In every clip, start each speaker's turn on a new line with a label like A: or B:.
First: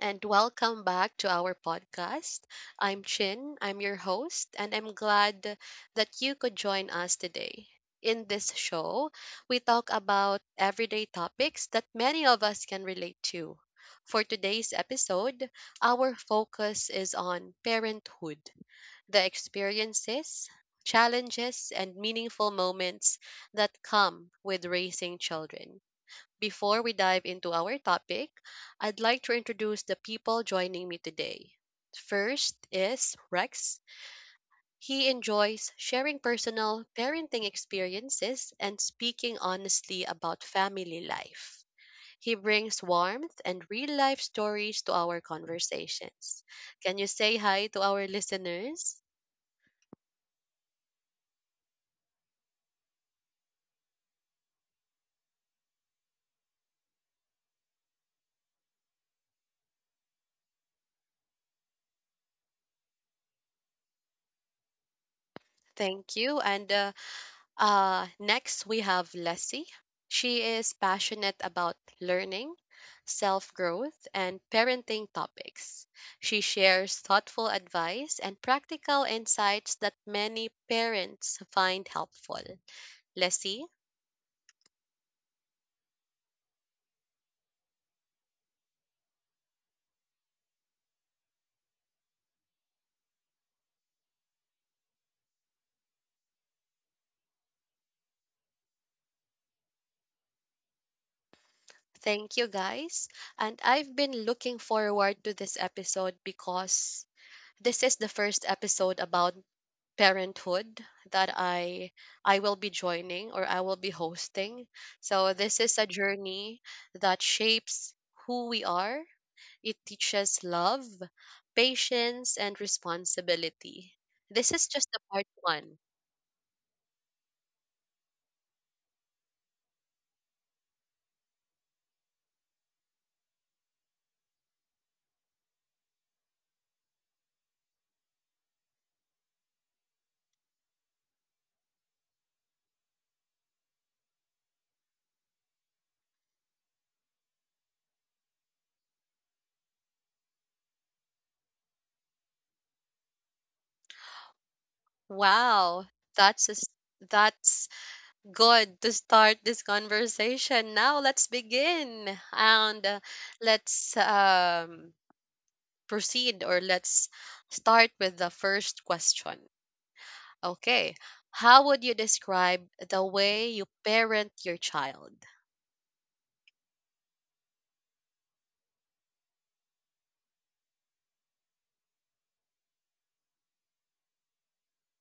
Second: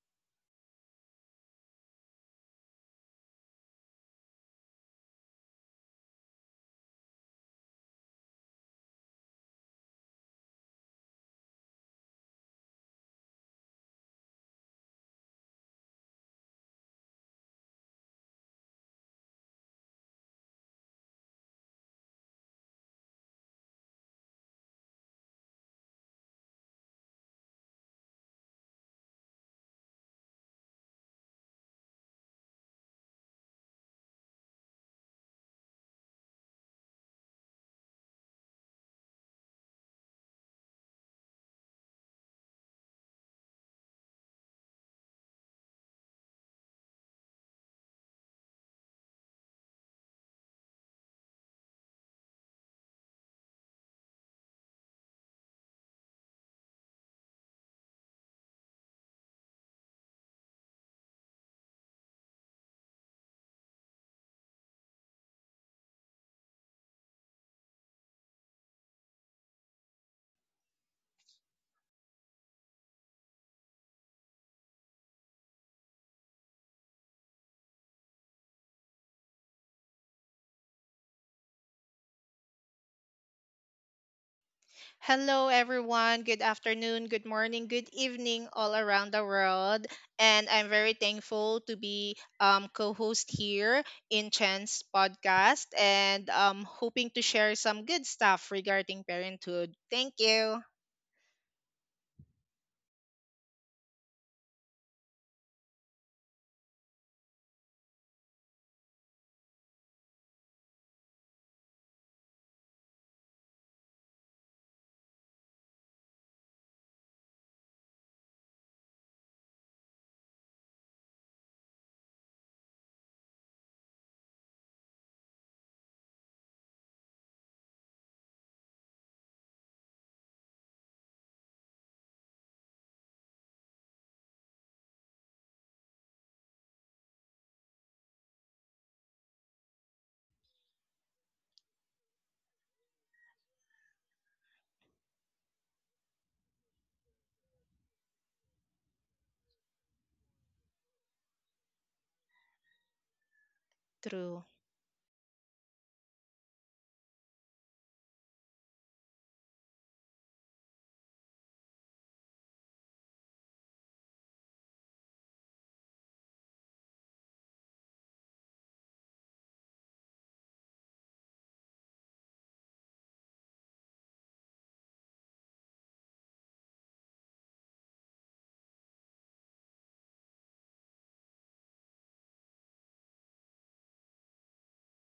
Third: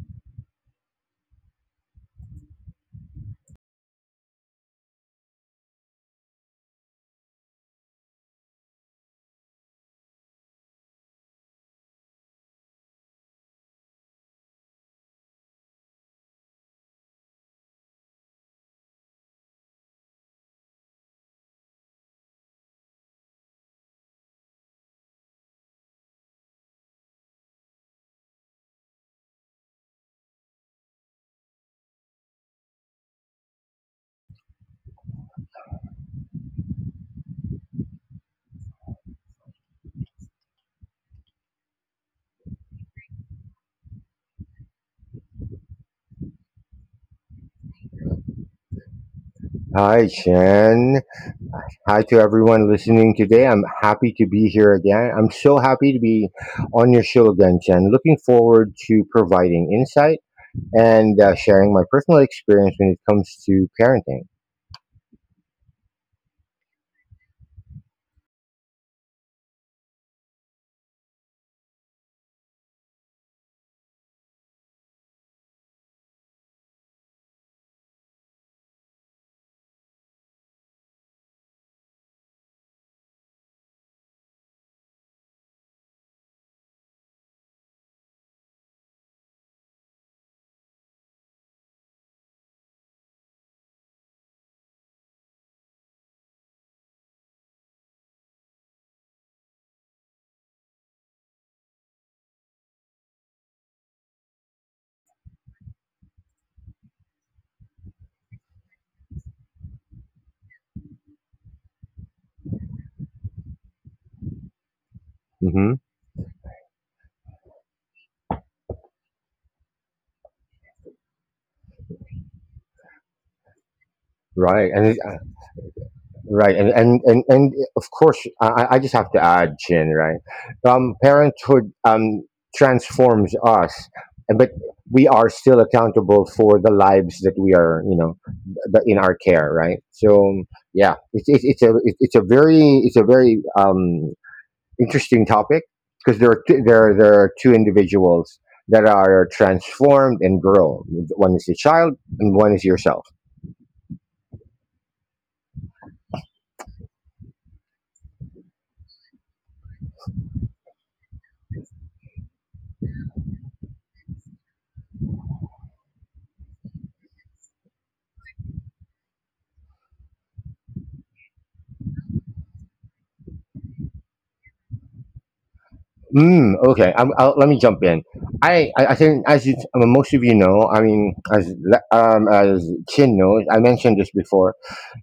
A: and welcome back to our podcast. I'm Chin, I'm your host, and I'm glad that you could join us today. In this show, we talk about everyday topics that many of us can relate to. For today's episode, our focus is on parenthood, the experiences, challenges, and meaningful moments that come with raising children. Before we dive into our topic, I'd like to introduce the people joining me today. First is Rex. He enjoys sharing personal parenting experiences and speaking honestly about family life. He brings warmth and real life stories to our conversations. Can you say hi to our listeners?
B: Hi, Shen. Hi to everyone listening today. I'm happy to be here again. I'm so happy to be on your show again, Shen. Looking forward to providing insight and sharing my personal experience when it comes to parenting.
A: Thank you. And Next, we have Leslie. She is passionate about learning, self growth, and parenting topics. She shares thoughtful advice and practical insights that many parents find helpful. Leslie,
C: Hello, everyone. Good afternoon, good morning, good evening, all around the world. And I'm very thankful to be co host here in Chen's podcast and hoping to share some good stuff regarding parenthood. Thank you.
A: thank you guys. And I've been looking forward to this episode because this is the first episode about parenthood that I will be joining or I will be hosting. So this
B: Hmm.
A: is a journey that shapes who we are. It teaches love, patience and responsibility. This is
B: Right.
A: just
B: And
A: the part 1.
B: Right, and and and, and of course, I just have to add, Chin. Right, parenthood transforms us, but we are still accountable for the lives that we are, you know, in our care. Right, so yeah, it's a it- it's a very interesting topic because there are two individuals that are transformed and grow. One is the child, and one is yourself.
C: True.
A: Wow, that's a s that's good to start this conversation. Now let's begin and let's proceed or let's start with the first question. Okay. How would you describe the way you parent your child?
B: Mm, okay. Let me jump in. I think I mean, most of you know, I mean, as Chin knows, I mentioned this before.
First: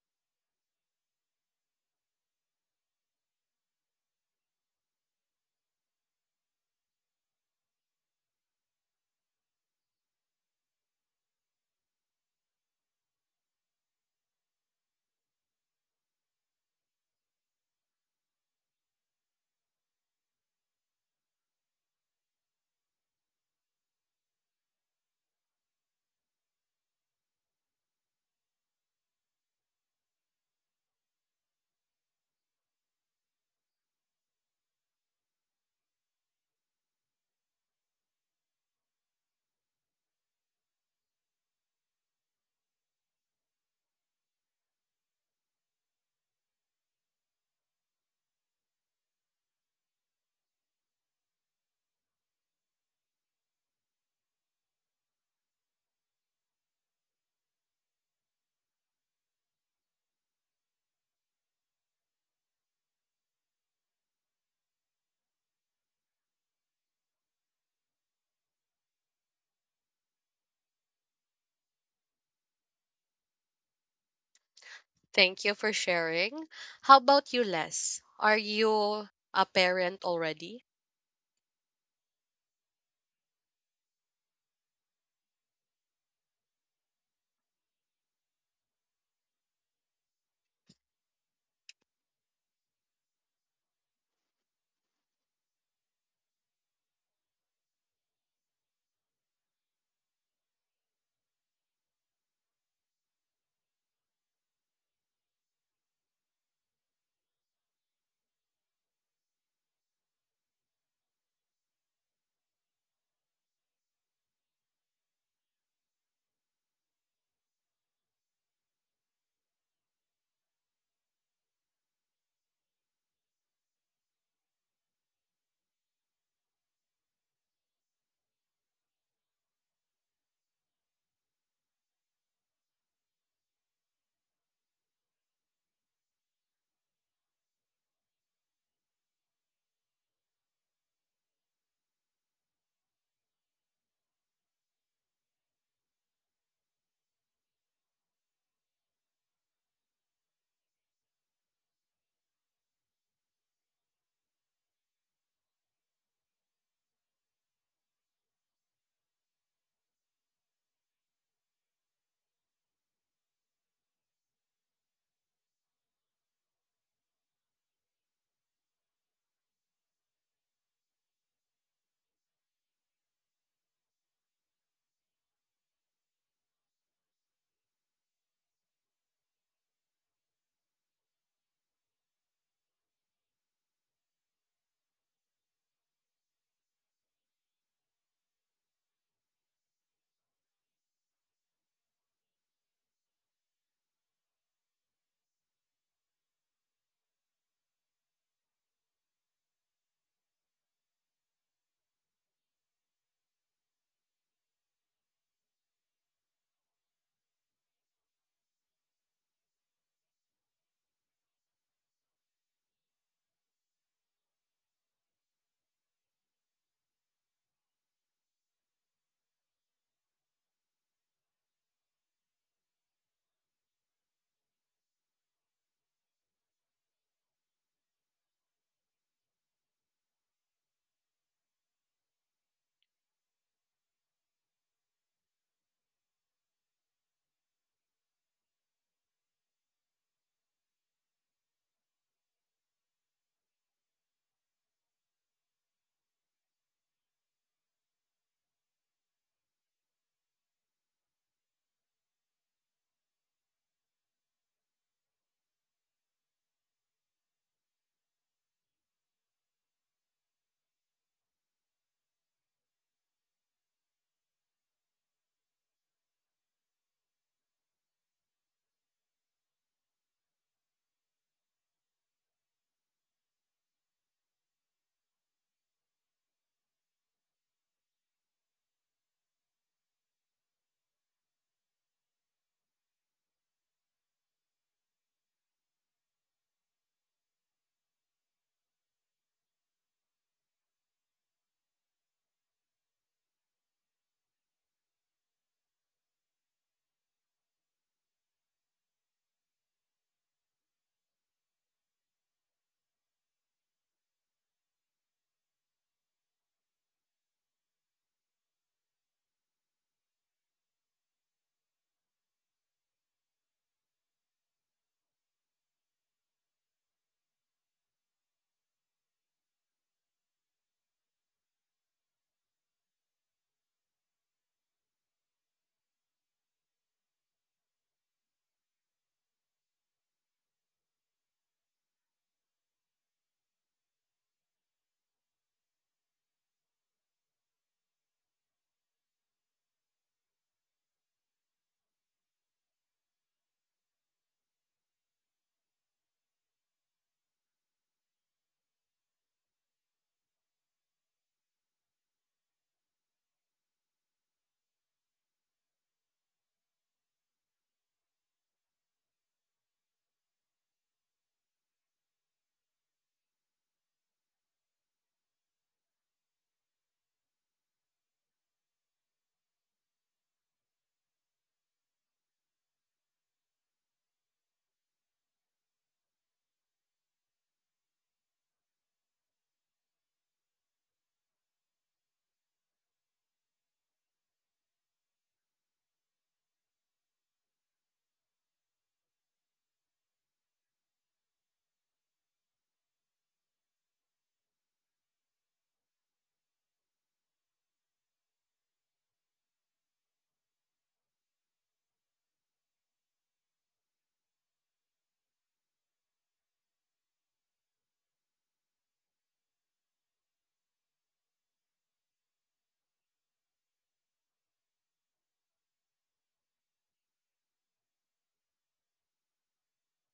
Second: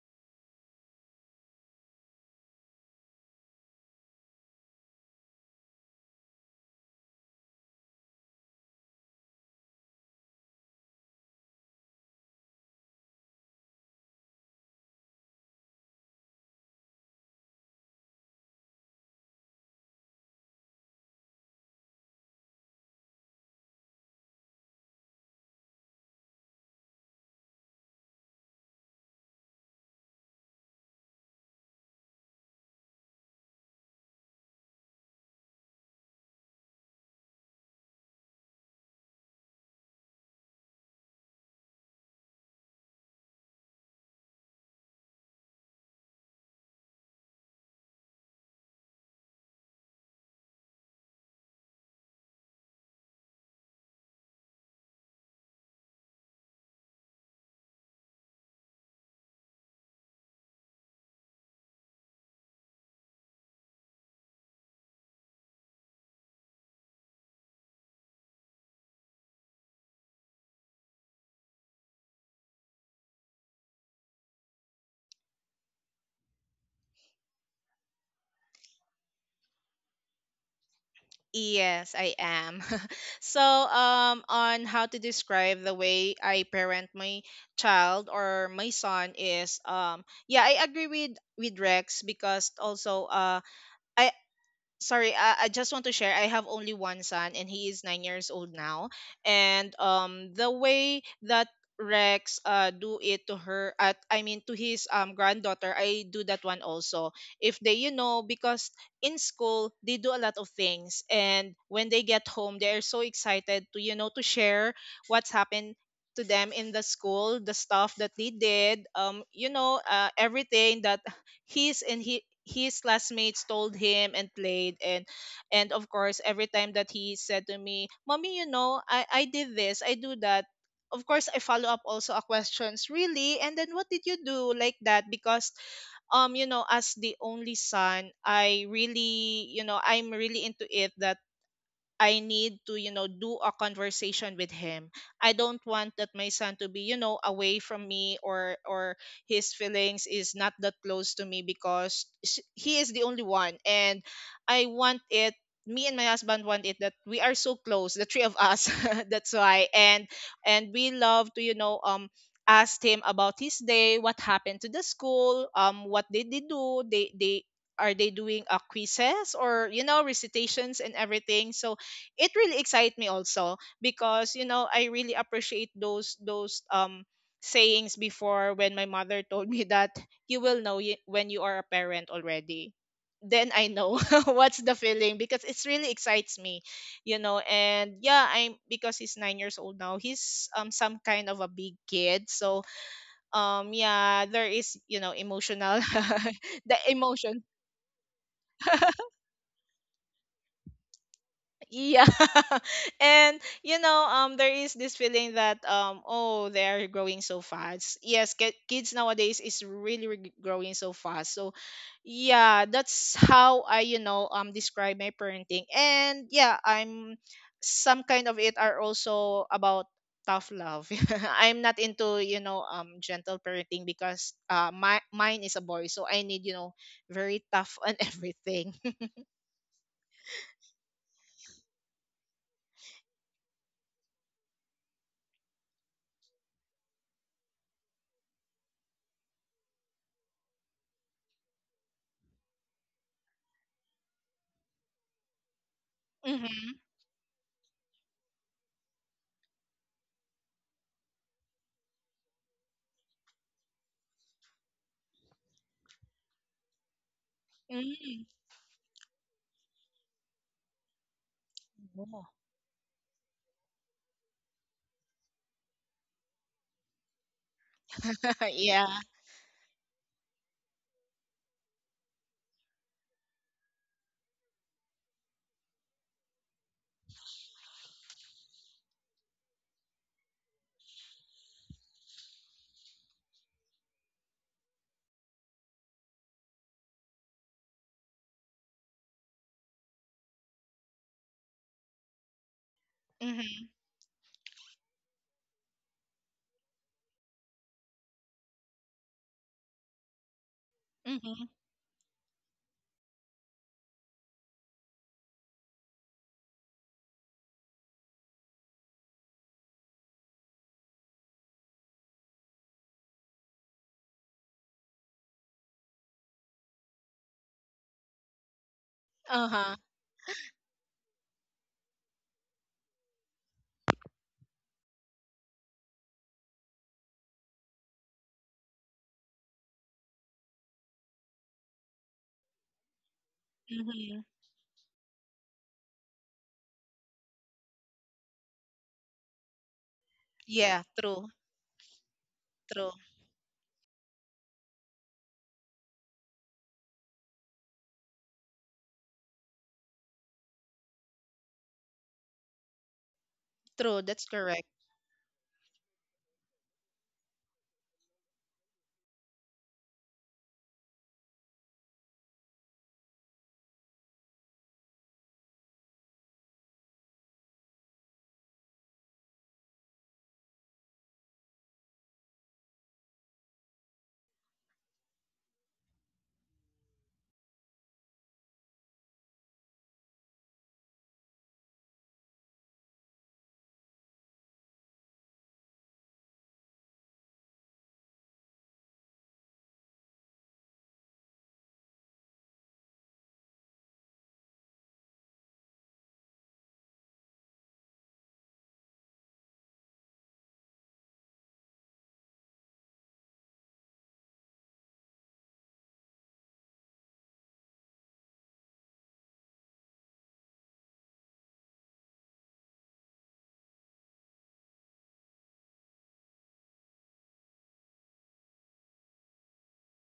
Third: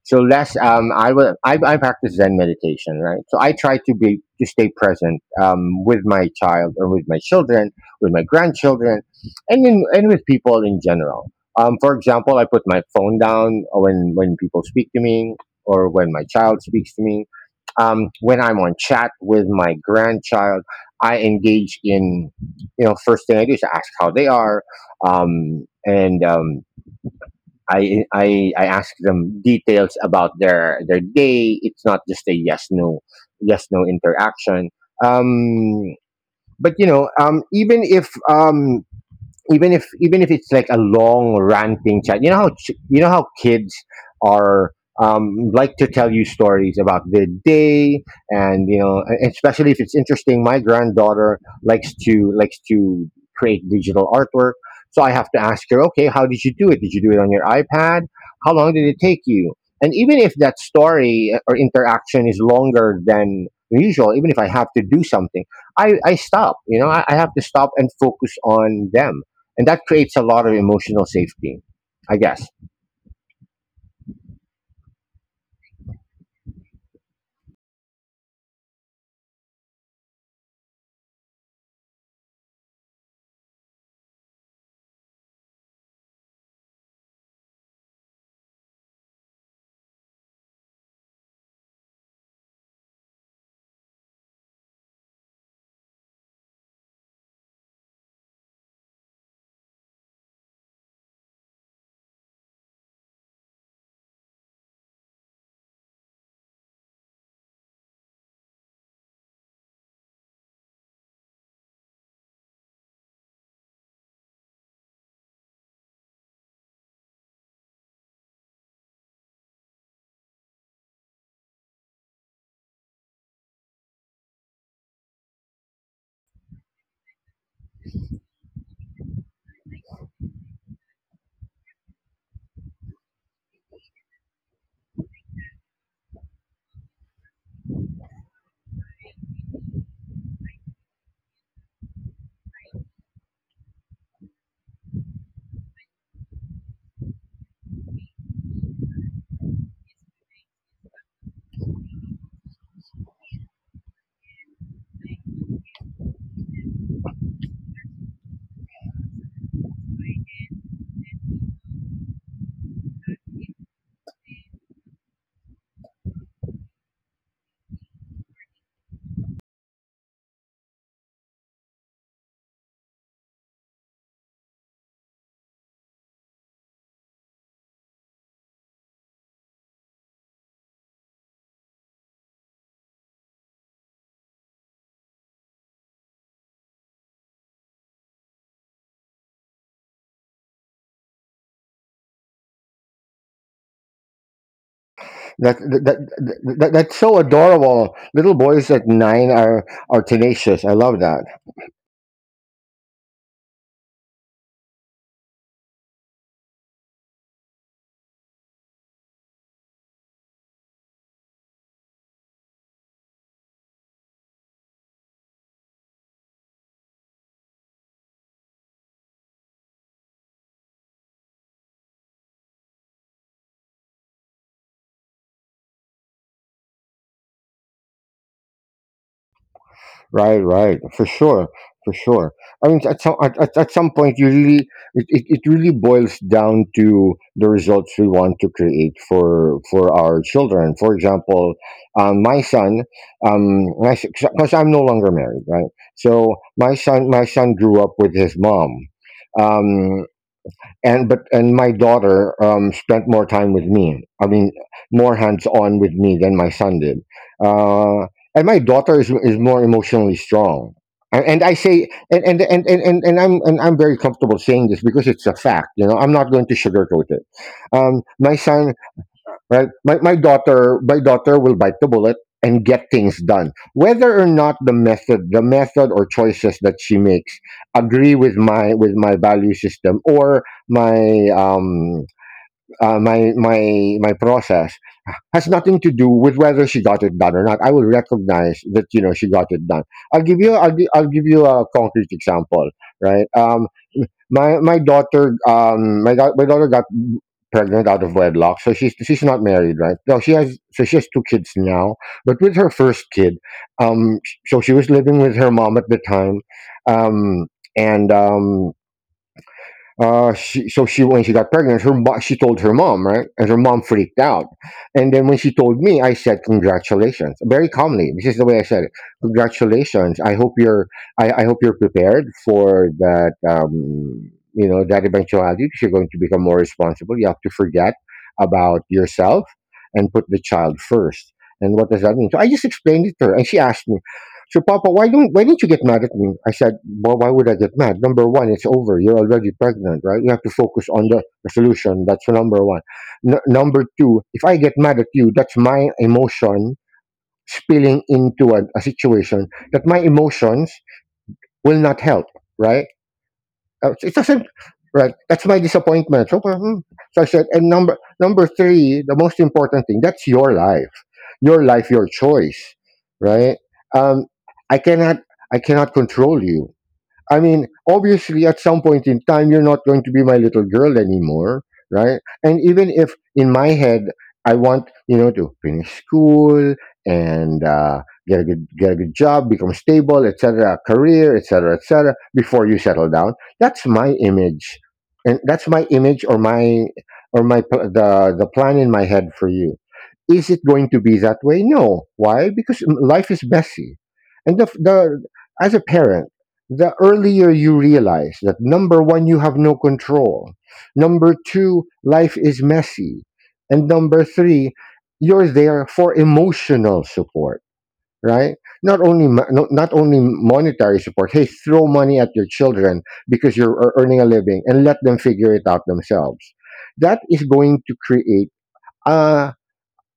B: So last, I practice Zen meditation, right? So I try to stay present, with my child or with my children, with my grandchildren, and with people in general. For example, I put my phone down when people speak to me or when my child speaks to me when I'm on chat with my grandchild, I engage in, you know, first thing I do is ask how they are, and I ask them details about their day. It's not just a yes no interaction. Um, but you know, even if it's like a long ranting chat, you know how you know how kids are like to tell you stories about their day. And you know, especially if it's interesting, my granddaughter likes to create digital artwork. So I have to ask her, okay, how did you do it? Did you do it on your iPad? How long did it take you? And even if that story or interaction is longer than usual, even if I have to do something, I stop. You know, I have to stop and focus on them. And that creates a lot of emotional safety, I guess.
A: Thank you for sharing. How about you, Les? Are you a parent already?
C: Yes, I am. On how to describe the way I parent my child or my son is, yeah, I agree with Rex because also, I sorry, I just want to share. I have only one son, and he is 9 years old now. And the way that Rex do it to her at I mean to his granddaughter, I do that one also. If they you know because in school they do a lot of things, and when they get home, they are so excited to to share what's happened to them in the school, the stuff that they did, everything that his and he his classmates told him and played. And of course every time that he said to me, mommy, I did this, I do that, of course I follow up also a questions, really, and then what did you do, like that, because as the only son, I really, I'm really into it that I need to, do a conversation with him. I don't want that my son to be, away from me, or his feelings is not that close to me because he is the only one, and I want it, me and my husband want it, that we are so close, the three of us. That's why. And we love to, asked him about his day, what happened to the school, what did they do, they are they doing a quizzes, or recitations, and everything. So it really excites me also because, I really appreciate those sayings before when my mother told me that you will know when you are a parent already, then I know what's the feeling, because it's really excites me. And yeah, I'm, because he's 9 years old now. He's some kind of a big kid, so yeah, there is,
B: that
C: emotional
B: that,
C: the
B: that's so
C: emotion.
B: adorable. Little boys at nine are tenacious. I love that.
C: Yeah. And, there is this feeling that, oh, they are growing so fast. Yes, kids nowadays is really, really growing so fast. So yeah, that's how I, describe my parenting. And yeah, I'm some kind of it are also about tough love. I'm not into, gentle parenting because my mine is a boy, so I need, very tough on everything.
B: Right for sure. For sure. I mean, at some point, you really it really boils down to the results we want to create for our children. For example, my son, because I'm no longer married, right? So
C: Mhm.
B: my son grew up with his mom. um, and my daughter spent more time with me. I mean, more hands on with me than my son did. Uh,
C: Mm.
B: and my daughter is more emotionally strong. A- And I say,
C: Yeah.
B: and I'm very comfortable saying this because it's a fact. You know, I'm not going to sugarcoat it. My son,
C: Yeah.
B: right? My daughter will bite the bullet and get things done, whether or not the method, or choices that she makes agree with my value system or my my process, has nothing to do with whether she got it done or not. I will recognize that, you know, she got it done. I'll give you a concrete example, right?
C: Mhm.
B: My daughter, my daughter got pregnant out of wedlock, so she's not married, right? No, she has two
C: Mhm.
B: kids now. But with her first kid, sh- so she was living with her mom at the time. Um and she, so she When she got pregnant, she told her mom, right? And her mom freaked out. And then when she told me, I said, "Congratulations!" Very calmly. This is the way I said it.
C: Uh-huh.
B: Congratulations. I hope you're prepared for that. You know, that eventuality. Because you're going to become more responsible. You have to forget about yourself and put the child first. And what does that mean? So I just explained it to her, and she asked me,
C: Mhm.
B: so, Papa, why didn't you get mad at me? I said, well, why would I get mad? Number one, it's over. You're already pregnant, right? You have to
C: Yeah,
B: focus on the
C: true.
B: solution. That's number one.
C: True.
B: Number two, if I get mad at you, that's my emotion spilling into a situation that my emotions will not help, right?
C: True,
B: It
C: that's
B: doesn't
C: correct.
B: right. That's my disappointment. So, parang, hmm. So I said, and number three, the most important thing. That's your life, your life, your choice, right? Um, I cannot I cannot control you. I mean, obviously, at some point in time, you're not going to be my little girl anymore, right? And even if in my head I want, you know, to finish school and get a good job, become stable, etc., career, etc., etc., before you settle down, that's my image. And that's my image or my the plan in my head for you. Is it going to be that way? No. Why? Because mm, life is messy. And the, as a parent, the earlier you realize that number one, you have no control, number two, life is messy, and number three, you're there for emotional support, right? Not only not only monetary support. Hey, throw money at your children because you're earning a living, and let them figure it out themselves. That is going to create. A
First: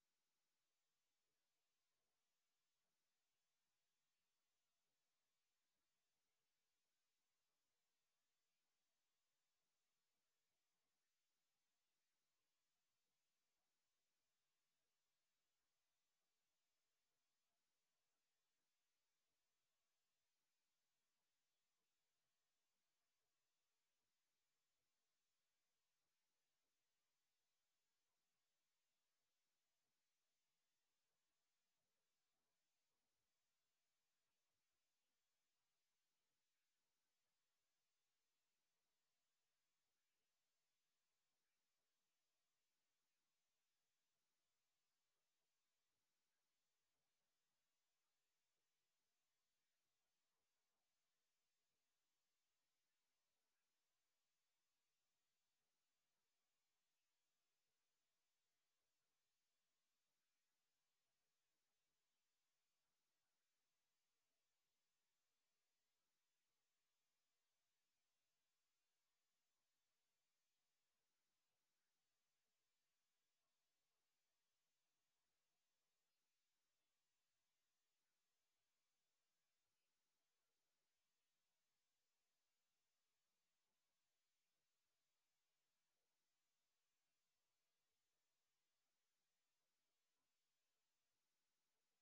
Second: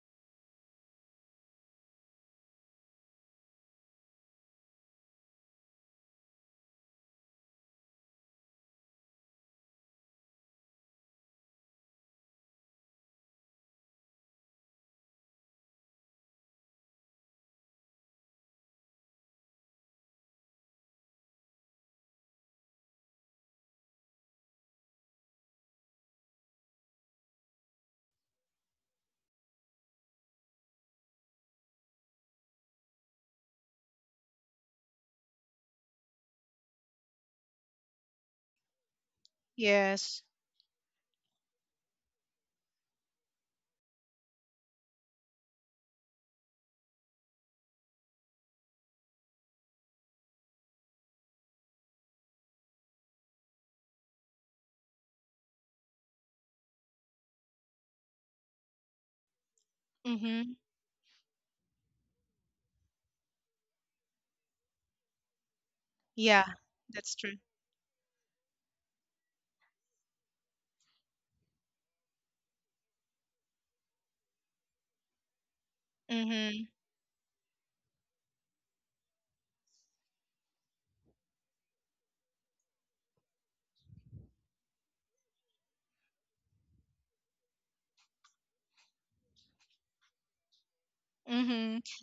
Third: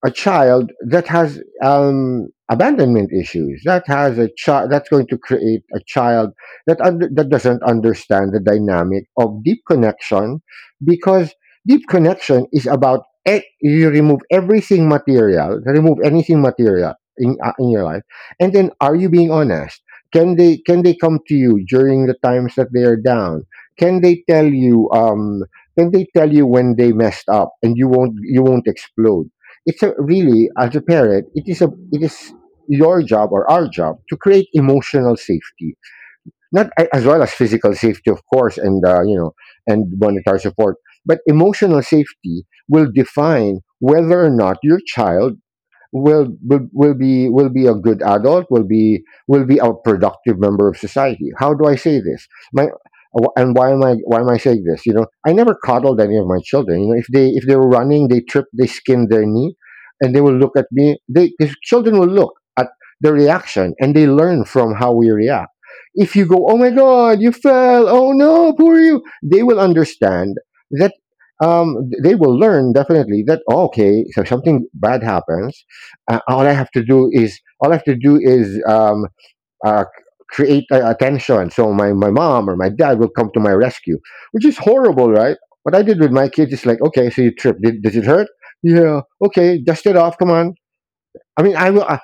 B: child that has, abandonment issues, that has a child that's going to create a child that, that doesn't understand the dynamic of deep connection. Because deep connection is about, you remove everything material, remove anything material in your life, and then, are you being honest? Can they come to you during the times that they are down? Can they tell you, can they tell you when they messed up and you won't explode? It's, a, really, as a parent, it is a it is your job, or our job, to create emotional safety. Not, as well as physical safety, of course, and, you know, and
C: Yes.
B: monetary support. But emotional safety will define whether or not your child will be a good adult, will be a productive member of society. How do I say this? My and why am I saying this? You know, I never coddled any of my children. You know, if they were running, they tripped, they skinned their knee, and they will
C: Mhm.
B: look at me. They These children will look at the reaction, and they learn from how we react. If you
C: Yeah,
B: go, "Oh my
C: that's
B: god, you
C: true.
B: fell, oh no, poor you," they will understand that, um, they will learn, definitely, that, oh, okay, so something bad happens,
C: Mhm.
B: all I have to do is, uh, create a tension. So my mom or my dad will come to my rescue, which is horrible, right? What I did with my kids is like, okay, so you trip. Does it hurt? Yeah. Okay, dust it off. Come on. I mean, I
C: Mhm.
B: will. I,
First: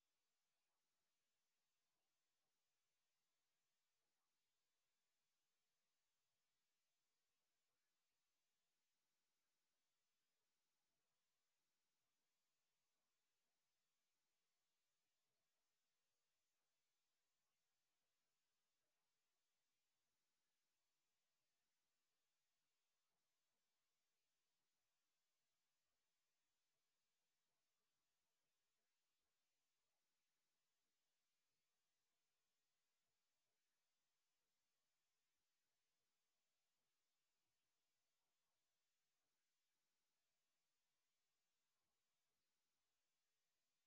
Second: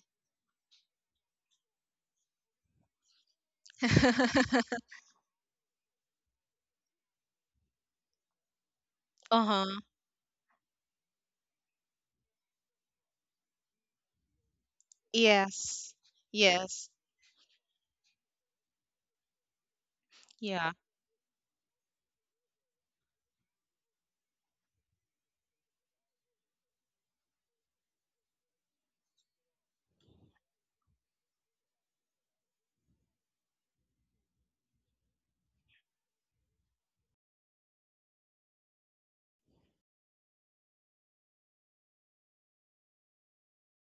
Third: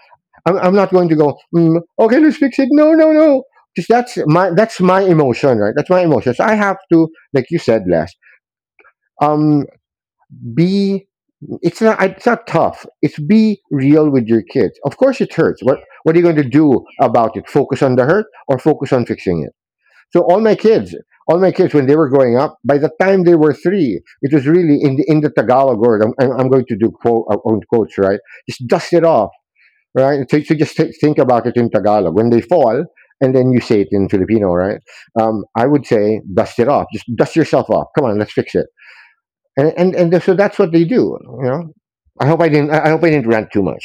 B: I'm not going to go, mm, okay, let's fix it. No, no, no. Because that's my emotion, right? That's my emotion. So I have to, like you said, Les, um,
C: Uh-huh.
B: be, it's not tough. It's be real with your kids. Of course it hurts.
C: Yes.
B: What are you going to do
C: Yes.
B: about it? Focus on the hurt, or focus on fixing it? So all my
C: Yeah.
B: kids, all my kids, when they were growing up, by the time they were 3, it was really in the Tagalog word. I'm going to do quote, own quotes, right? Just dust it off, right? So, so just think about it in Tagalog. When they fall, and then you say it in Filipino, right? I would say, dust it off. Just dust yourself off. Come on, let's fix it. And so that's what they do. You know, I hope I didn't rant too much.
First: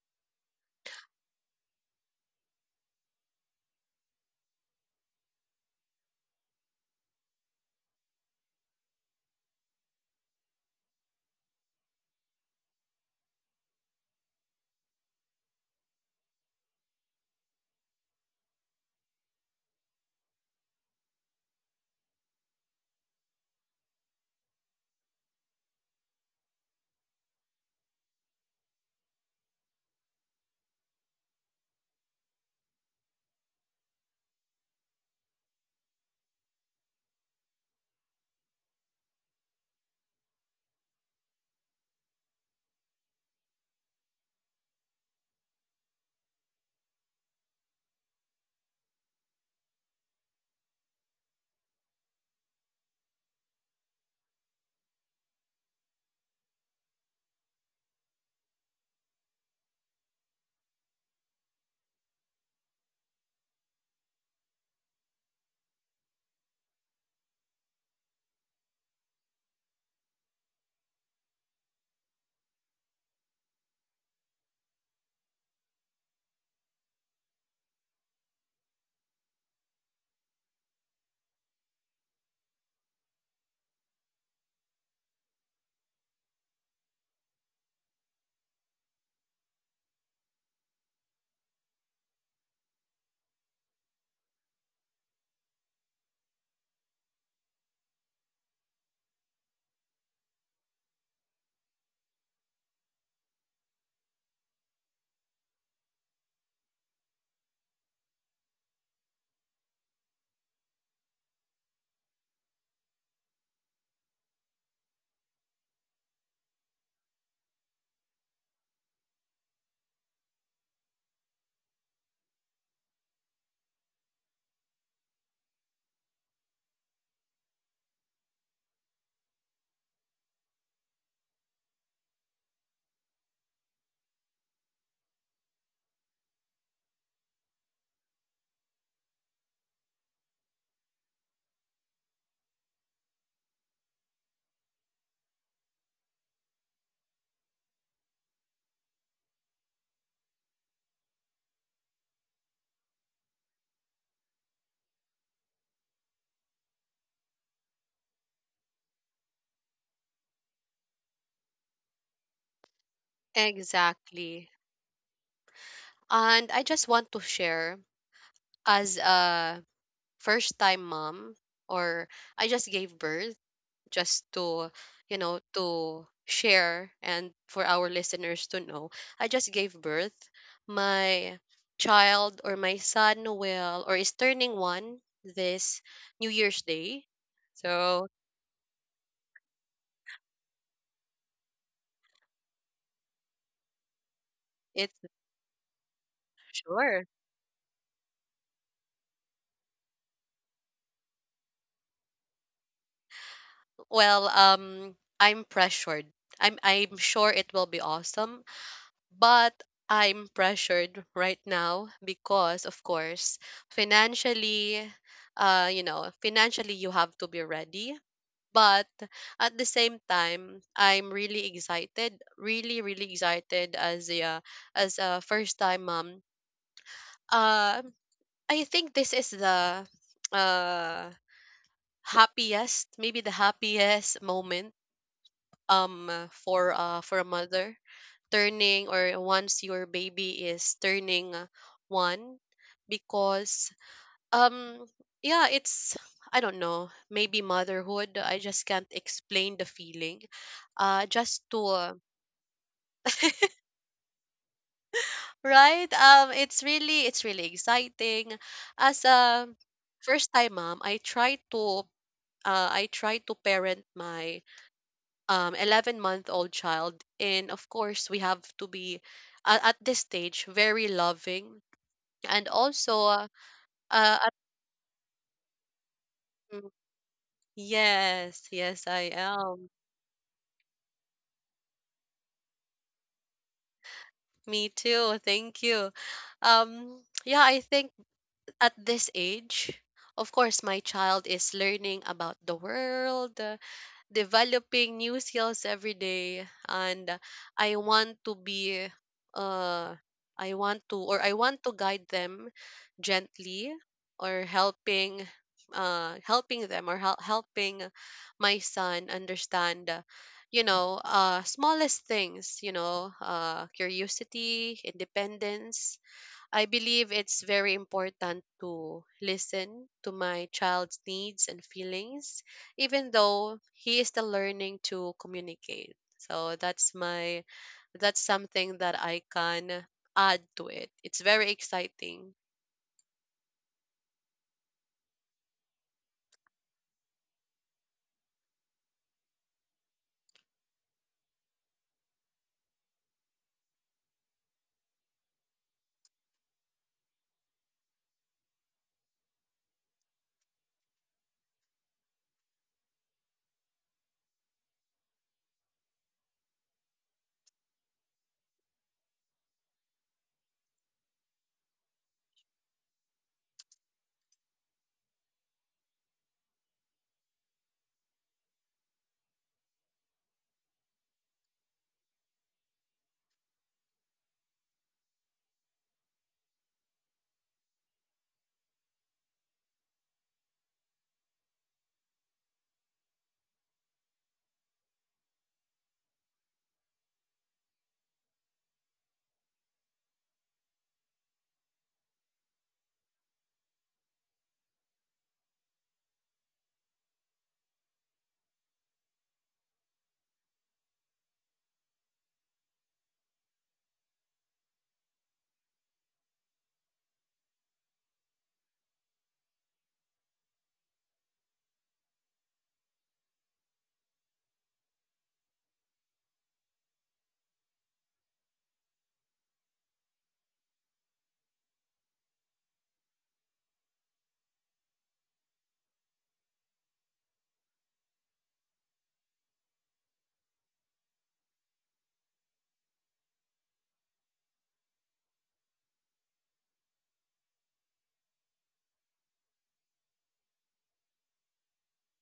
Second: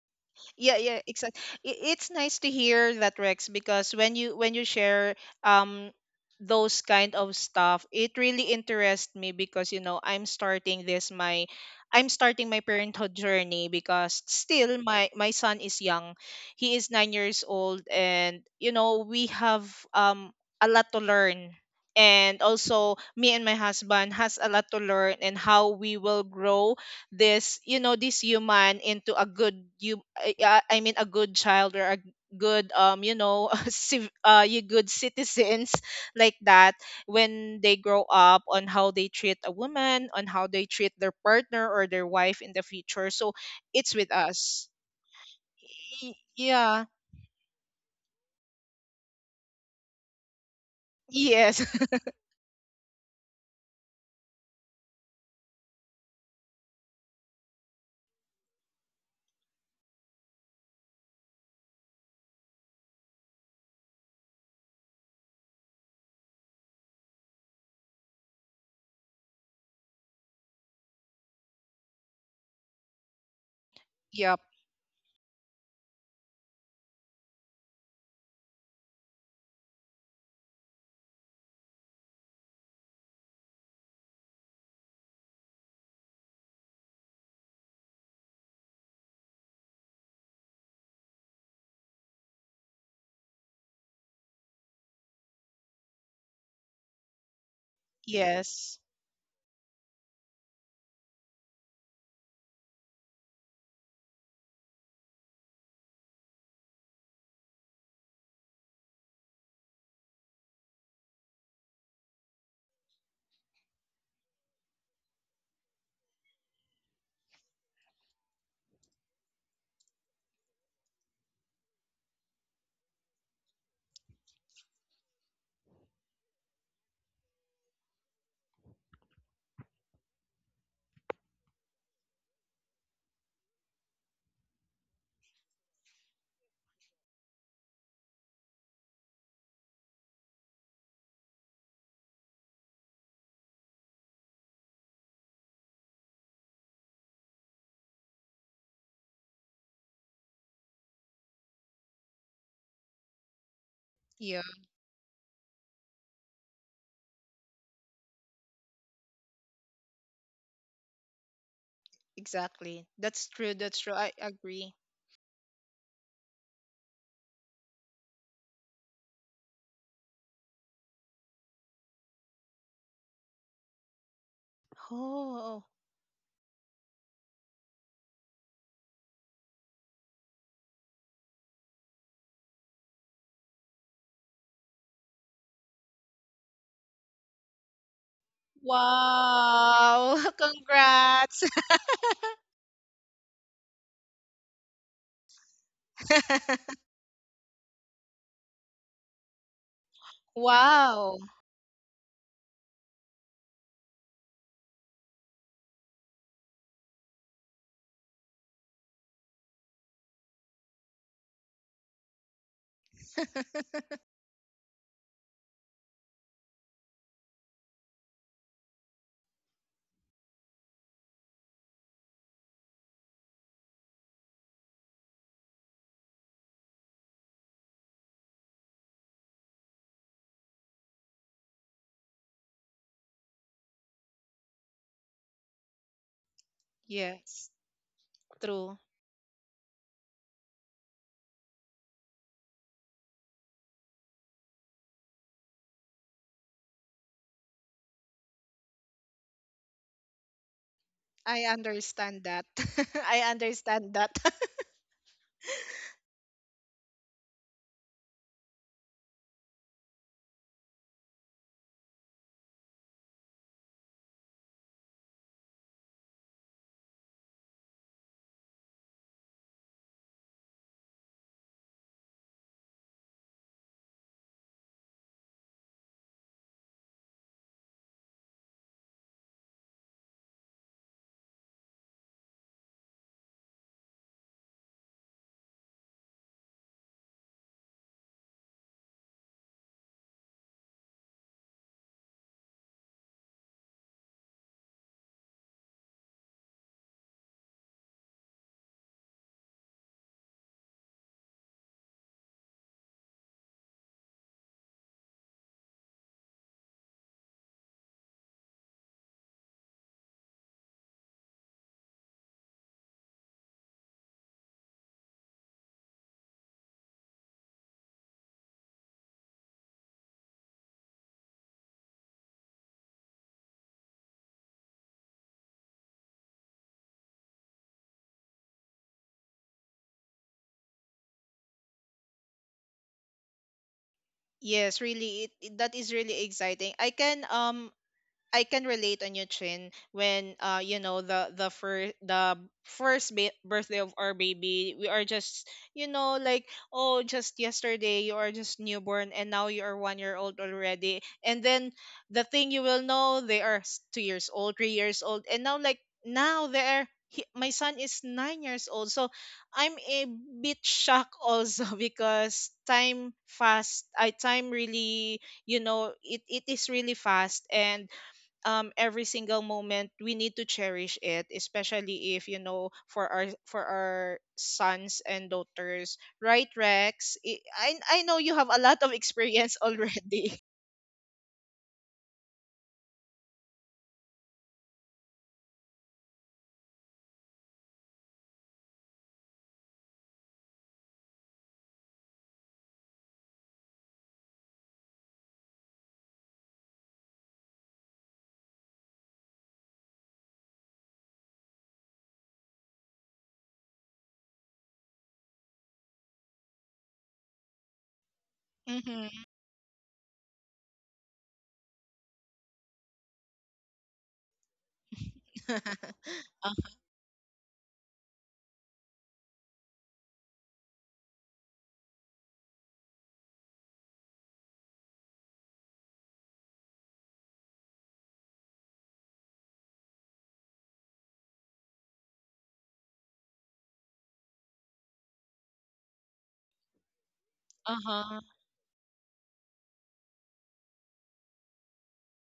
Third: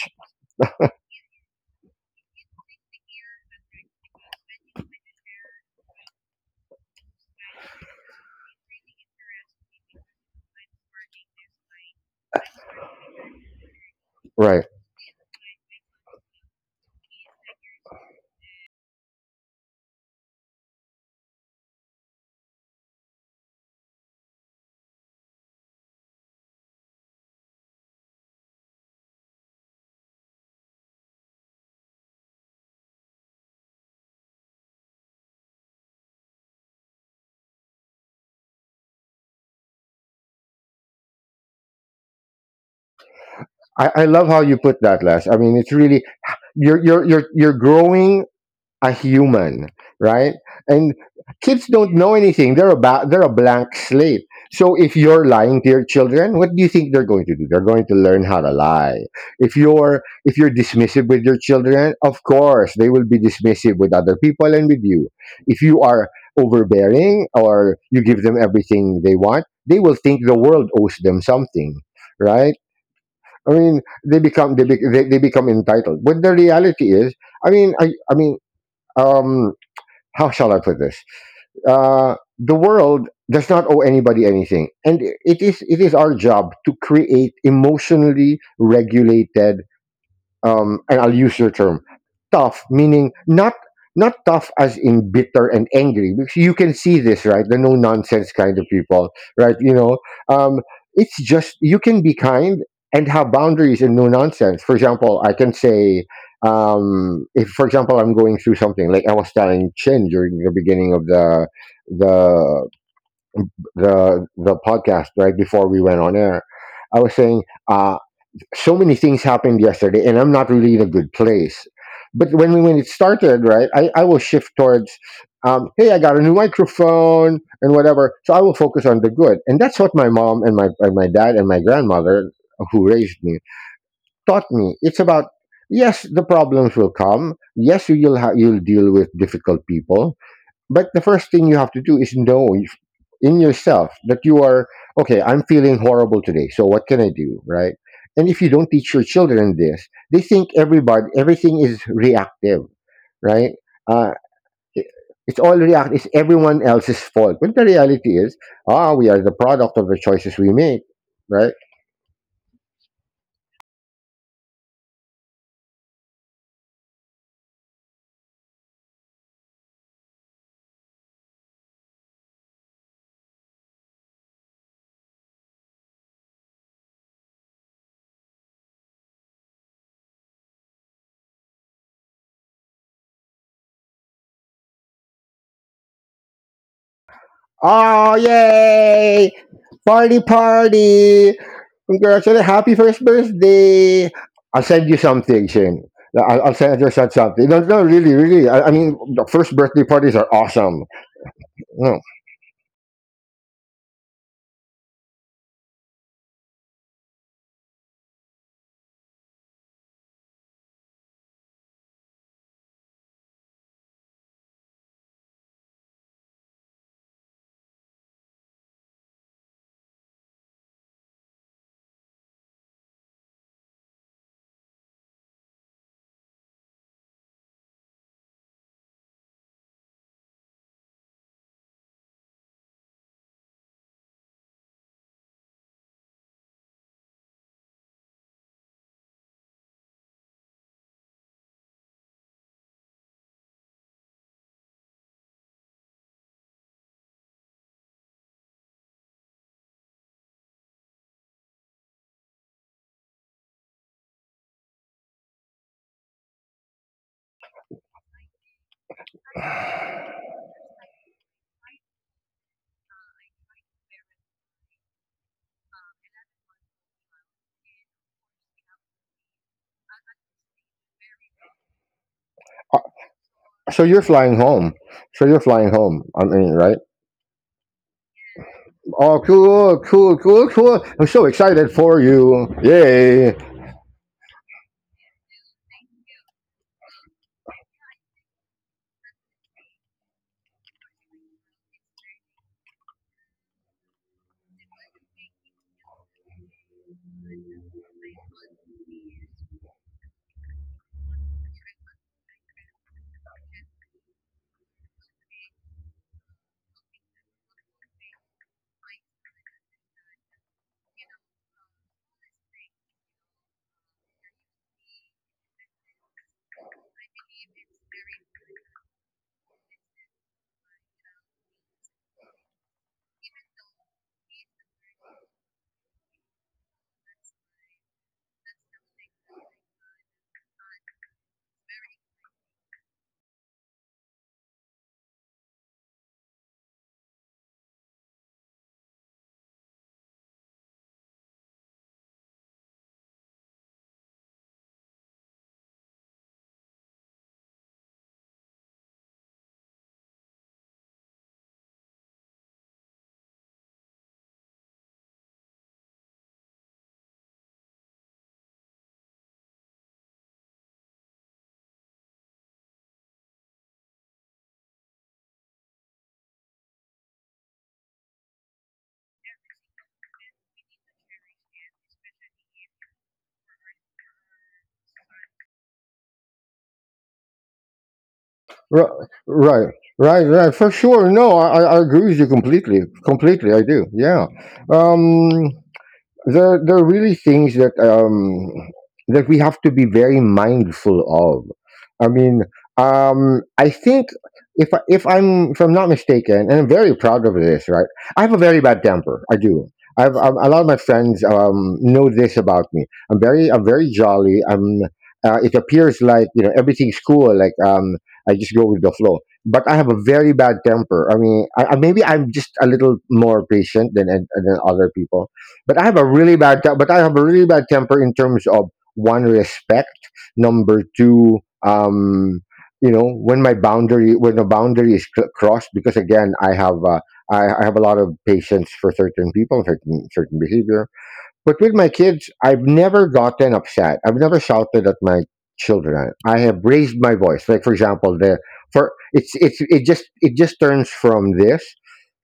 C: Yeah, yeah, exactly. It's nice to hear that, Rex, because when you share um those kind of stuff. It really interests me because, you know, I'm starting this my, I'm starting my parenthood journey because
B: Right.
C: still my son is young. He is 9 years old and, you know, we have um a lot to learn. And also me and my husband has a lot to learn, and how we will grow this, you know, this human into a good you, a good child, or a good you good citizens like that, when they grow up, on how they treat a woman, on how they treat their partner or their wife in the future. So it's
B: I
C: with
B: love how you
C: us.
B: put that, Les. I mean, it's really,
C: Yeah.
B: you're growing a human, right? And
C: Yes.
B: kids don't know anything. They're a blank slate. So if you're lying to your children, what do you think they're going to do? They're going to learn how to lie. If you're dismissive with your children, of course they will be dismissive with other people and with you. If you are overbearing or you give them everything they want, they will think the world owes them something, right? I mean, they
C: Yep.
B: become they, be, they, they become entitled. But the reality is, I mean, I I mean, um how shall I put this? The world does not owe anybody anything, and it is our job to create emotionally regulated, and I'll use your term, tough, meaning not not tough as in bitter and angry, because you can see this, right? The no nonsense kind of
C: Yes.
B: people, right? Um, it's just you can be kind and have boundaries and no nonsense. For example, I can say, if for example I'm going through something, like I was telling Chin during the beginning of the the the podcast, right before we went on air, I was saying uh, so many things happened yesterday and I'm not really in a good place, but when it started, right, I will shift towards, hey, I got a new microphone and whatever, so I will focus on the good. And that's what my mom and my dad and my grandmother who raised me taught me. It's about, yes, the problems will come, yes, you'll deal with difficult people, but the first thing you have to do is know in yourself that you are okay. I'm feeling horrible today, so what can I do, right? And if you don't teach your children this, they think everybody everything is reactive, right? Uh,
C: Yeah,
B: it- it's all react. It's everyone else's fault. When the reality is, we are the product of the choices we make, right?
C: exactly, that's true, that's true, I
A: Exactly.
C: agree.
A: And I just want to share as a first time mom or I just gave birth just to, you know,
C: Oh.
A: to share and for our listeners to know I just gave birth. My child or my son will or is turning 1 this New Year's Day, so
B: Oh, yay!
C: Wow.
B: Party, party!
C: Congrats.
B: Congratulations! Happy first birthday! I'll send you
A: it's
B: something, Shane. I'll send Just
A: sure.
B: send something. No, no, really, really. I mean, the first birthday parties are awesome.
C: Wow.
B: No,
A: Well, I'm pressured. I'm sure it will be awesome. But I'm pressured right now because, of course, financially, you know, financially you have to be ready. But at the same time, I'm really excited, really, really excited as a first time mom. Uh, I think this is the uh happiest, maybe the happiest moment um for a
C: Yes,
A: mother
C: true.
A: turning or once your baby is turning one because um yeah, it's, I don't know, maybe motherhood. I just can't explain the feeling.
C: I
A: Just to
C: understand that. I understand that.
A: Right, it's really, it's really exciting. As a first time mom I try to I try to parent my 11-month-old child, and of course we have to be, at this stage very loving and
B: uh,
A: also
B: so you're
A: uh
B: flying home. So you're flying home. I mean,
A: um,
B: right?
A: yes, yes, I
B: Oh,
A: am.
B: cool, cool, cool, cool! I'm so excited for you! Yay!
A: Me too, thank you. Yeah, I think at this age of course my child is learning about the world, developing new skills every day, and I want to be uh I want to or I want to guide them gently or helping helping my son understand, you know, smallest things, you know, curiosity, independence. I believe it's very important to listen to my child's needs and feelings, even though he is still learning to communicate. So that's my, that's something that I can add to it. It's very exciting.
C: Yes, really, that is really exciting. I can, I can relate on you, Chin, when, you know, the first birthday of our baby, we are just, you know, like, oh, just yesterday you are just newborn and now you are 1 year old already, and then the thing you will know they are 2 years old, 3 years old, and now like now they're he, my son is 9 years old, so I'm a bit shocked also because time fast, I time really, you know, it is really fast. And every single moment we need to cherish it, especially, if you know, for our, for our sons and daughters, right, Rex? I know you have a lot
B: Right,
C: of experience
B: right, right,
C: already.
B: right. For sure. No, I I agree with you completely. Completely, I do. Yeah. Um. There are really things that that we have to be very mindful of. I mean, I think if I'm not mistaken, and I'm very proud of this, right? I have a very bad temper. I do. I've, I A lot of my friends, know this about me. I'm very jolly. I'm. It appears like, you know, everything's cool. Like, I just go with the
C: Mm-hmm.
B: flow. But I have a very bad temper. I mean, maybe I'm just a little more patient than other people, but I have a really
C: Uh.
B: bad te- but I have a really bad temper in terms of one respect, number two, um, you know, when a boundary is crossed, because again I have I have a lot of patience for certain people, certain behavior. But with my kids, I've never gotten upset. I've never shouted at my children. I have raised my voice. Like for example,
C: Uh-huh.
B: the for it just turns from this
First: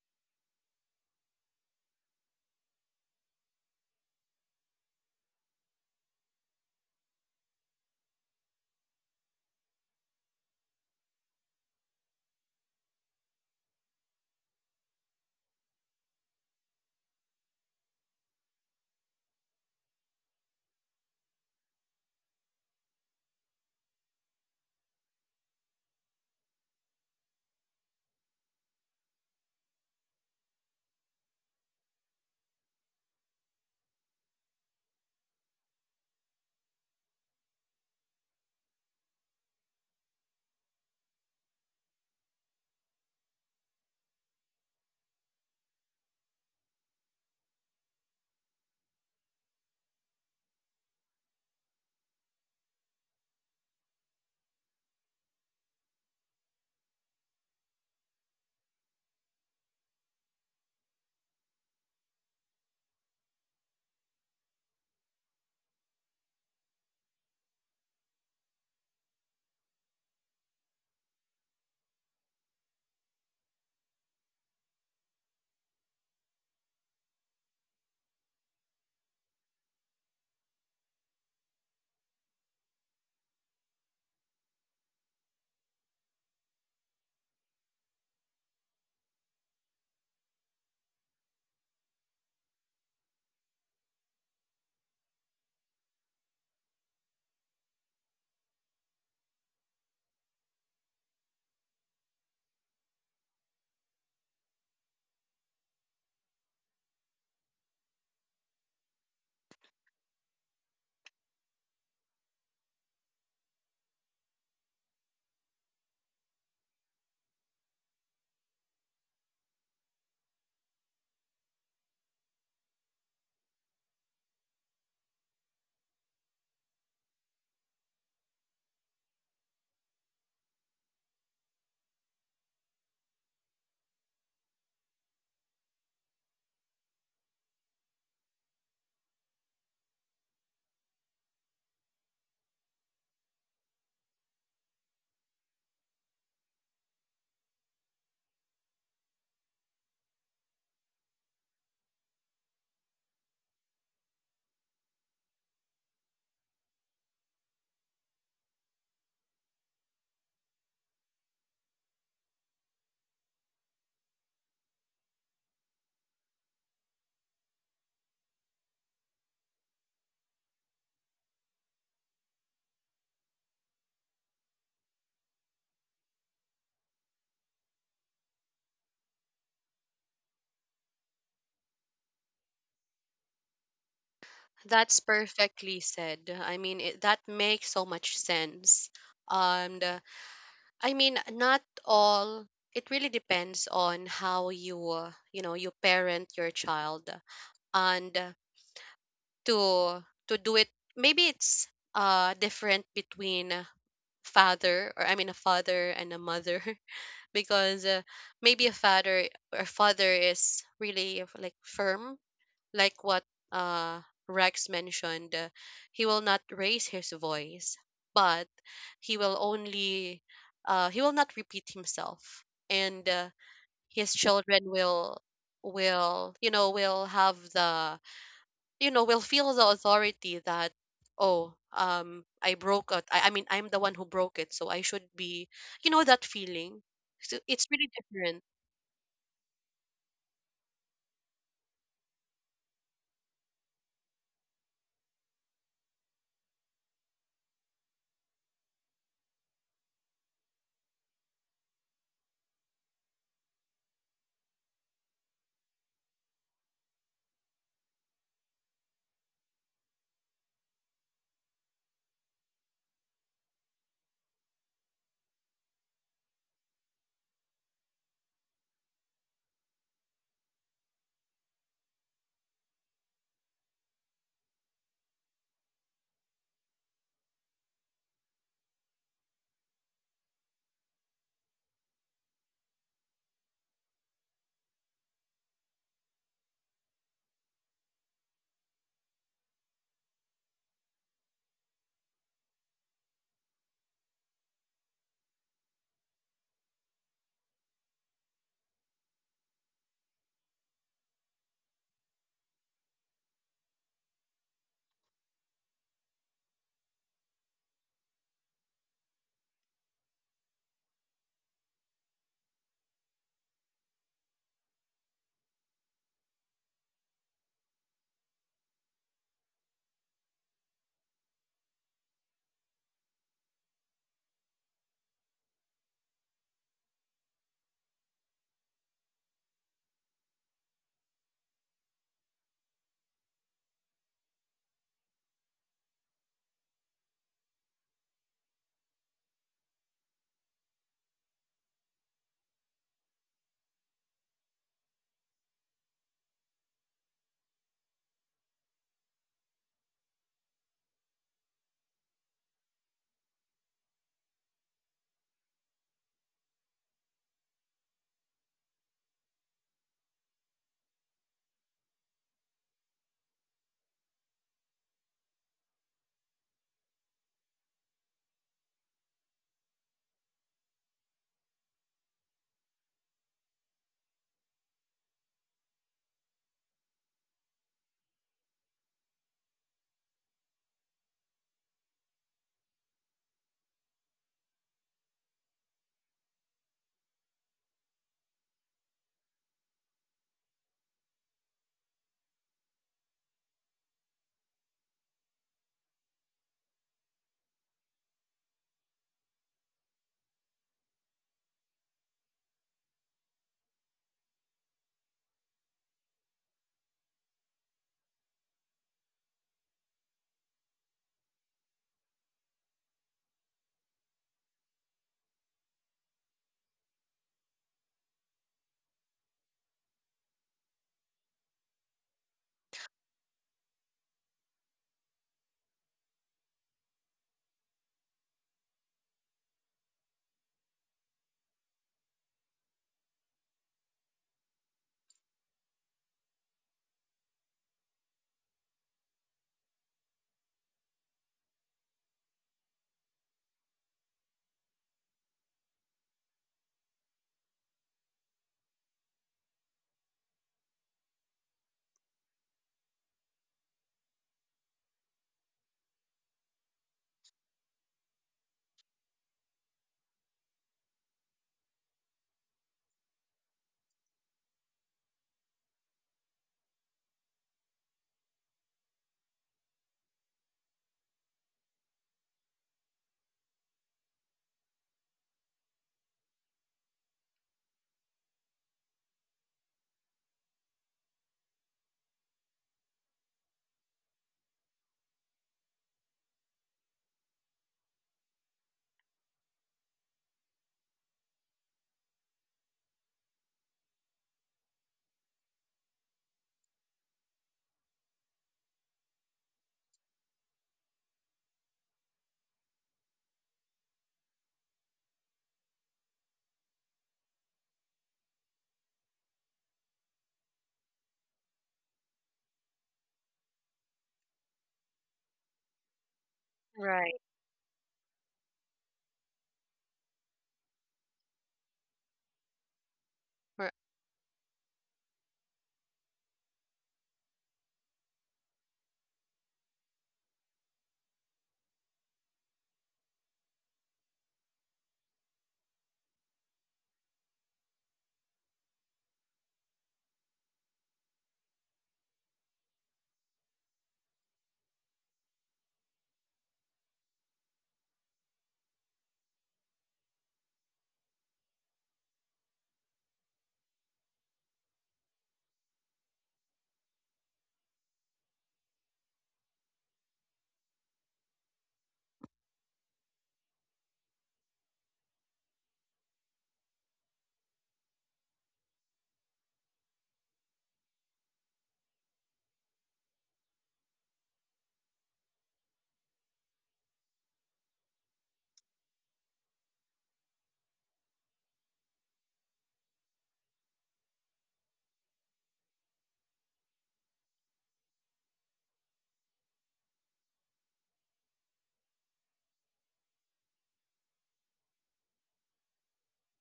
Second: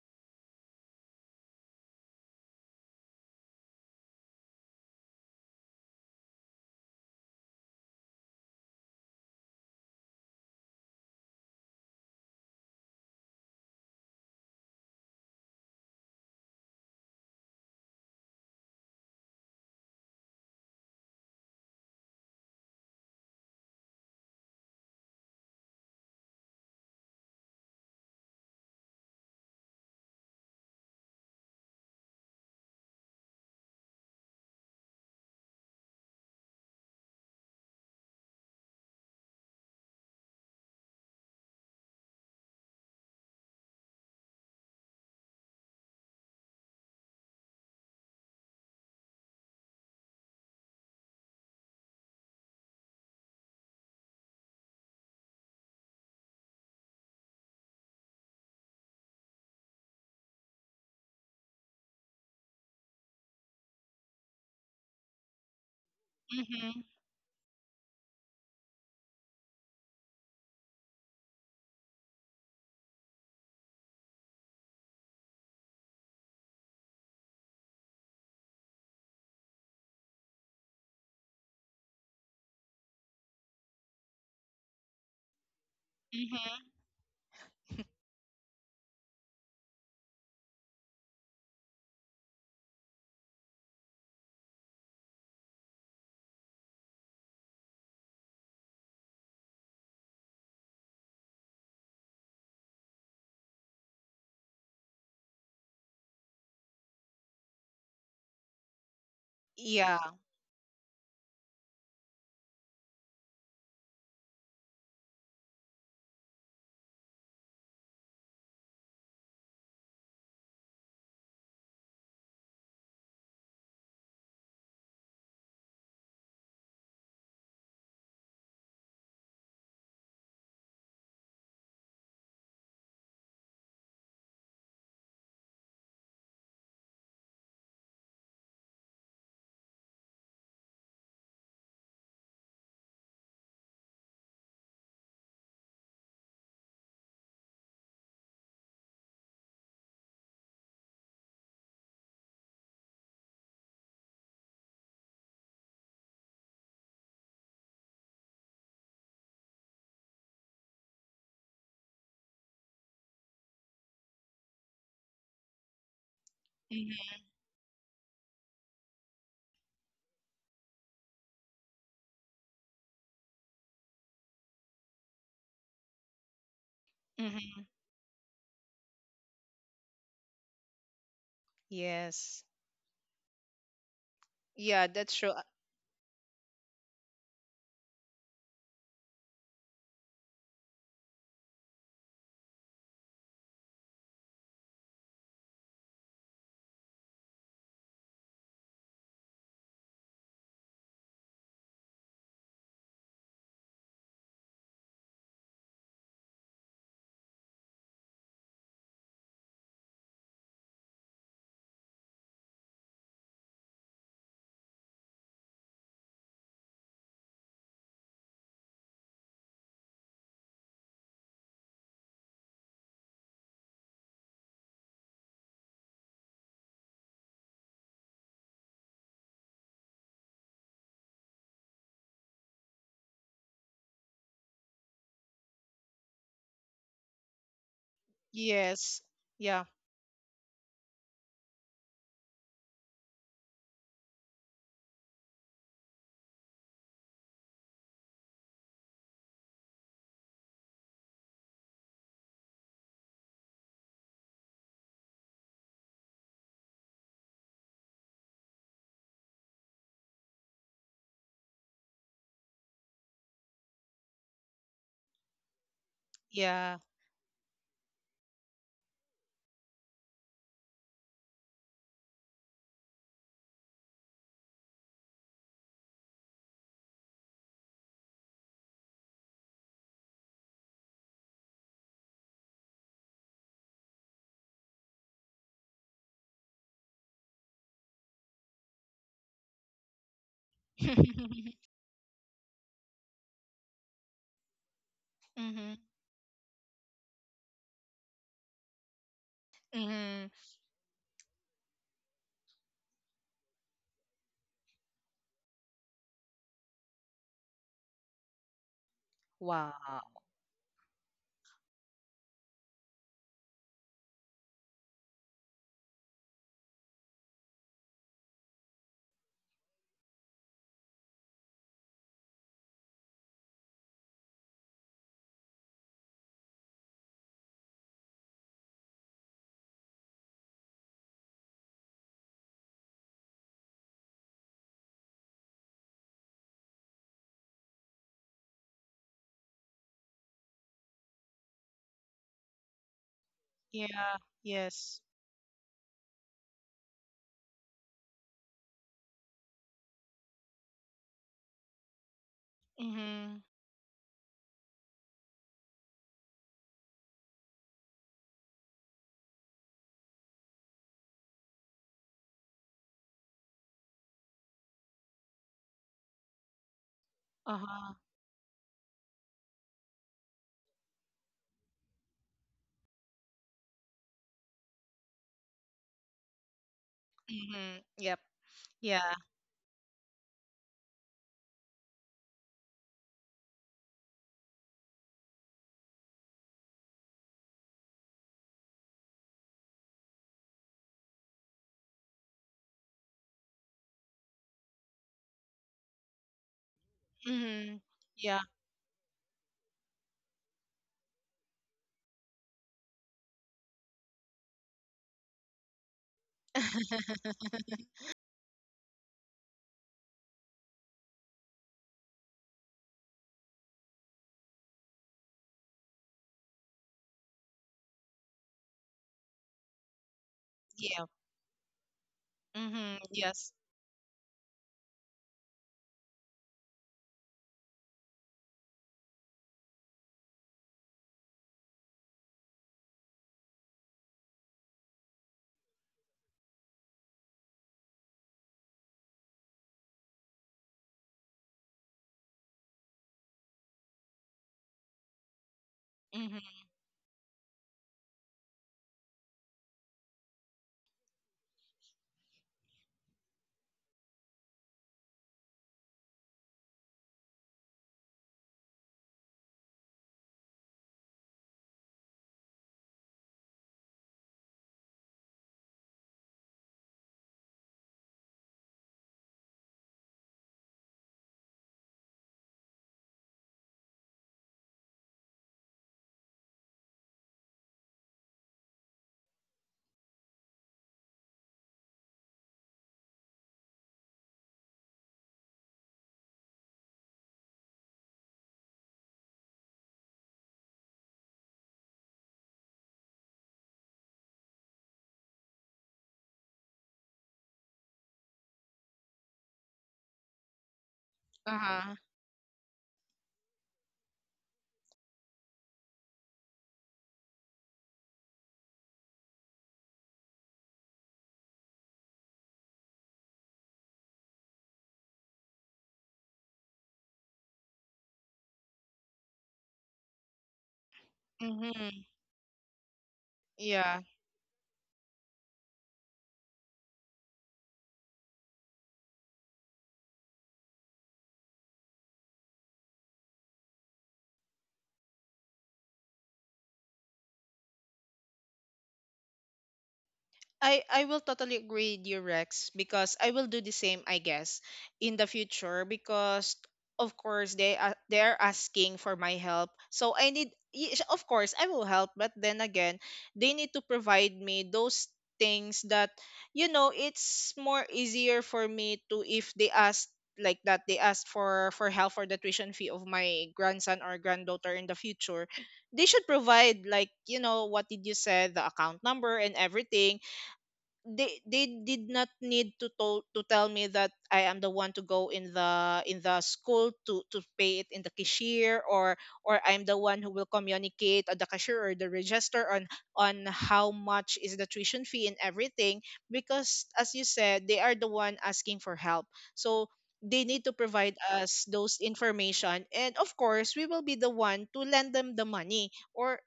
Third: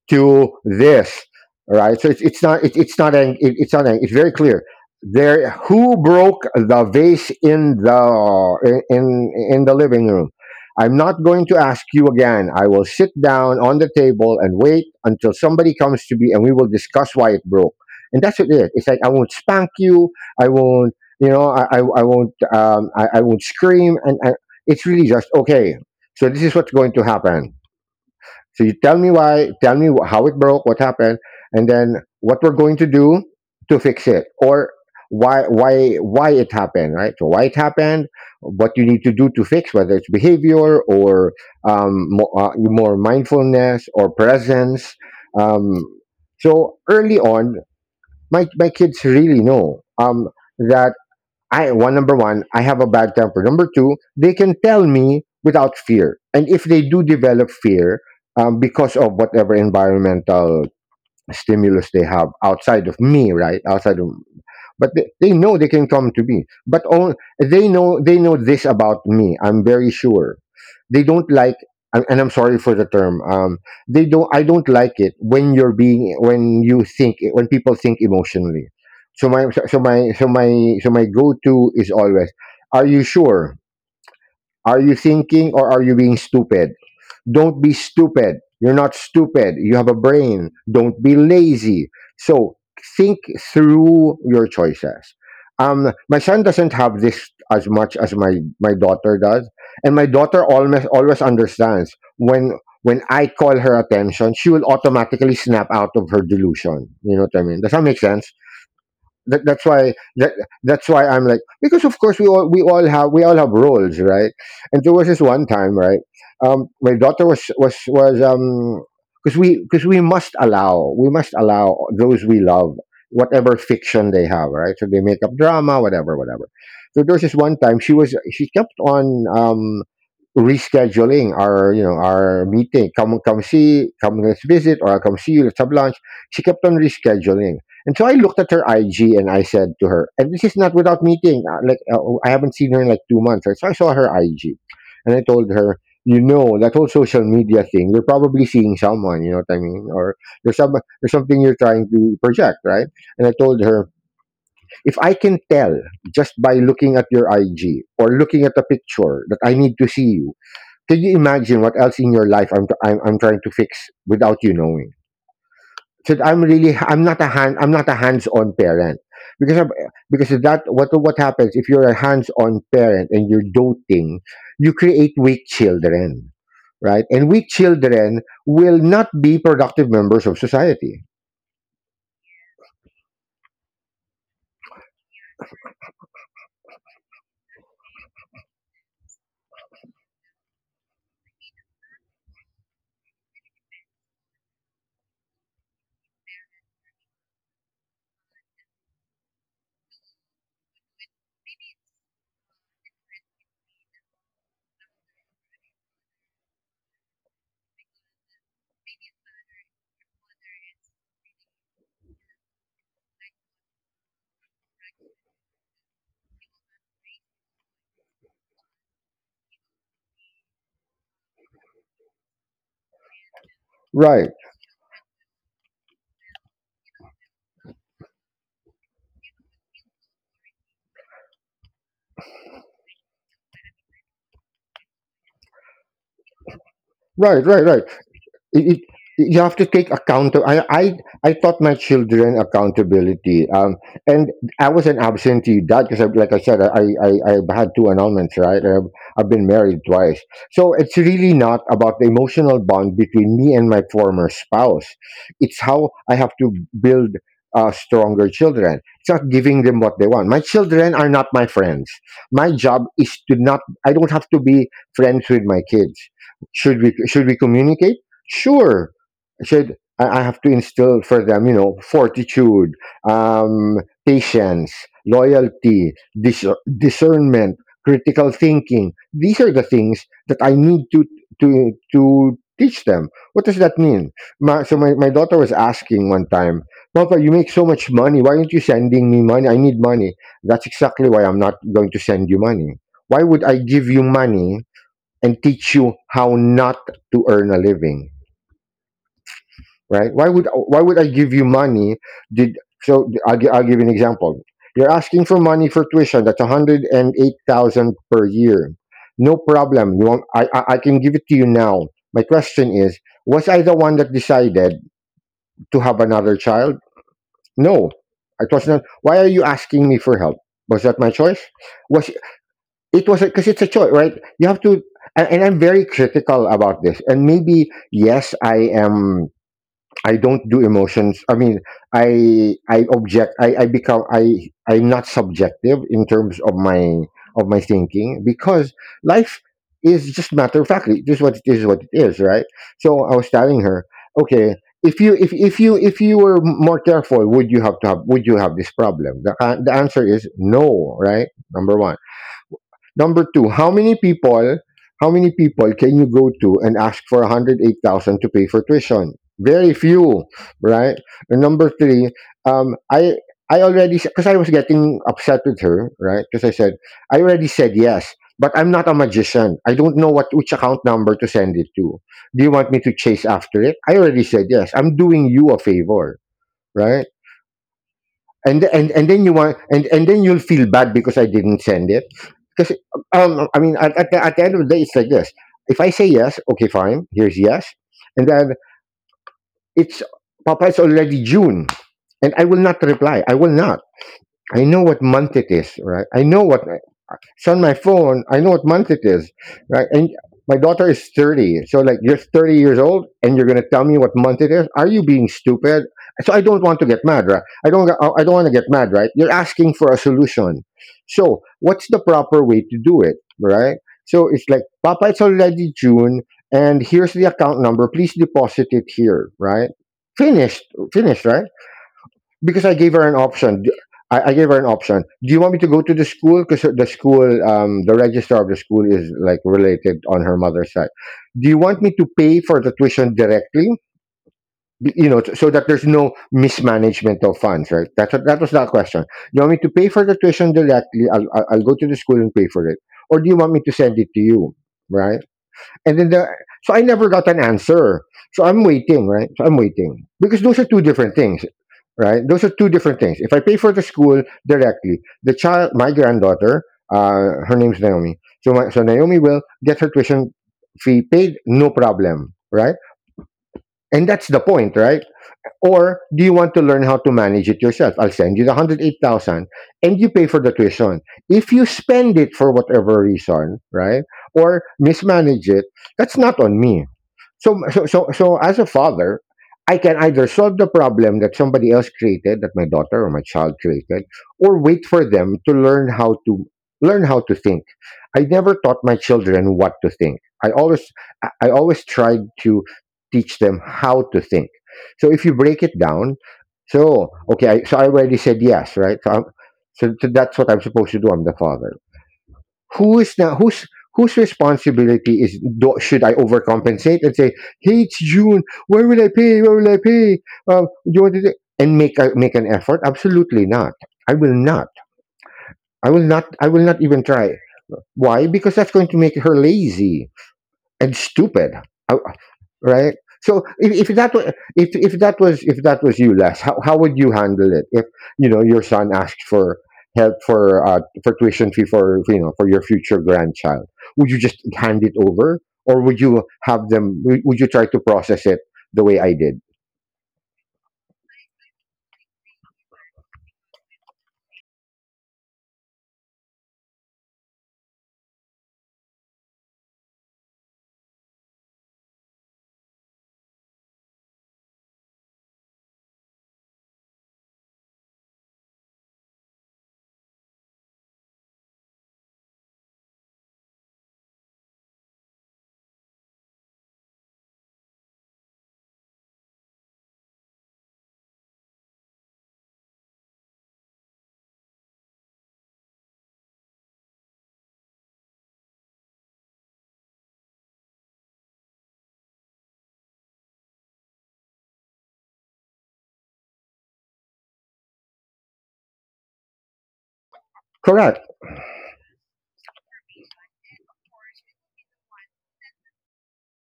B: to this, right? So it's not it, it's not an, it, it's not an, it's very clear there. Who broke the vase in the living room? I'm not going to ask you again. I will sit down on the table and wait until somebody comes to me and we will discuss why it broke. And that's what it is. It's like, I won't spank you, I won't, you know, I won't, I won't scream, and I, it's really just, okay, so this is what's going to happen. So you tell me why, tell me how it broke, what happened, and then what we're going to do to fix it, or why it happened, right? So why it happened, what you need to do to fix, whether it's behavior or, more, more mindfulness or presence. Um, so early on, my kids really know, that I one number one, I have a bad temper. Number two, they can tell me without fear. And if they do develop fear, because of whatever environmental stimulus they have outside of me, right, outside of, they know they can come to me.
C: Mm-hmm.
B: But all, they know, they know this about me, I'm very sure. they don't like And I'm sorry for the term, they don't, I don't like it when you're being, when people think emotionally. So my go-to is always, are you sure? Are you thinking or are you being
C: Hmm.
B: stupid? Don't be stupid. You're not stupid. You have a brain. Don't be lazy. So think through your choices. My son doesn't have this as much as my daughter does, and my daughter almost always understands when I call her attention, she will automatically snap out of her delusion. You know what I mean? Does that make sense? That's why
C: Yeah.
B: that's why I'm like, because of course we all have roles, right? And there was this one time, right? My daughter was because we must allow, we must allow those we love whatever fiction they have, right? So they make up drama whatever whatever. So there was this one time, she was, she kept on, rescheduling our, you know, our meeting. Come come see come Let's visit, or come see you, let's have lunch. She kept on rescheduling. And so I looked at her IG, and I said to her, and this is not without meeting, I haven't seen her in like 2 months. So I saw her IG and I told her, you know, that whole social media thing, you're probably seeing someone, you know what I mean, or there's some there's something you're trying to project, right? And I told her, if I can tell just by looking at your IG or looking at the picture that I need to see you, can you imagine what else in your life I'm trying to fix without you knowing? So I'm really,
C: Mm-hmm.
B: I'm not a hands-on parent because because of that, what happens if you're a hands-on parent and you're doting, you create weak children, right? And weak
C: Hmm.
B: children will not be productive members of society.
C: Yes. Yeah,
A: That's
C: that's true. Uh.
A: perfectly said. I mean, it, that makes so much sense. And I mean, not all. It really depends on how you, you know, you parent your child and to do it, maybe it's different between a father or I mean a father and a mother. Because maybe a father or father is really like firm, like what uh Rex mentioned. He will not raise his voice, but he will only, he will not repeat himself, and, his
B: Right,
A: children will, you know, will have the, you know, will feel the authority that, oh, I broke it. I mean, I'm the one who broke it, so I should be, you know, that feeling. So
B: right, right,
A: it's
B: right.
A: really different.
B: it, it-
C: Yes.
B: you have
C: Yeah.
B: to take account. I taught my children accountability, and I was an absentee dad, because like I said, I've had two annulments, right? I've been married twice. So it's really not about the emotional bond between me and my former spouse. It's how I have to build, stronger children. It's not giving them what they want. My children are not my friends. My job is to not, I don't have to be friends with my kids.
C: Yeah.
B: Should we communicate? Sure. I said, I have to instill for them, you know, fortitude, um, patience, loyalty, dis- discernment, critical thinking. These are the things that I need to to teach them. What does that mean? My daughter was asking one time, Papa, you make so much money, why aren't you sending me money? I need money. That's exactly why I'm not going to send you money. Why would I give you money and
C: Mm-hmm.
B: teach you how not to earn a living? Right?
C: Mm-hmm.
B: Why would I give you money? Did so? I'll give you an example. You're asking for money for tuition. That's 108,000 per year. No problem. You
C: Wow.
B: want, I can give it to you now. My question is, was I the one that decided to have another child? No, it was not. Why are you asking me for help? Was that my choice? Was it was Because it's a choice, right? You have to, and I'm very critical about this. And maybe yes, I am, I don't do emotions. I mean, I object. I'm not subjective in terms of my thinking, because life is just matter of factly. This is what it is, right? So I was telling her,
C: Yeah.
B: okay,
C: Yes.
B: if you were more careful, would you have this problem? The answer is no, right? Number one. Number
C: Mm-hmm.
B: two, how many people can you go to and ask for 108,000 to pay for tuition? Very few, right? And number three, um, I, I already, because I was getting upset with her, right? Because I said, I already said
C: Uh-huh.
B: yes, but I'm not a magician. I don't know what, which account number to send it to. Do you want me to chase after it? I already said yes. I'm doing you a favor, right?
C: Mm-hmm. Yep.
B: And, and,
C: Yeah.
B: and then you want, and then you'll feel bad because I didn't send it because I mean, at the end of the day, it's like this. If I say yes, okay, fine. Here's yes, and then it's Papa. It's already June, and I will not reply. I will not. I know what month it is, right? I know what. It's on my
C: Mm-hmm.
B: phone.
C: Yeah.
B: I know what month it is. Right? And my daughter is 30. So, like, you're 30 years old and you're going to tell me what month it is? Are you being stupid? So, I don't want to get mad, right? I don't want to get mad, right? You're asking for a solution. So, what's the proper way to do it, right? So, it's like, Papa, it's already June and here's the account number. Please deposit it here, right? Finished,
C: Yeah.
B: finished, right? Because I gave
C: Mm-hmm.
B: her an
C: Yes.
B: option. I gave her an option. Do you want me to go to the school? Because the school, the registrar of the school is like related on her mother's side. Do you want me to pay for the tuition directly? You know, so that there's no mismanagement of funds, right? That was that question. You want me to pay for the tuition directly? I'll go to the school and pay for it, or do you want me to send it to you, right? And then the
C: Mm-hmm.
B: So I never got an answer. So I'm waiting, right? So I'm waiting because those are two different things, right? Those are two different things. If I pay for the school directly, the child, my granddaughter, her name's Naomi. So Naomi will get her tuition fee paid, no problem, right? And that's the point, right? Or do you want to learn how to manage it yourself? I'll send you the 108,000, and you pay for the tuition. If you spend it for whatever reason, right, or mismanage it, that's not on me. So, so as a father, I can either solve the problem that somebody else created, that my daughter or my child created, or wait for them to learn how to think. I never taught my children what to think. I always, I always tried to teach them how to think. So if you break it down, so okay, so I already said yes, right? So, that's what I'm supposed to do. I'm the father
C: Uh-huh.
B: who is now whose responsibility is should I overcompensate and say, "Hey, it's June. Where will I pay? Where will I pay? Do you want to?" And make make an effort? Absolutely not. I will not. I will not. I will not even
A: Right.
B: try. Why? Because that's going to make her lazy and stupid. Uh,
C: Mm-hmm.
B: right? So
A: Or-
C: Yeah.
B: if that was you, Les, how would you handle it if you know your son asked for help for tuition fee for you know for your future grandchild? Would you just hand it over, or would you have them? Would you try to process it the way I did?
C: I will totally agree with you, Rex, because I will do the same, I guess, in the future because of course they are, they're asking for my help. So I need of course I will help, but then again, they need to provide me those things that, you know, it's more easier for me to if they ask, like that, they ask for help for the tuition fee of my grandson or granddaughter in the future. They should provide, like, you know, what did you say, the account number and everything. They did not need to tell, me that I am the one to go in the, in the school to pay it in the cashier, or I'm the one who will communicate at the cashier or the register on how much is the tuition fee and everything, because as you said they are the one asking for help. So they need to
B: Correct.
C: provide us those information, and of course we will be the one to lend them the money, or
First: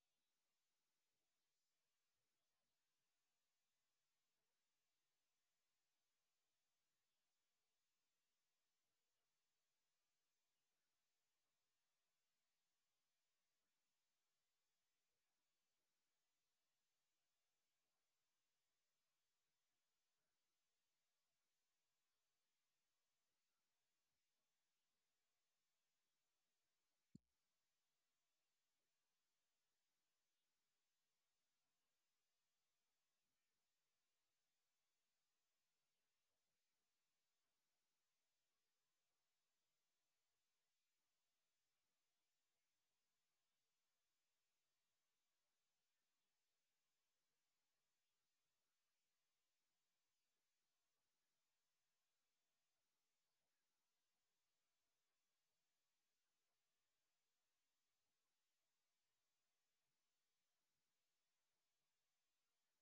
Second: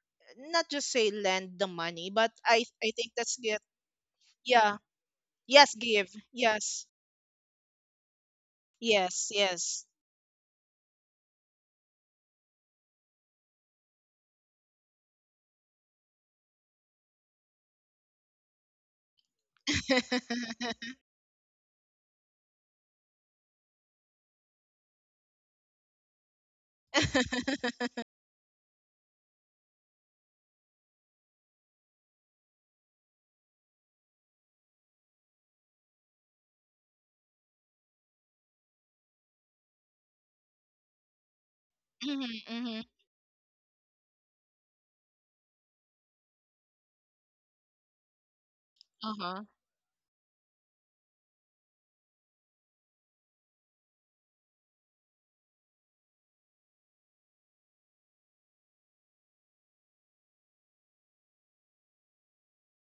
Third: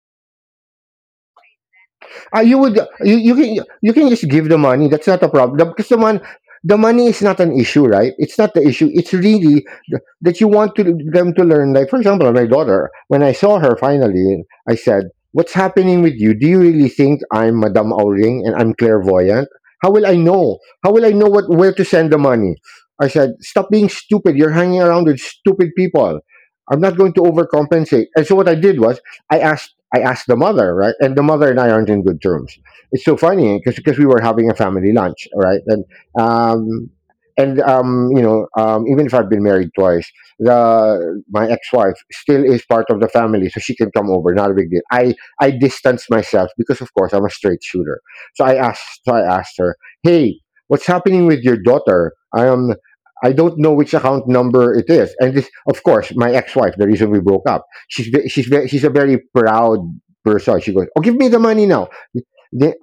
C: not just say lend the money, but
B: Ah, you
C: I
B: would
C: I think that's it.
B: you can just give the
C: Yeah.
B: money. That's not a problem
C: Yes,
B: because
C: give.
B: the
C: Yes.
B: money is not an issue, right? It's not the issue. It's
C: Yes,
B: really
C: yes.
B: that you want to them to learn. Like for example, my daughter. When I saw her finally, I said, "What's happening with you? Do you really think I'm Madame Auring and I'm clairvoyant? How will I know? How will I know what where to send the money?" I said, "Stop being stupid. You're hanging around with stupid people." I'm not going to overcompensate. And so what I did was I asked the mother, right? And the mother and I aren't in good terms. It's so funny because we were having a family lunch, right? And um you know even if I've been married twice, the my ex wife still
C: Mhm,
B: is
C: mhm.
B: part of the family, so she can come over. Not a big deal. I distance myself because of course I'm a straight shooter. So I
C: Uh-huh.
B: asked her, hey, what's happening with your daughter? I don't know which account number it is. And this, of course, my ex wife, the reason we broke up she's a very proud person. She goes, "Oh, give me the money now." Then,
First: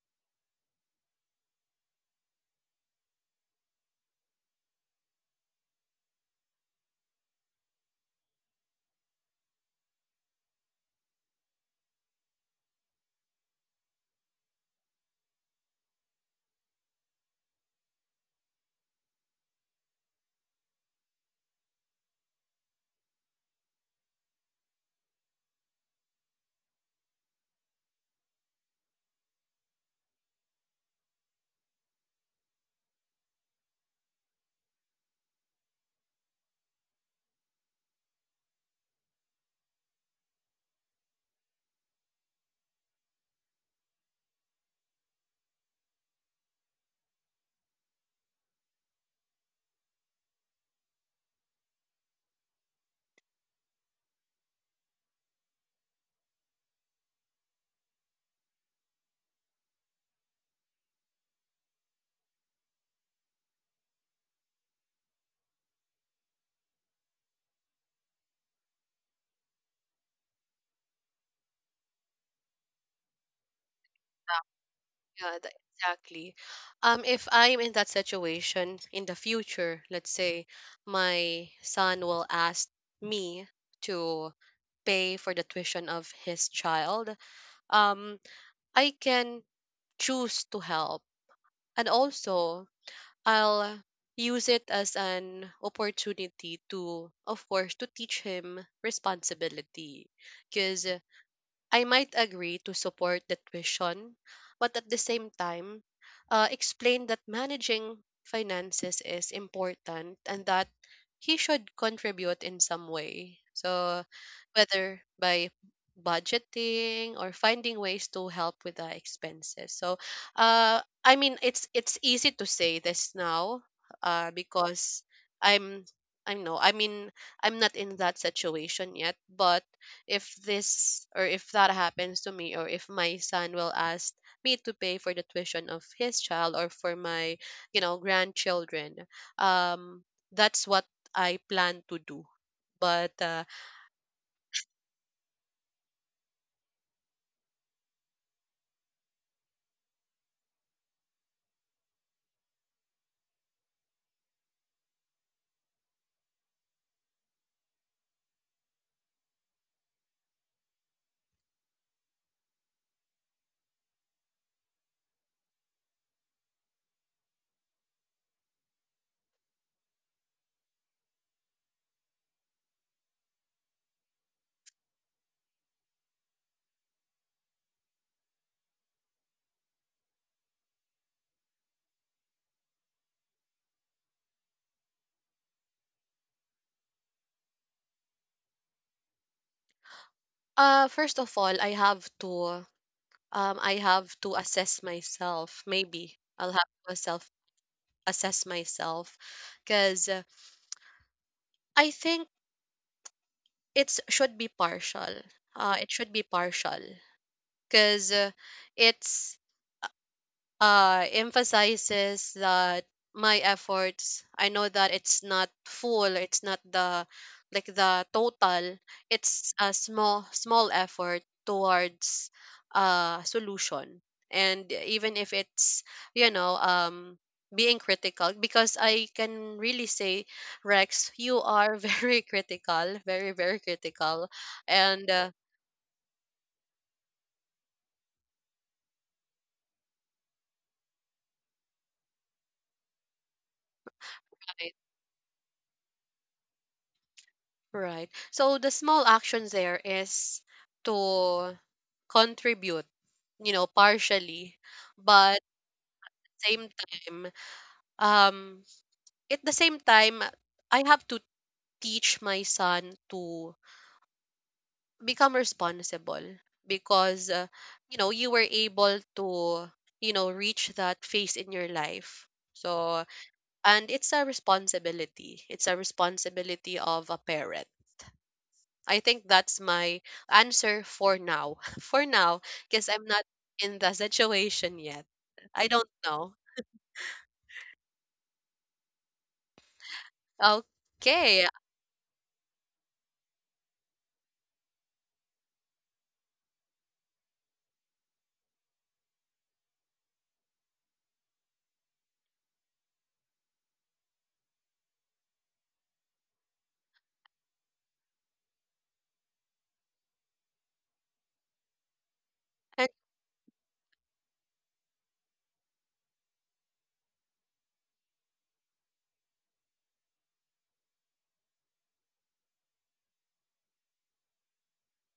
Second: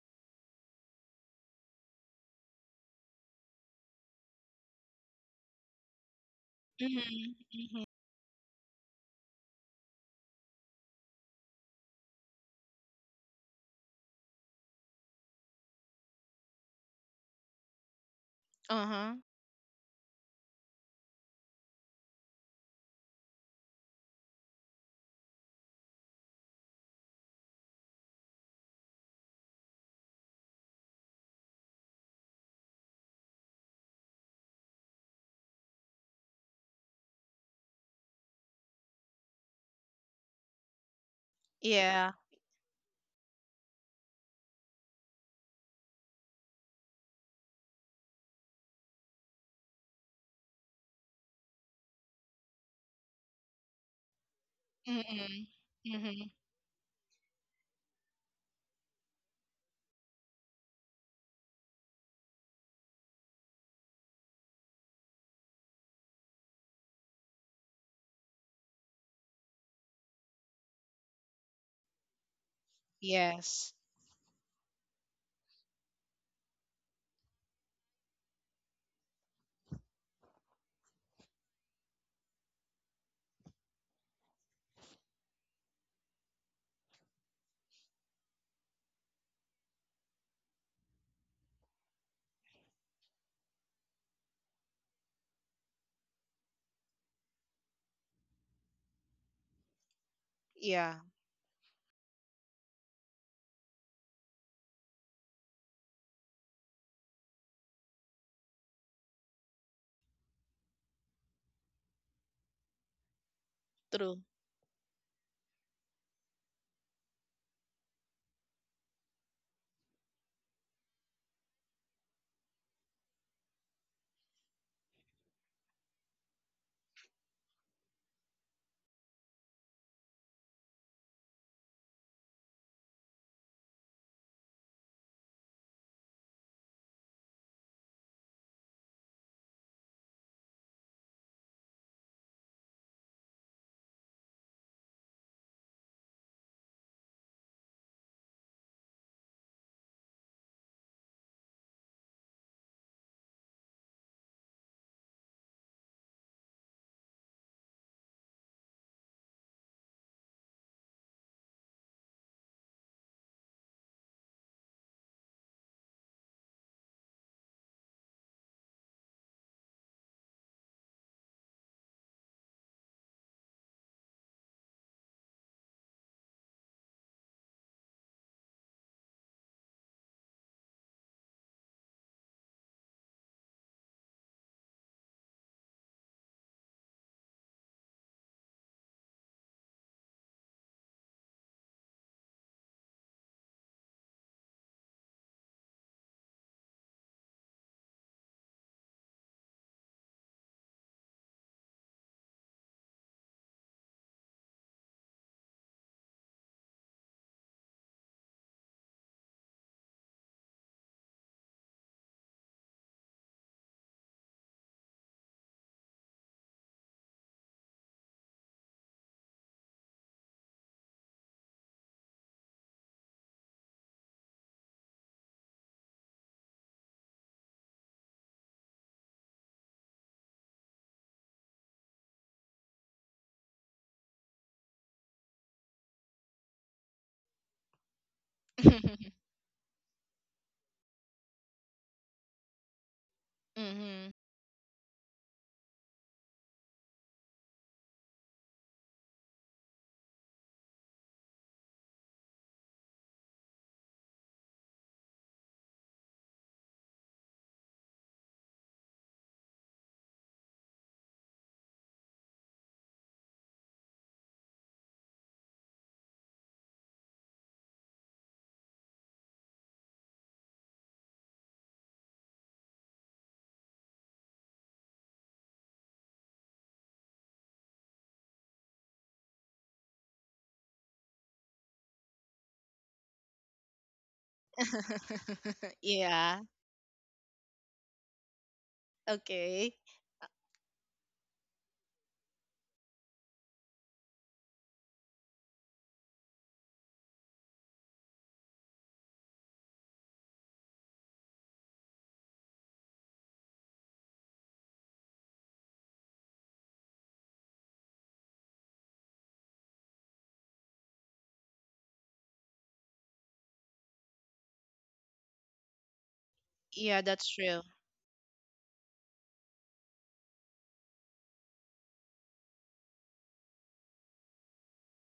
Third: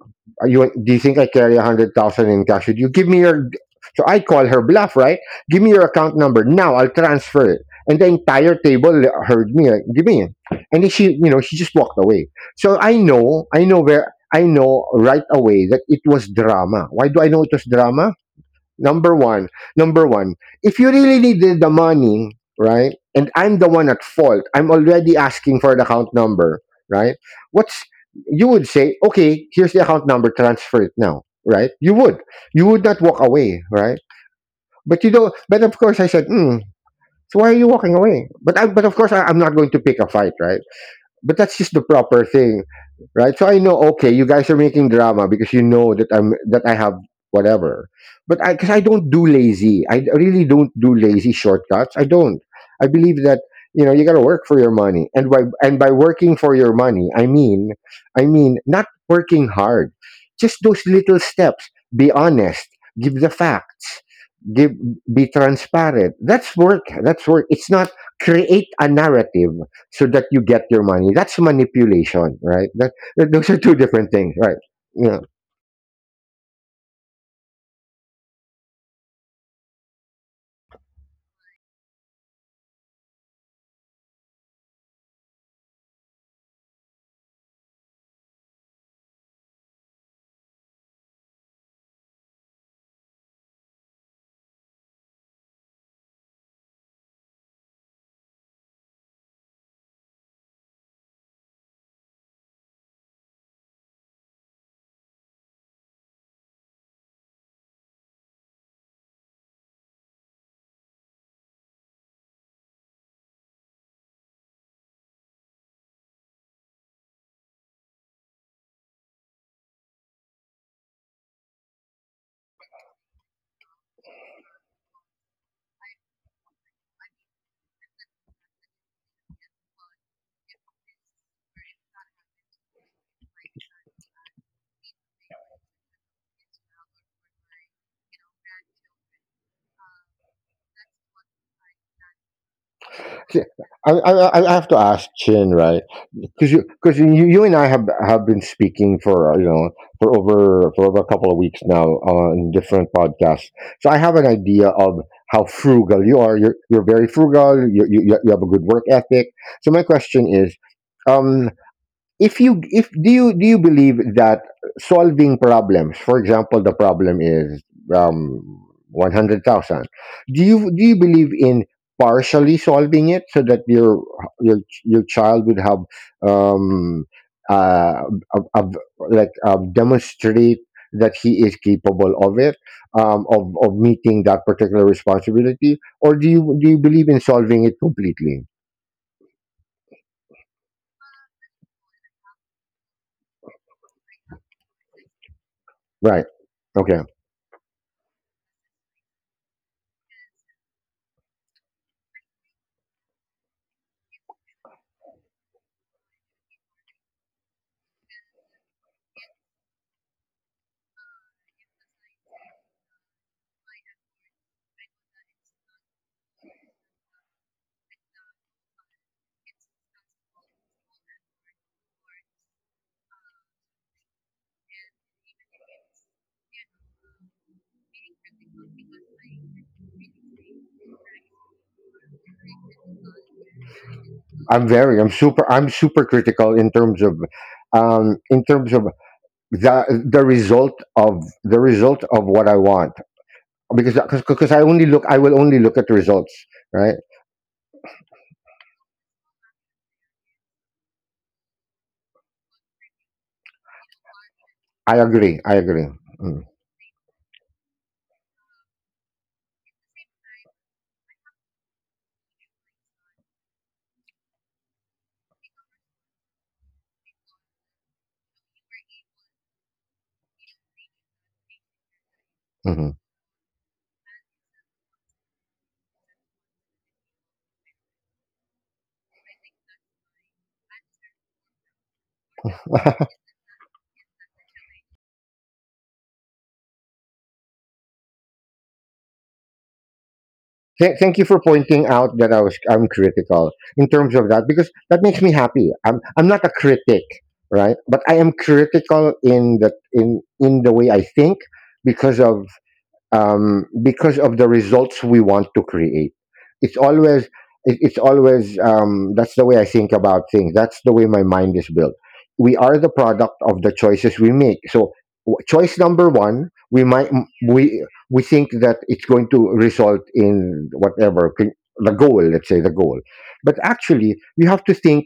B: are you do you think I carry 100,000 in cash? Would you give me your? So I call her bluff, right? Give me your account number now. I'll
C: Mhm,
B: transfer it.
C: mhm.
B: And the entire table heard me. Like, give me it. And then she, you know, she just walked away. I know where, I know right away that it was drama. Why do I know it was drama?
C: Uh-huh.
B: Number one, number one, if you really needed the money, right? And I'm the one at fault. I'm already asking for the account number, right? What's you would say, okay, here's the account number, transfer it now, right? You would. You would not walk away, right? But you don't but of course I said, hmm, so why are you walking away? But of course I'm not going to pick a fight, right? But that's just the
C: Yeah.
B: proper thing, right? So I know, okay, you guys are making drama because you know that I have whatever, but I because I don't do lazy. Really don't do lazy shortcuts. I don't. I believe that you know you got to work for your money,
C: Mm-mm.
B: and by
C: Mm-hmm.
B: working for your money, I mean not working hard, just those little steps. Be honest. Give the facts. Give Be transparent. That's work. That's work. It's not create a narrative so that you get your money. That's manipulation, right? Those are
C: Yes.
B: two different things, right? Yeah,
A: yeah tha- exactly. If I'm in that situation in the future, let's say my son will ask me to pay for the tuition of his child, um I can choose to help, and also I'll use it as an opportunity to, of course, to teach him responsibility. Because
C: Yeah.
A: I might agree to support the tuition, but at the same time, explain that managing finances is important and that he should contribute in some way. So,
C: True.
A: whether by budgeting or finding ways to help with the expenses. So, I mean, it's easy to say this now, because I'm I know, I mean, I'm not in that situation yet, but if this or if that happens to me, or if my son will ask me to pay for the tuition of his child or for my, you know, grandchildren, um that's what I plan to do. but uh,
B: see, I, I, I have to ask Chin, right? Because you, you and I have been speaking for you know for over a couple of weeks now on different podcasts. So I have an idea of how frugal you are. You're very frugal. You have a good work ethic. So my question is, um, if you if do you believe that solving problems for example the problem is um 100,000, do you believe in partially solving it so that your your child would have um uh a, a, like demonstrate that he is capable of it, of meeting that particular responsibility, or do you believe in solving it completely,
A: uh first of all, I have to, I have to assess myself, maybe
B: right?
A: I'll have to
B: Okay.
A: self assess myself, because I think it should be partial, uh, it should be partial, because it's, emphasizes that my efforts, I know that it's not full, it's not the, like the total, it's a small, small effort towards a solution. And even if it's, you know, being critical, because I can really say, Rex, you are very critical, very, very critical. And
B: I'm super critical in terms of the result of what I want because
C: Mm-hmm.
B: I will only look at the results, right?
A: Right. So the small actions there is to contribute, you know, partially, but
B: I agree. Mm,
A: same time, um, at the same time, I have to teach my son to become responsible because, you know, you were able to, you know, reach that phase in your life.
B: mhm.
A: So, and it's a responsibility. It's a responsibility of a parent. I think that's my answer for now. For now, because I'm not in the situation yet. I don't know.
C: Yeah. Okay.
B: Thank you
A: Okay.
B: for pointing out that I'm critical in terms of that because that makes me happy. I'm not a critic, right? But I am critical in the in the way I think because of because of the results we want to create. It's always it's always that's the way I think about things. That's the way my mind is built. We are
A: And
B: the product of the choices we make. So choice number one,
C: Yeah, that's true.
B: we think that it's going to result in whatever the goal. Let's say the goal, but actually we have to think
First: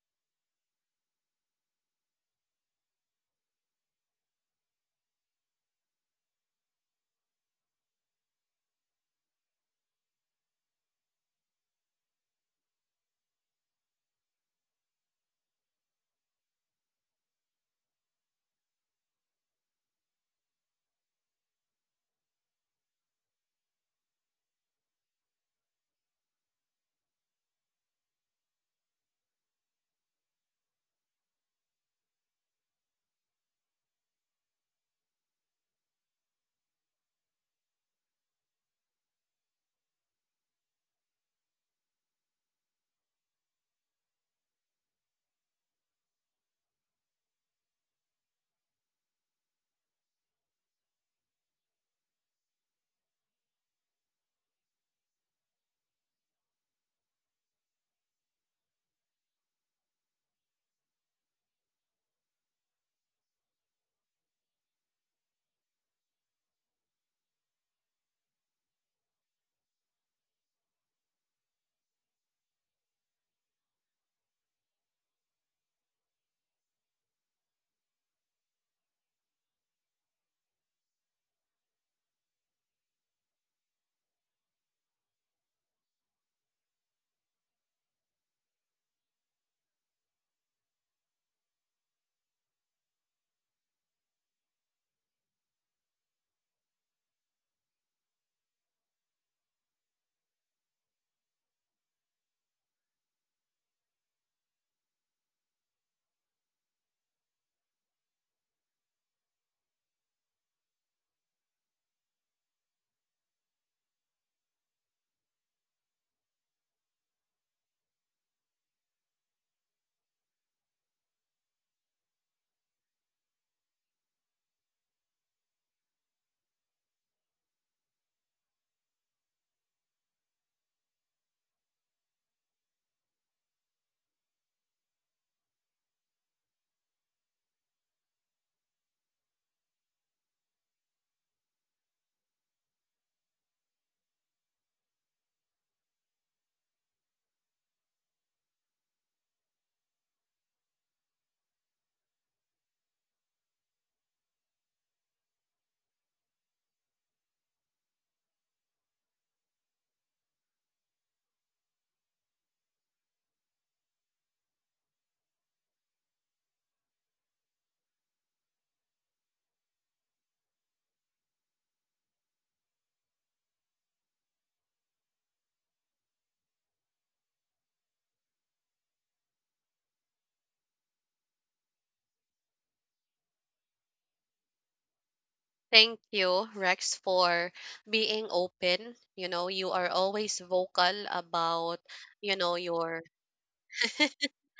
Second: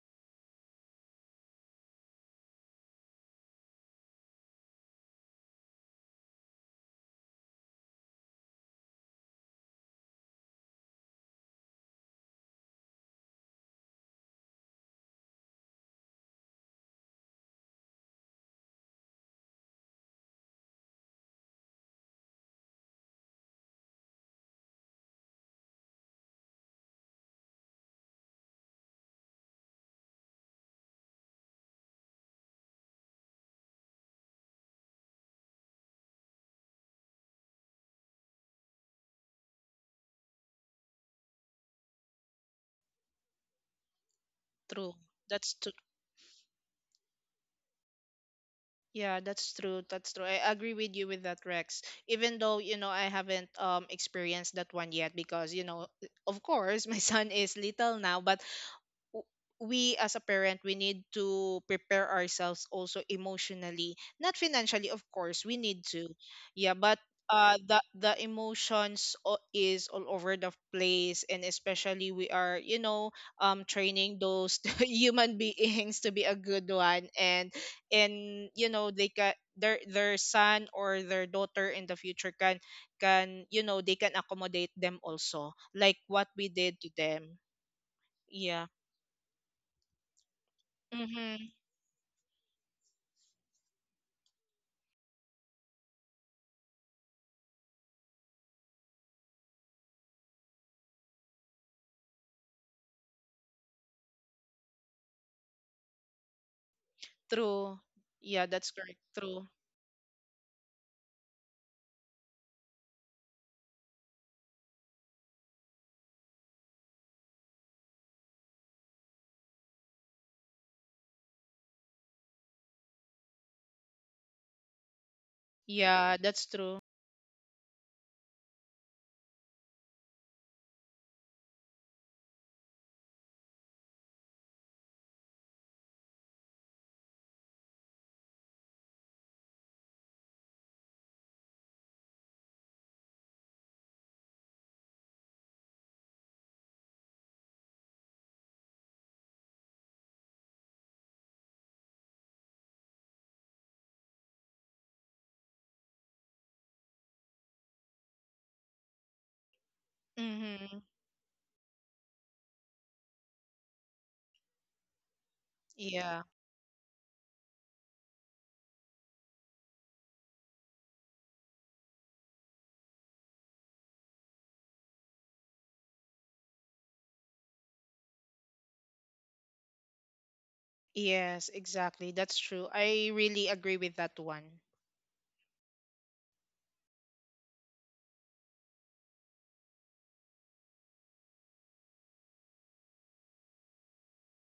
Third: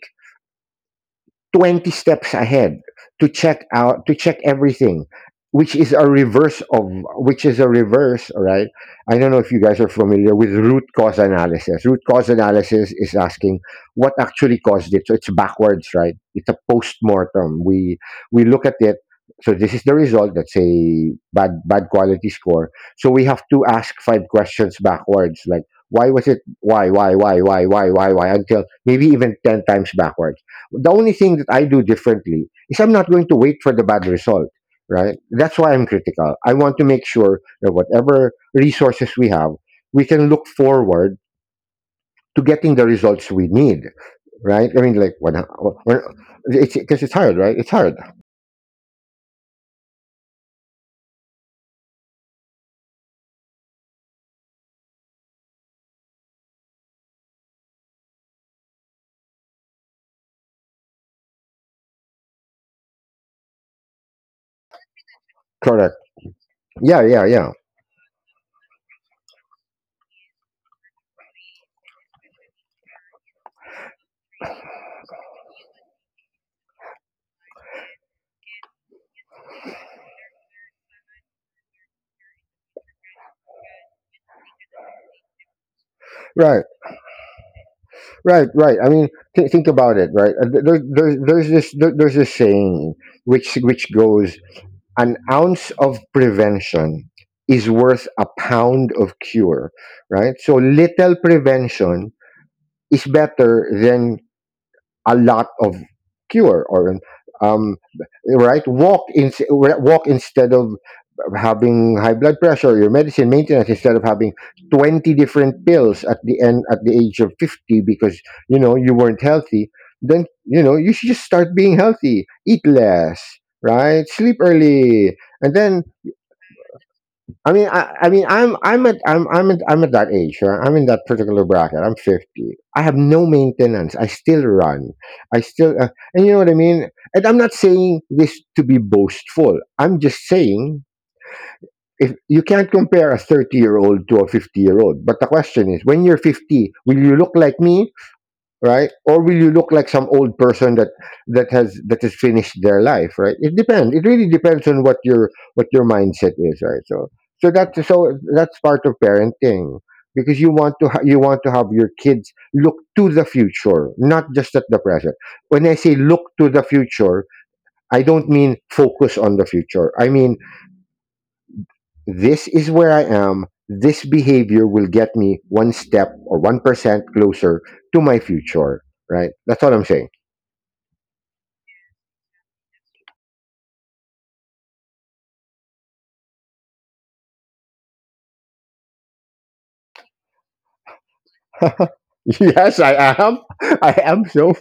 B: 20 steps ahead to check everything, which is a reverse of which is a reverse all right. I don't know if you guys are familiar with root cause analysis. Root cause analysis is asking what actually caused it, so it's backwards, right? It's a post-mortem. We look at it. So this is the result, that's a bad quality score. So we have to ask 5 questions backwards, like why was it, why until maybe even 10 times backwards. The only thing that I do differently is I'm not going to wait for the bad result, right? That's why I'm critical. I want to make sure that whatever resources we have, we can look forward to getting the results we need, right? I
C: True.
B: mean, like,
C: That's.
B: when it's because it's hard, right? It's hard.
C: Yeah, that's true. That's true. I agree with you with that, Rex. Even though, you know, I haven't experienced that one yet because, you know, of course, my son is little now, but w- we as a parent, we need to prepare ourselves also emotionally, not financially, of course we need
B: Correct.
C: to, yeah, but
B: Yeah, yeah, yeah.
C: the emotions is all over the place, and especially we are, you know, training those human beings to be a good one, and you know they can, their son or their daughter in the future can, you know, they can accommodate them also, like what we
B: Right,
C: did to them.
B: right,
C: Yeah.
B: right. I mean, think about it, right? Uh, There, there, there's
C: Mm-hmm.
B: this, there, there's this saying, which goes, an ounce of prevention is worth a pound of cure, right? So little prevention is better than a lot of cure or um,
C: True. Yeah,
B: right,
C: that's correct.
B: walk in,
C: True.
B: walk instead of having high blood pressure, your medicine maintenance, instead of having 20 different pills at the end, at the age of 50, because you know you weren't healthy. Then you know you should just start being healthy, eat less, right? Sleep early. And then
C: Yeah, that's true.
B: I mean, I'm at that age. Right? I'm in that particular bracket. I'm 50. I have no maintenance. I still run. I still, and you know what I mean. And I'm not saying this to be boastful. I'm just saying if you can't compare a 30-year-old to a 50-year-old. But the question is, when you're 50, will you look like me, right? Or will you look like some old person that that has finished their life, right? It depends. It really depends on what your mindset is, right? That's part of parenting, because you want
C: Mm-hmm.
B: to you want to have your kids look to the future, not just at the present. When I say look
C: Yeah.
B: to the future, I don't mean focus on the future. I mean, this is where I am. This behavior will get me one step or 1% closer to my future, right? That's all I'm saying.
C: Yes, exactly. That's true. I really agree with that one.
A: thank you, Rex, for being open. You know, you are always vocal about, you know,
B: Yes, I
A: your,
B: am. I am so.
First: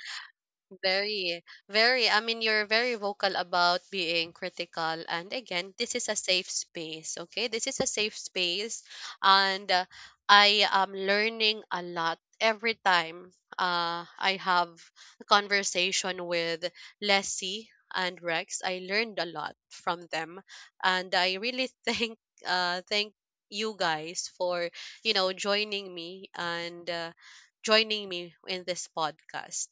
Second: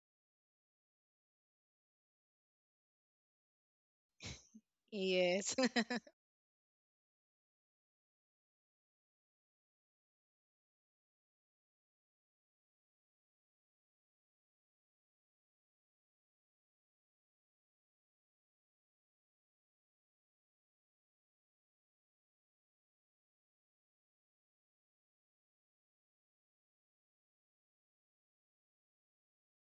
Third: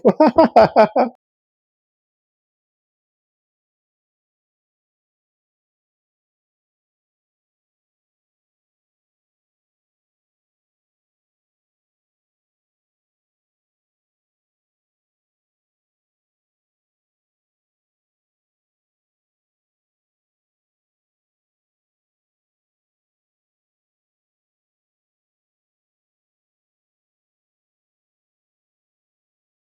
A: very, very. I mean, you're very vocal about being critical. And
C: Yes.
A: again, this is a safe space, okay? This is a safe space. And I am learning a lot every time I have a conversation with Leslie and Rex. I learned a lot from them. And I really thank you guys for, you know, joining me and joining me in this podcast.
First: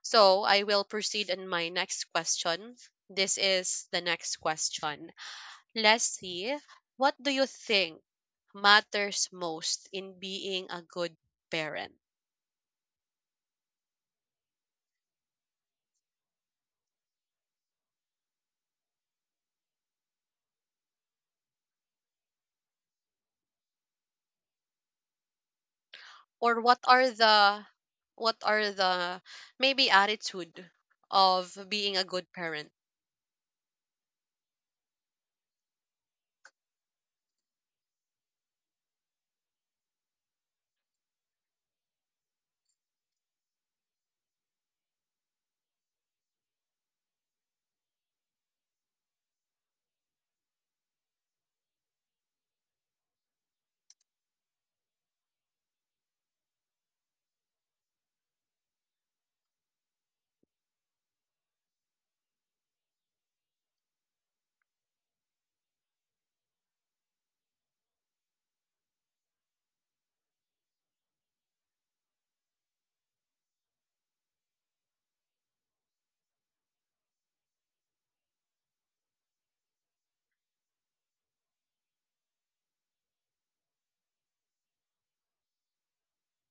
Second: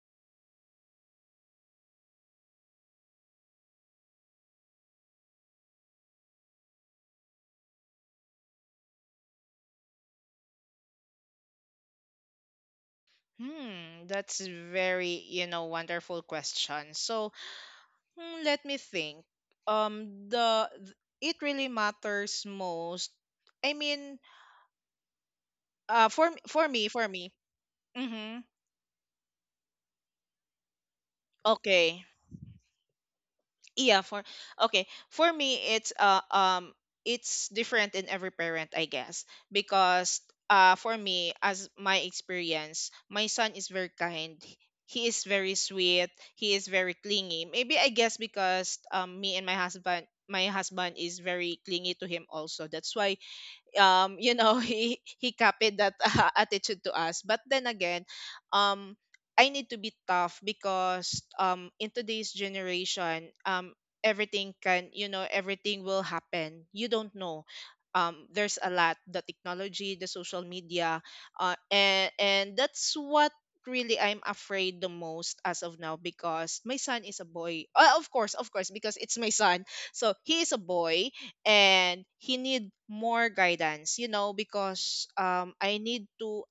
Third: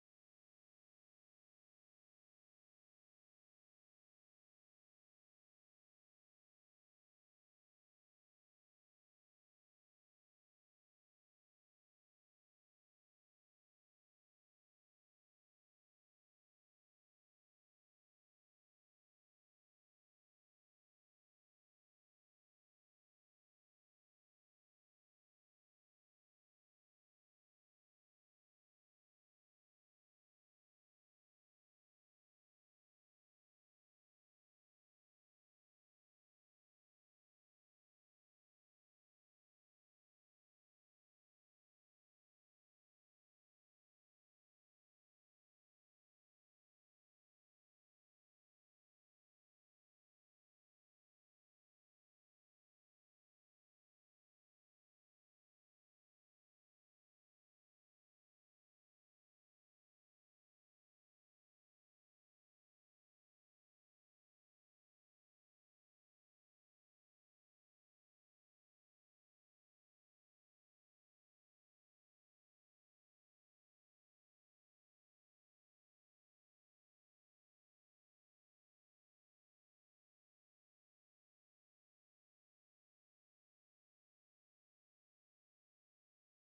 A: So I will proceed in my next question. This is the next question. Leslie, what do you think matters most in being a good parent?
C: Hmm, that's very, you know, wonderful question. So, hmm, let me think. Um, the th- it really matters most. I mean, for for
A: Or what
C: me, for
A: are
C: me.
A: the,
C: Mm-hmm.
A: what are the, maybe attitude of being
C: Okay.
A: a good parent?
C: yeah for okay, for me it's different in every parent, I guess, because, for me, as my experience, my son is very kind, he is very sweet, he is very clingy, maybe, I guess, because, me and my husband, my husband is very clingy to him also, that's why, you know, he copied that attitude to us, but then again, um I need to be tough because, in today's generation, everything can, you know, everything will happen, you don't know, there's a lot, the technology, the social media, and that's what really I'm afraid the most as of now, because my son is a boy, of course, because it's my son, so he is a boy, and he need more guidance, you know, because I need to,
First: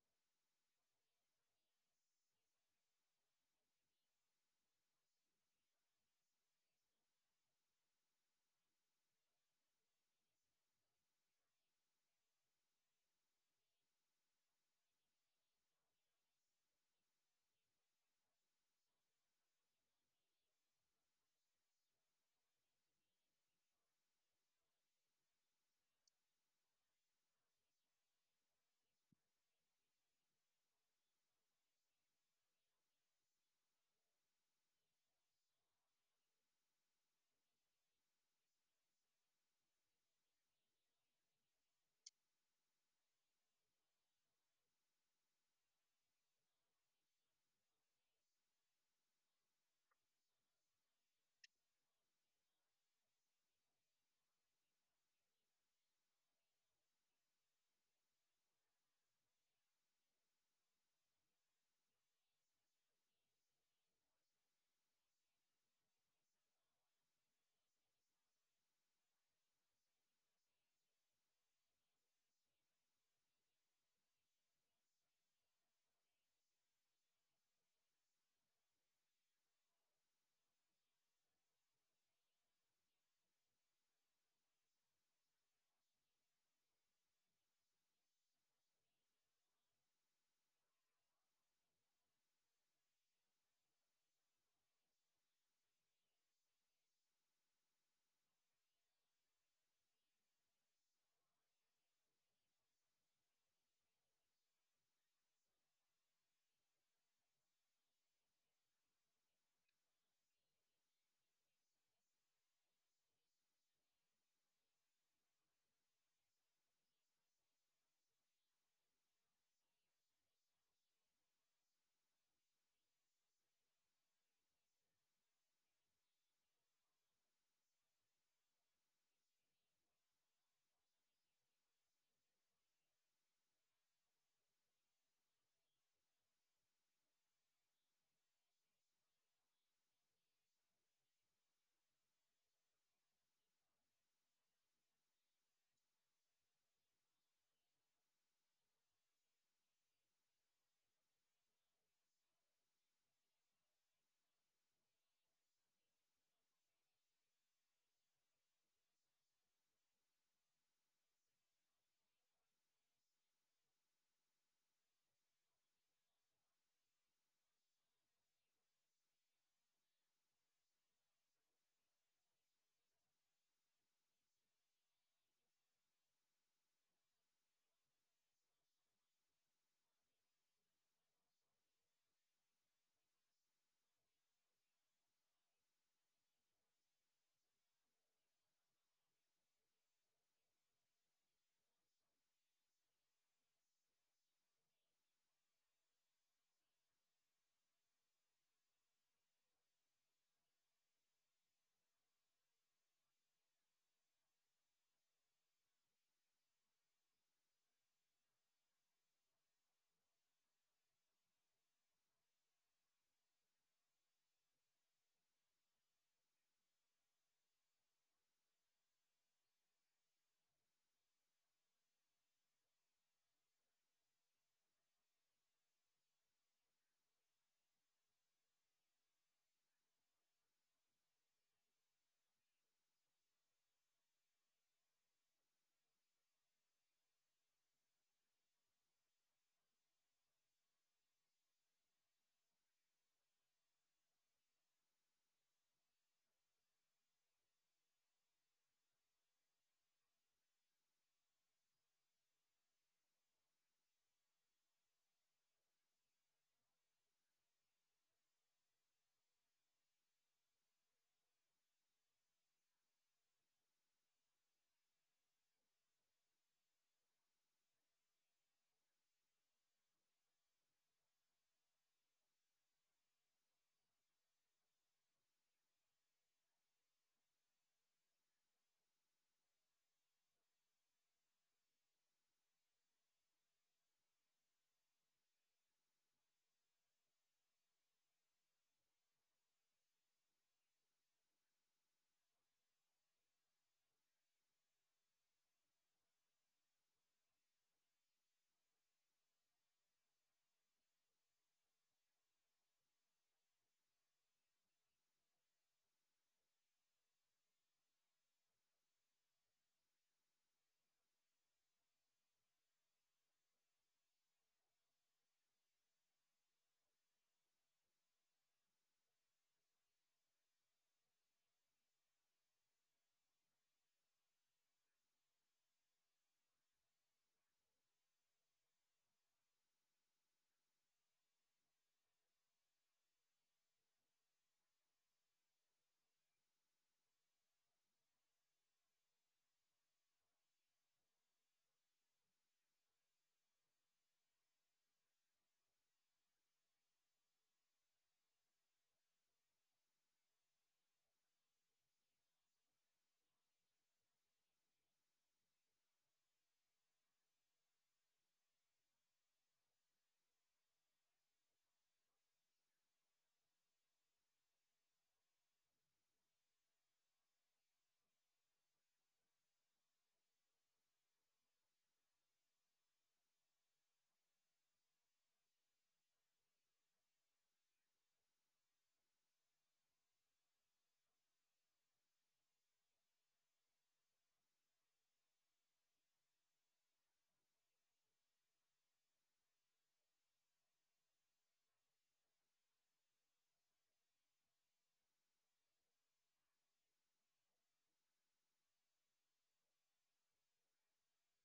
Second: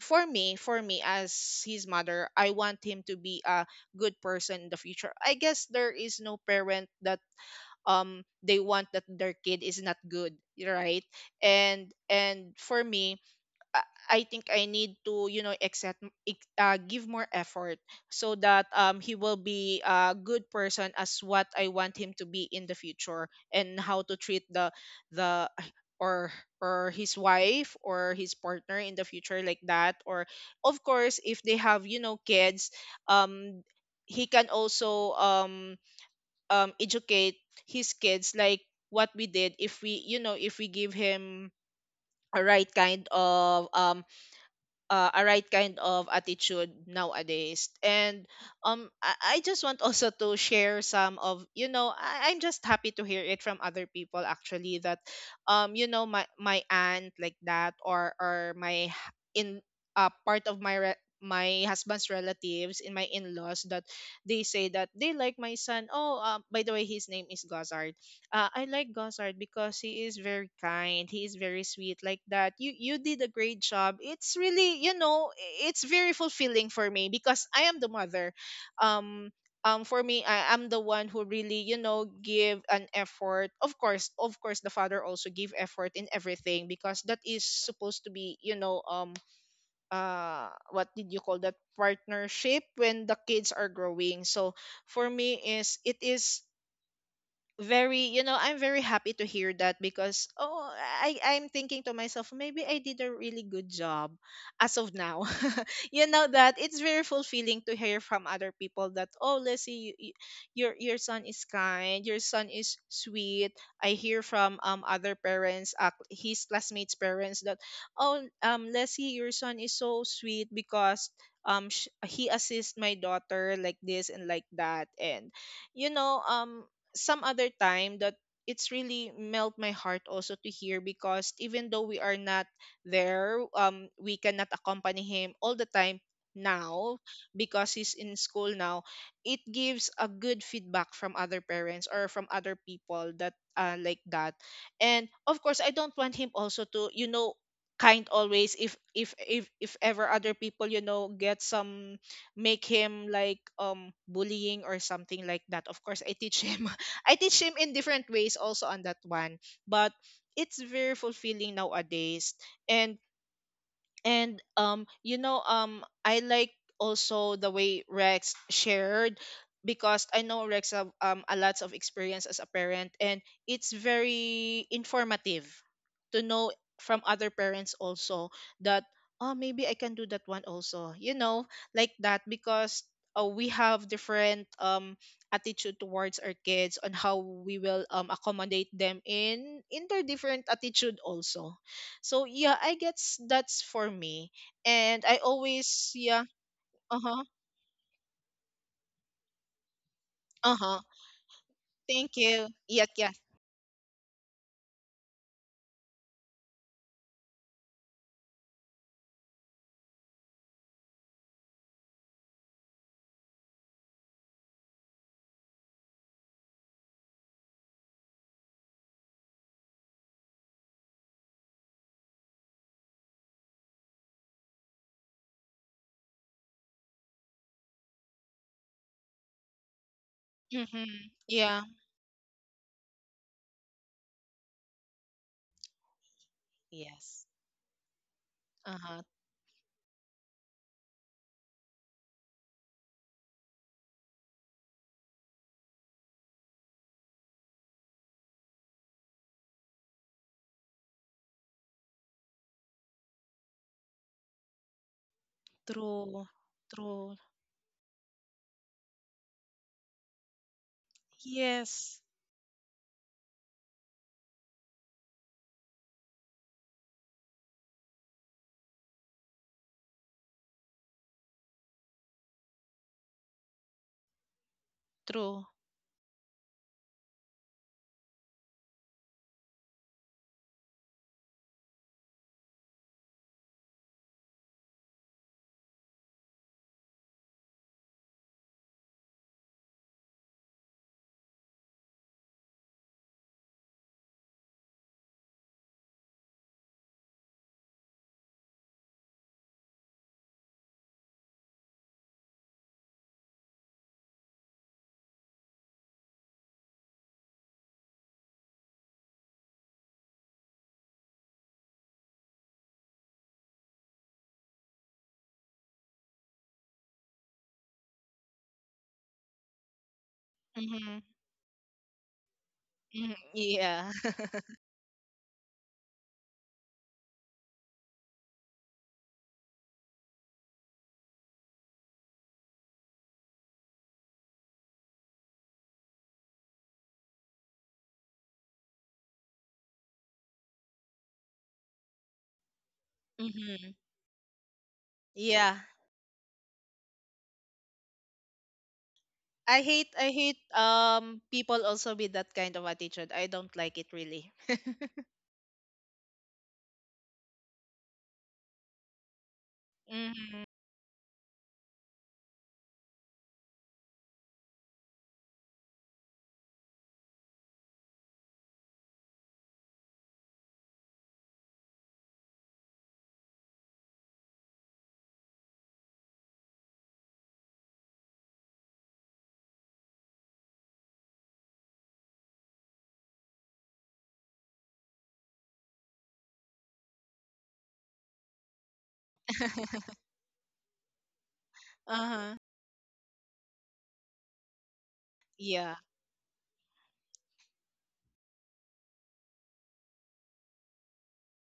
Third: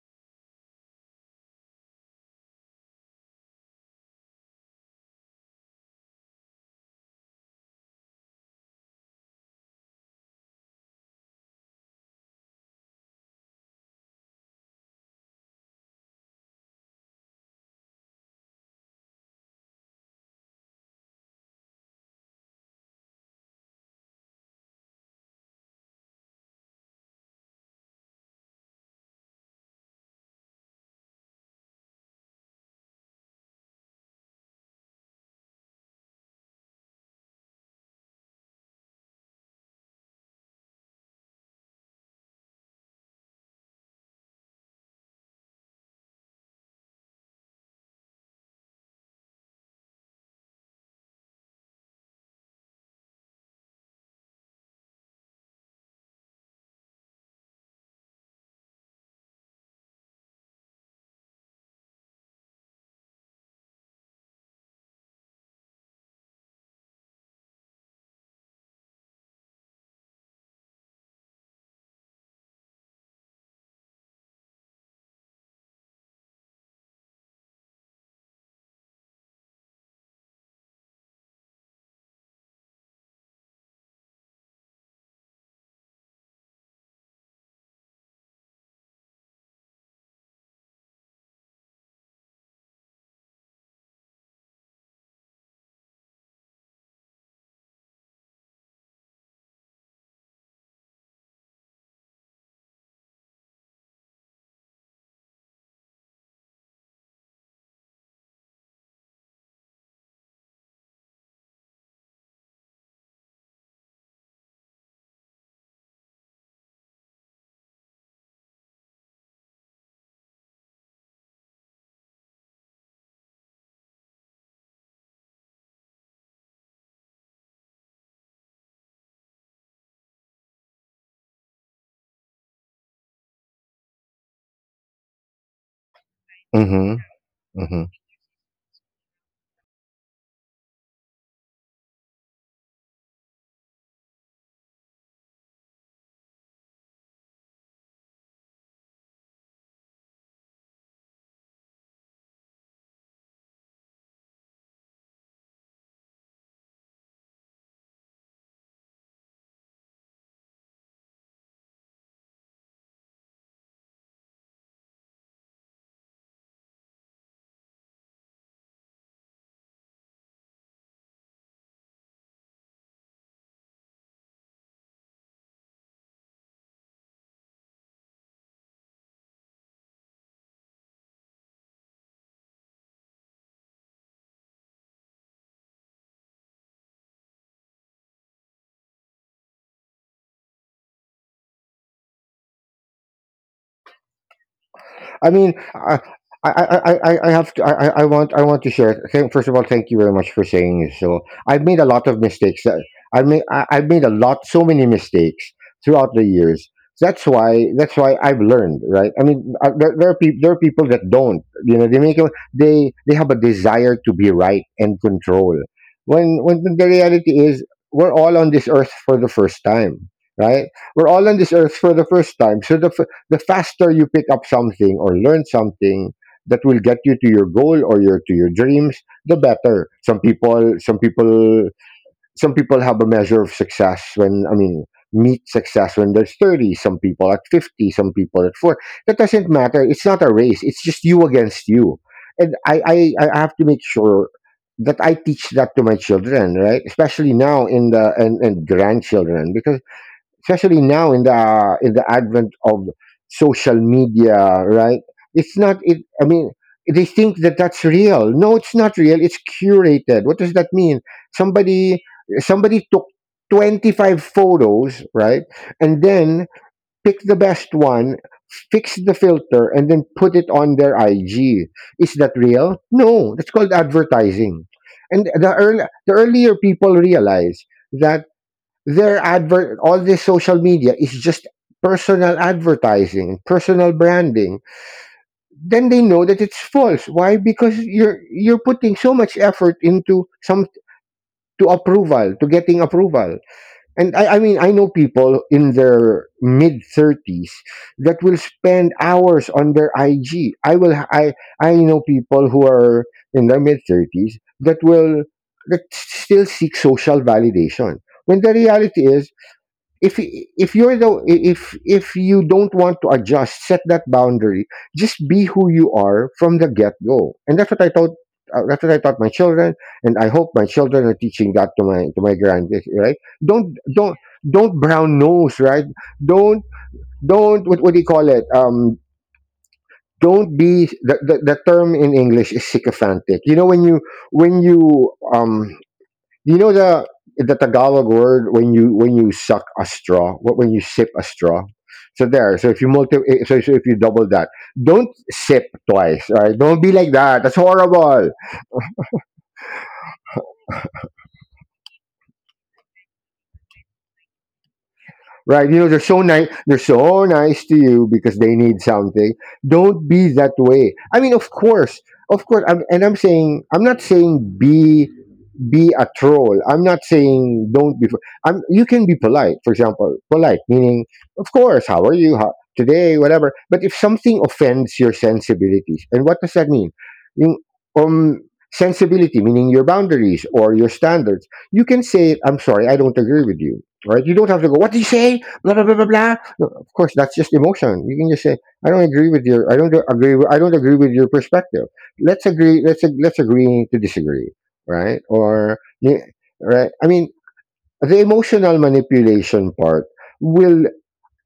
C: for me as his mother, I want him to be a good person in the future. I guess there is no parent that, they want that their kid is not good, right? And for me, I I think I need to, you know, accept, give more effort so that, he will be a good person as what I want him to be in the future, and how to treat the, or or his wife or his partner in the future, like that, or of course if they have, you know, kids, um he can also educate his kids, like what we did, if we, you know, if we give him a right kind of, a right kind of attitude nowadays. And I just want also to share some of I'm just happy to hear it from other people actually that you know my aunt like that or in part of my husband's relatives in my in-laws that they say that they like my son. Oh, by the way his name is Gazar. I like Gosard because he is very kind. He is very sweet like that. You did a great job. It's really, it's very fulfilling for me because I am the mother. Um for me, I am the one who really, you know, give an effort. Of course the father also give effort in everything because that is supposed to be, you know, what did you call that, partnership when the kids are growing. So for me is, it is very, you know, I'm very happy to hear that because, oh, I'm thinking to myself, maybe I did a really good job as of now. You know that it's very fulfilling to hear from other people that, oh, Leslie, us you, your son is kind, your son is sweet. I hear from other parents, his classmates parents, that, oh, Leslie, your son is so sweet because he assists my daughter like this and like that, and you know some other time that it's really melt my heart also to hear because even though we are not there, we cannot accompany him all the time
B: Hmm.
C: now because
B: Hmm.
C: he's in school now. It gives a good feedback from other parents or from other people that like that. And of course I don't want him also to, you know, kind always if ever other people, you know, get some, make him like bullying or something like that. Of course, I teach him, I teach him in different ways also on that one. But it's very fulfilling nowadays. And you know I like also the way Rex shared because I know Rex have a lot of experience as a parent, and it's very informative to know from other parents also that, oh, maybe I can do that one also, you know, like that because we have different attitude towards our kids on how we will accommodate them in their different attitude also. So yeah, I guess that's for me. And I
B: I mean,
C: always, yeah. Uh-huh.
B: I have to. I want. I want to share. First of all, thank you very much for
C: Uh-huh.
B: saying this. So I've made a lot
C: Thank
B: of
C: you.
B: mistakes. That
C: Yeah, yeah.
B: I made. I've made a lot. So many mistakes throughout the years. That's why. That's why I've learned. Right. I mean, there are people. There are people that don't. You know, they make. They have a desire to be right and control. When the reality is, we're all on this earth for the first time. Right. We're all on this earth for the first time. So the faster you pick up something or learn something that will get you to your goal or your to your dreams, the better.
C: Mm-hmm. Yeah.
B: Some people have a measure of success when, I mean, meet success when they're 30, some
C: Yes.
B: people at 50, some people at 4.
C: Uh-huh.
B: That doesn't matter. It's not a race. It's just you against you. And I have to make sure that I teach that to my children, right? Especially now and grandchildren, because especially now in the advent of social media, right? It's not, it I
C: True.
B: mean, they
C: True.
B: think that that's real. No, it's not real, it's curated. What does that mean?
C: Yes.
B: somebody Somebody took 25 photos, right? And then pick the best one, fix the filter, and then put it on their IG. Is that real? No, that's called advertising. And
C: True.
B: the earlier people realize that, their advert all this social media is just personal advertising, personal branding, then they know that it's false. Why? Because you're putting so much effort into some to approval to getting approval. And I mean, I know people in their mid 30s that will spend hours on their IG. I will I know people who are in their mid 30s that will that still seek social validation, when the reality is, if you're the if you don't want to adjust, set that boundary. Just be who you are from the get-go, and that's what I taught, my children, and I hope my
C: Mm-hmm.
B: children are teaching that to my grandkids,
C: Hmm.
B: right? don't
C: Yeah.
B: don't don't brown nose, right? don't don't What, do you call it, don't be the— term in english is sycophantic. You know, when you, when you um you know, the Tagalog word, when you, suck a straw, what when you sip a straw. So there. So if you
C: Mm-hmm.
B: double that, don't
C: Yeah.
B: sip twice. Right? Don't be like that. That's horrible.
C: I hate people also with that kind of attitude. I don't like it really.
B: Right? You know they're so nice. They're so nice to you because they need something. Don't be
C: Mm-hmm.
B: that way. I mean, of course, And I'm saying, I'm not saying be a troll. I'm not saying don't be. I'm. You can be polite. For example, polite meaning, of course, how are you today, whatever. But if something offends your sensibilities, and what does that mean? You, um, Sensibility meaning your boundaries or your standards. You can say, "I'm sorry, I don't agree with you." Right? You don't have to go, "What do you say? Blah blah blah blah blah." No, of course, that's just emotion. You can just say, "I don't agree with your. I don't agree. I don't agree with your perspective."
C: Uh-huh.
B: Let's agree. Let's agree to disagree, right?
C: Yeah.
B: Right? I mean, the emotional manipulation part will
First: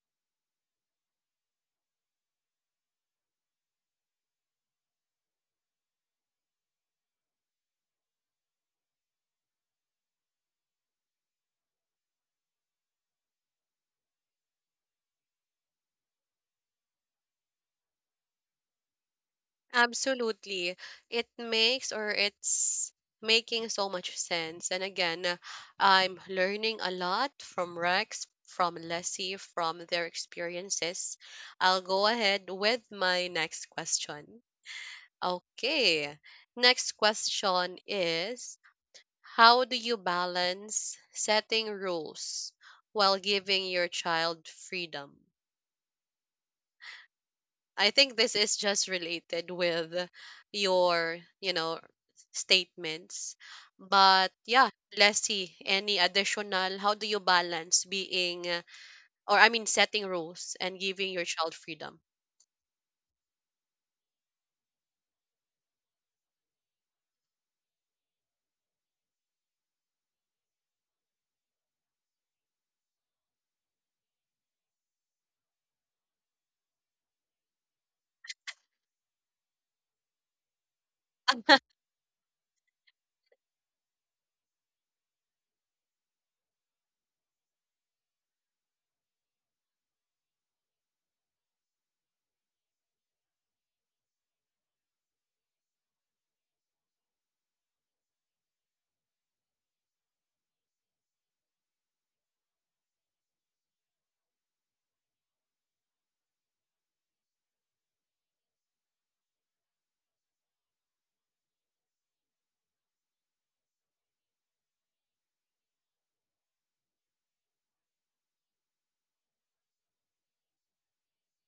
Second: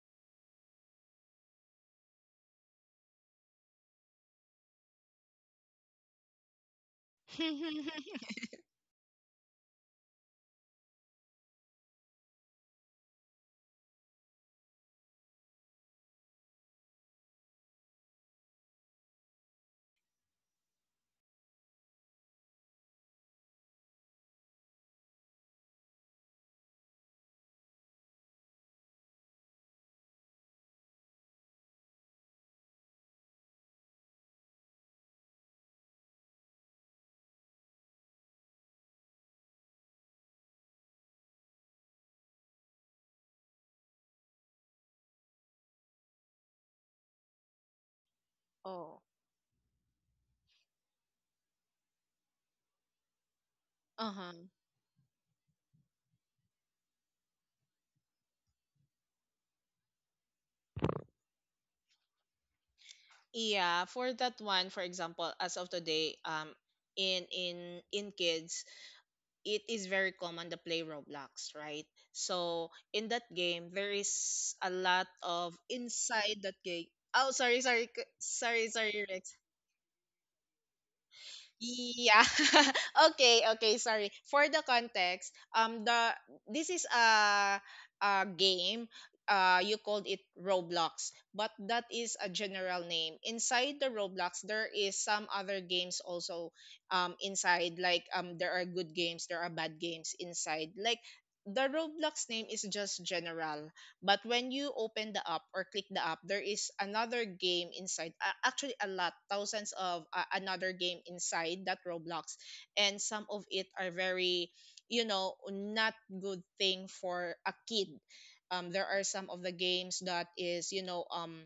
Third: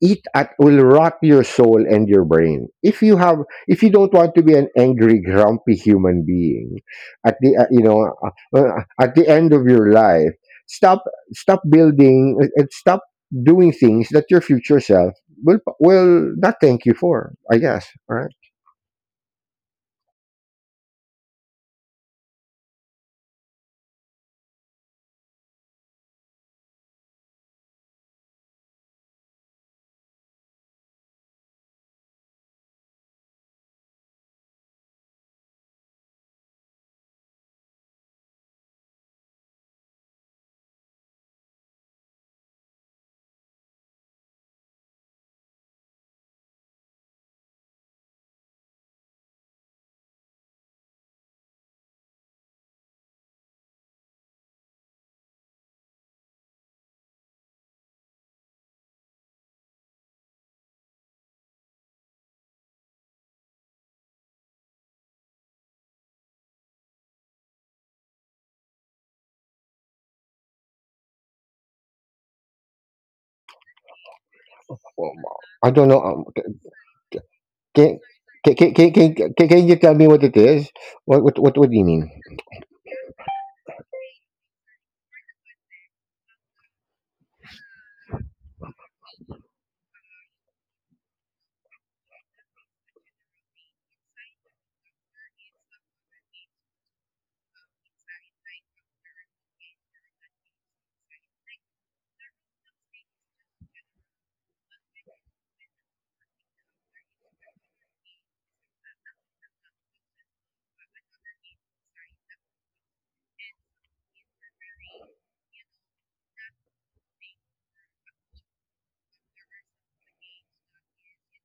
B: eat at will rot your soul and your brain. If you don't want to be an angry, grumpy human being, at the end of your life, stop stop building, and stop doing things that your future self will not thank you for, I guess, all right?
A: Absolutely. It makes, or it's making so much sense. And again, I'm learning a lot from Rex, from Leslie, from their experiences. I'll go ahead with my next question. Okay. Next question is, how do you balance setting rules while giving your child freedom? I think this is just
C: Oh.
A: related with your, you know, statements. But
C: Uh-huh.
A: yeah, Leslie, any additional? How do you balance being, or I mean, setting rules and giving your child freedom?
C: Yeah, for that one, for example, as of today, in kids, it is very common to play Roblox, right? So in that game, there is a lot
B: Well,
C: of
B: I don't know.
C: inside that game. Oh, sorry, sorry,
B: Can can
C: sorry,
B: can can
C: sorry,
B: can
C: Rex.
B: can can you tell me what it is? What do you mean?
C: Yeah. Okay, okay, sorry. For the context, the this is a game. You called it Roblox, but that is a general name. Inside the Roblox, there is some other games also inside. Like there are good games, there are bad games inside. Like, the Roblox name is just general. But when you open the app or click the app, there is another game inside. Actually, a lot, thousands of another game inside that Roblox, and some of it are very, you know, not good thing for a kid. There are some of the games that is, you know,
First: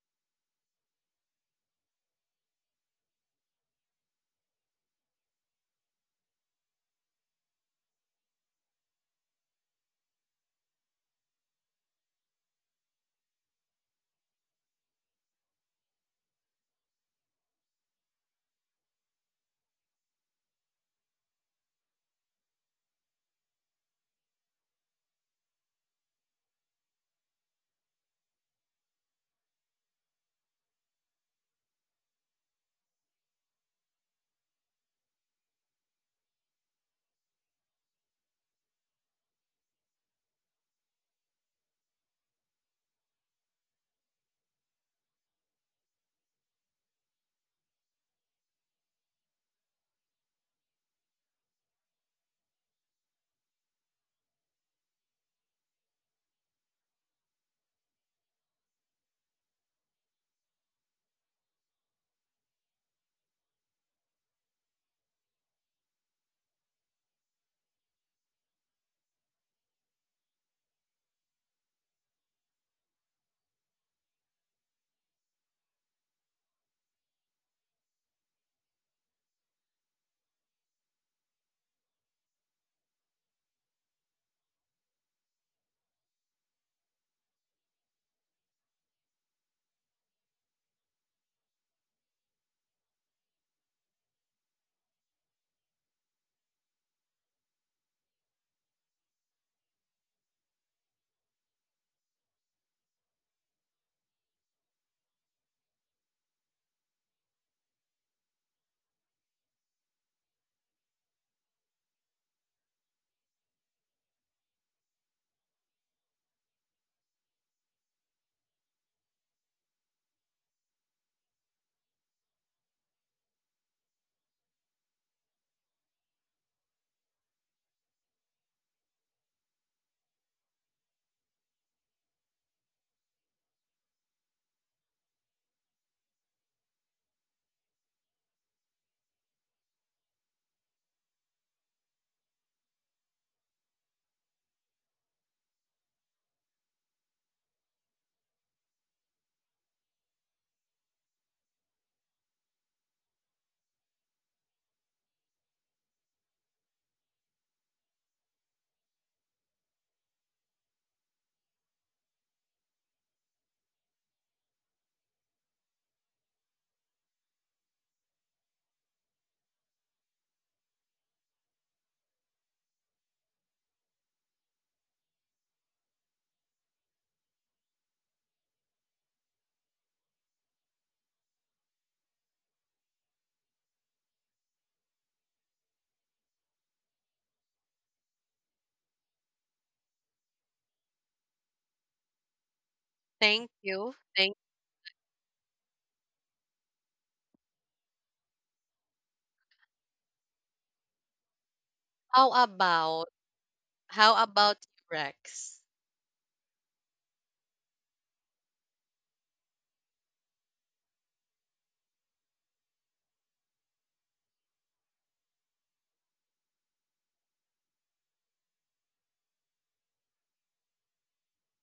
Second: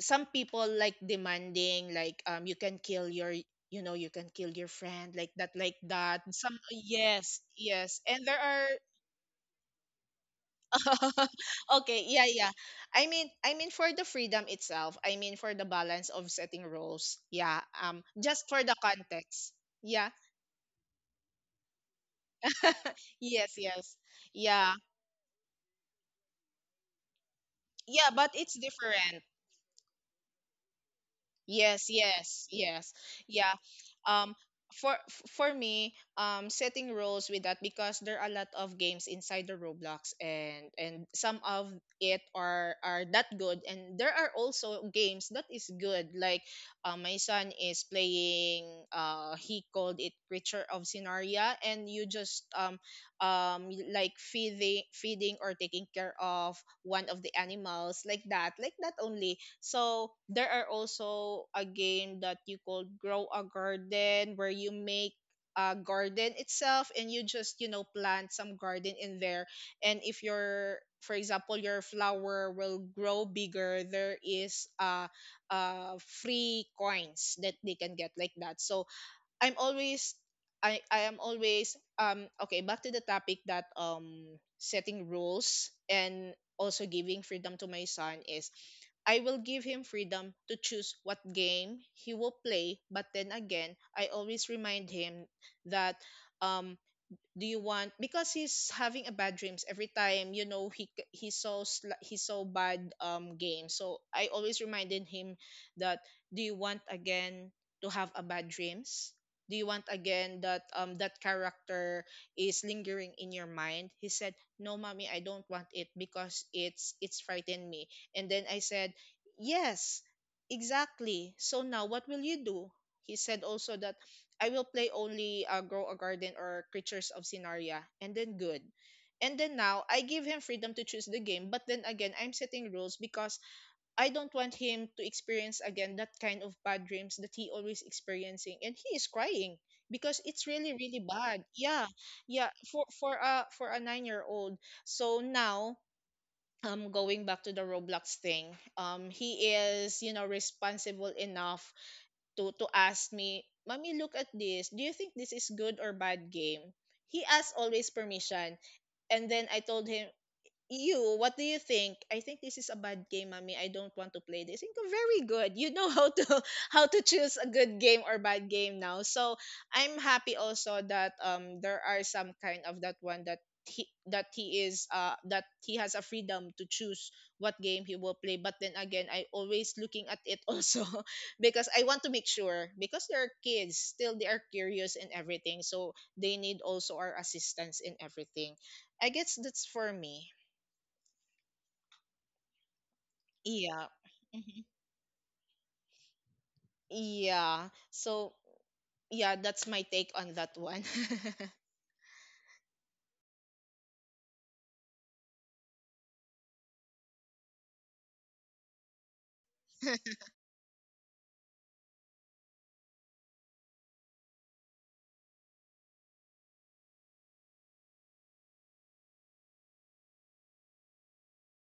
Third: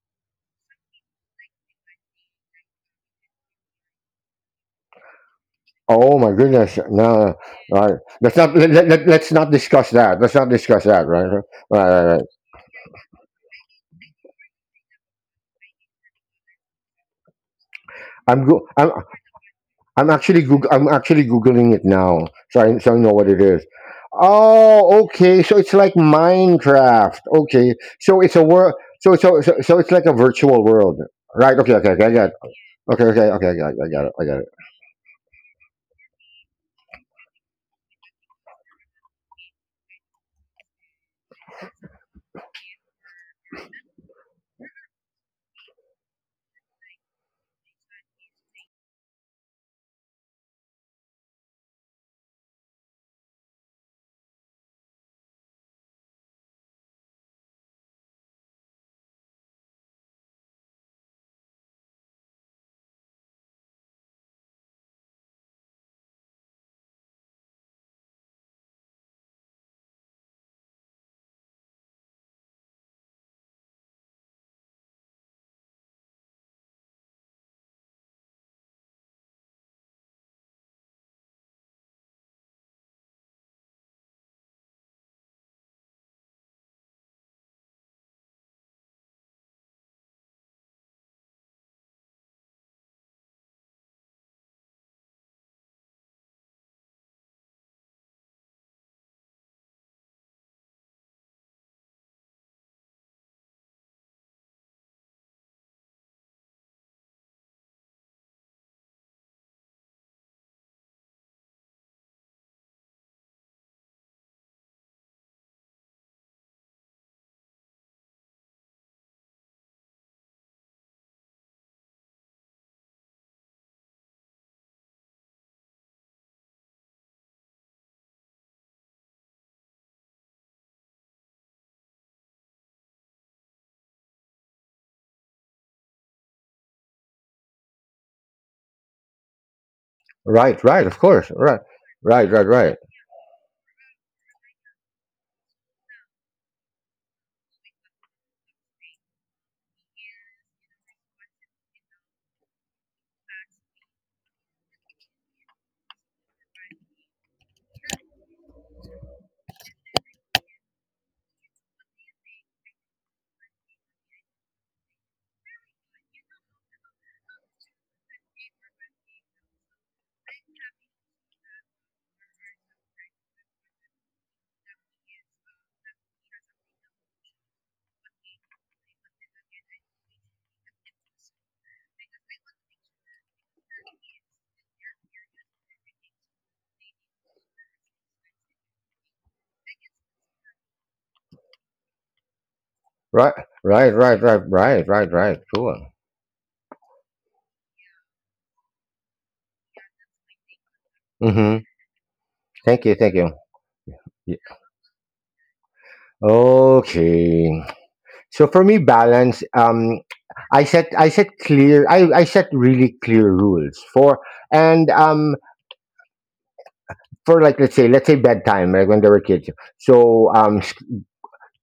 C: some people like demanding, like you can kill your, you know, you can kill your friend, like that, like
B: Oh
C: that.
B: my
C: Some
B: goodness! No,
C: yes,
B: right.
C: yes, and there are
B: Let's not discuss that. Let's not discuss that. Right, right, right.
C: okay,
B: Right. Right.
C: yeah, yeah. I mean for the freedom itself. I mean for the balance of setting rules. Yeah.
B: I'm
C: Just for
B: go-
C: the context. Yeah.
B: I'm actually Goog- I'm actually googling it now, so I know what it
C: Yes.
B: is.
C: Yes. Yeah.
B: Oh, okay. So it's like Minecraft. Okay,
C: Yeah.
B: so
C: But
B: it's a
C: it's
B: world. So
C: different.
B: so so so it's like a virtual world. Right. Okay.
C: Yes,
B: Okay. Okay. I got it.
C: yes, yes.
B: Okay. Okay. Okay.
C: Yeah.
B: I got it. I got it. I
C: Um
B: got it.
C: for for me, setting rules with that because there are a lot of games inside the Roblox, and some of it are that good, and there are also games that is good like my son is playing, he called it Creature of Scenaria, and you just like feeding or taking care of one of the animals like that, like that only. So there are also a game that you called Grow a Garden where you make a garden itself, and you just, you know, plant some garden in there. And if your, for example, your flower will grow bigger, there is free coins that they can get like that. So I'm always, I am always okay, back to the topic, that setting rules and also giving freedom to my son is, I will give him freedom to choose what game he will play, but then again, I always remind him that um do you want, because he's having a bad dreams every time, you know, he saw he saw bad games, so I always reminded him that, do you want again to have a bad dreams, do you want again that that character is lingering in your mind? He said, no mommy, I don't want it because it's frightened me. And then I said, yes, exactly, so now what will you do? He said also that I will play only Grow a Garden or Creatures of Scenaria, and then good. And then now, I give him freedom to choose the game, but then again, I'm setting rules because I don't want him to experience again that kind of bad dreams that he always experiencing, and he is crying because it's
B: Right.
C: really
B: Right. Of
C: really
B: course.
C: bad.
B: Right.
C: Yeah,
B: Right. Right.
C: yeah.
B: Right.
C: For a 9-year old. So now, going back to the Roblox thing, he is, you know, responsible enough to ask me, "Mommy, look at this. Do you think this is good or bad game?" He asked always permission. And then I told him, you, what do you think? I think this is a bad game, mommy. I don't want to play this. I think very good. You know how to how to choose a good game or bad game now. So I'm happy also that there are some kind of that one that he is that he has a freedom to choose what game he will play. But then again, I always looking at it also because I want to make sure because they're kids, still they are curious and everything. So they need also our assistance in everything. I guess that's for me.
B: Right,
A: Thank
C: Yeah.
B: right,
A: you.
B: right,
A: Thank.
B: right,
C: Mhm.
B: right, right, right. Sure.
C: Yeah. So, yeah, that's my take on that one.
B: Mm-hmm.
A: How
B: Thank you,
A: about
B: thank you.
A: how
B: Yeah.
A: about Rex?
B: Okay. So for me, balance. I set clear. I set really clear rules for and for, like, let's say bedtime, like when they were kids. So um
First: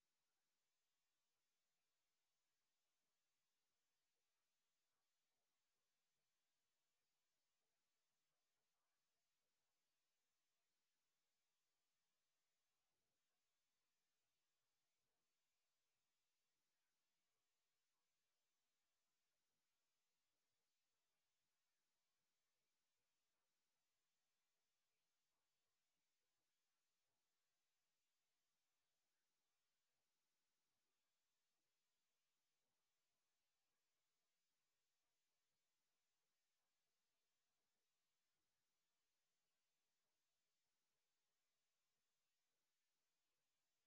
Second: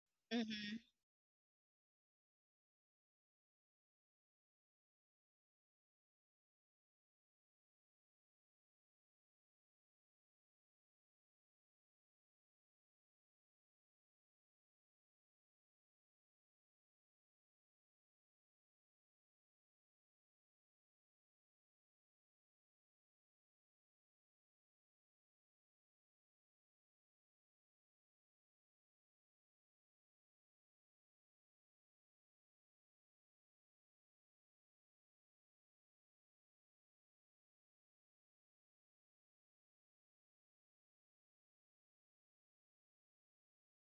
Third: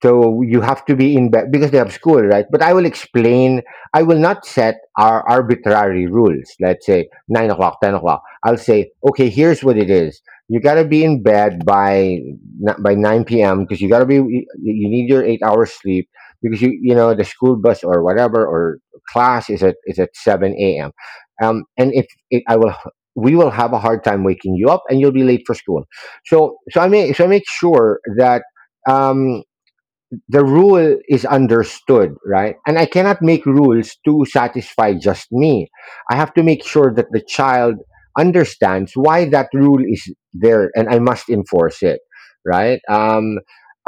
B: So you
C: Mhm.
B: have to be in bed because they have school, right? But I will explain. I will not set our arbitrary rules. Let's say 9 o'clock, 10 o'clock. I'll say, okay, here's what it is. You gotta be in bed by by nine p.m., because you gotta be. You need your 8 hours sleep, because you know the school bus or whatever, or class is at seven a.m. And if it, I will, we will have a hard time waking you up, and you'll be late for school. I make sure that. Um, the rule is understood, right? And I cannot make rules to satisfy just me. I have to make sure that the child understands why that rule is there, and I must enforce it, right?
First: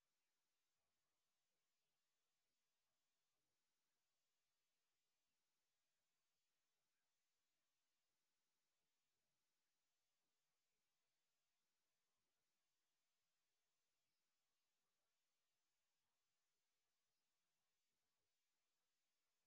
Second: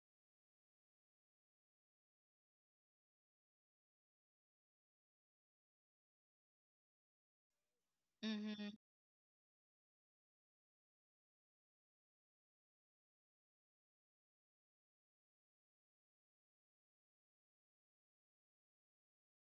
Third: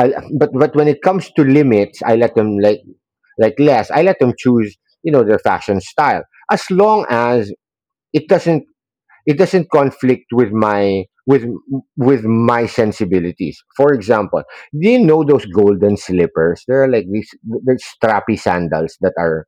B: I, but when it comes to limits, I let them, like less. I let them choose, you know, their fashion style, as long as it doesn't
C: Mhm.
B: it doesn't conflict with my sensibilities. For example, do you know those golden slippers? They are like these— there's strappy sandals that are,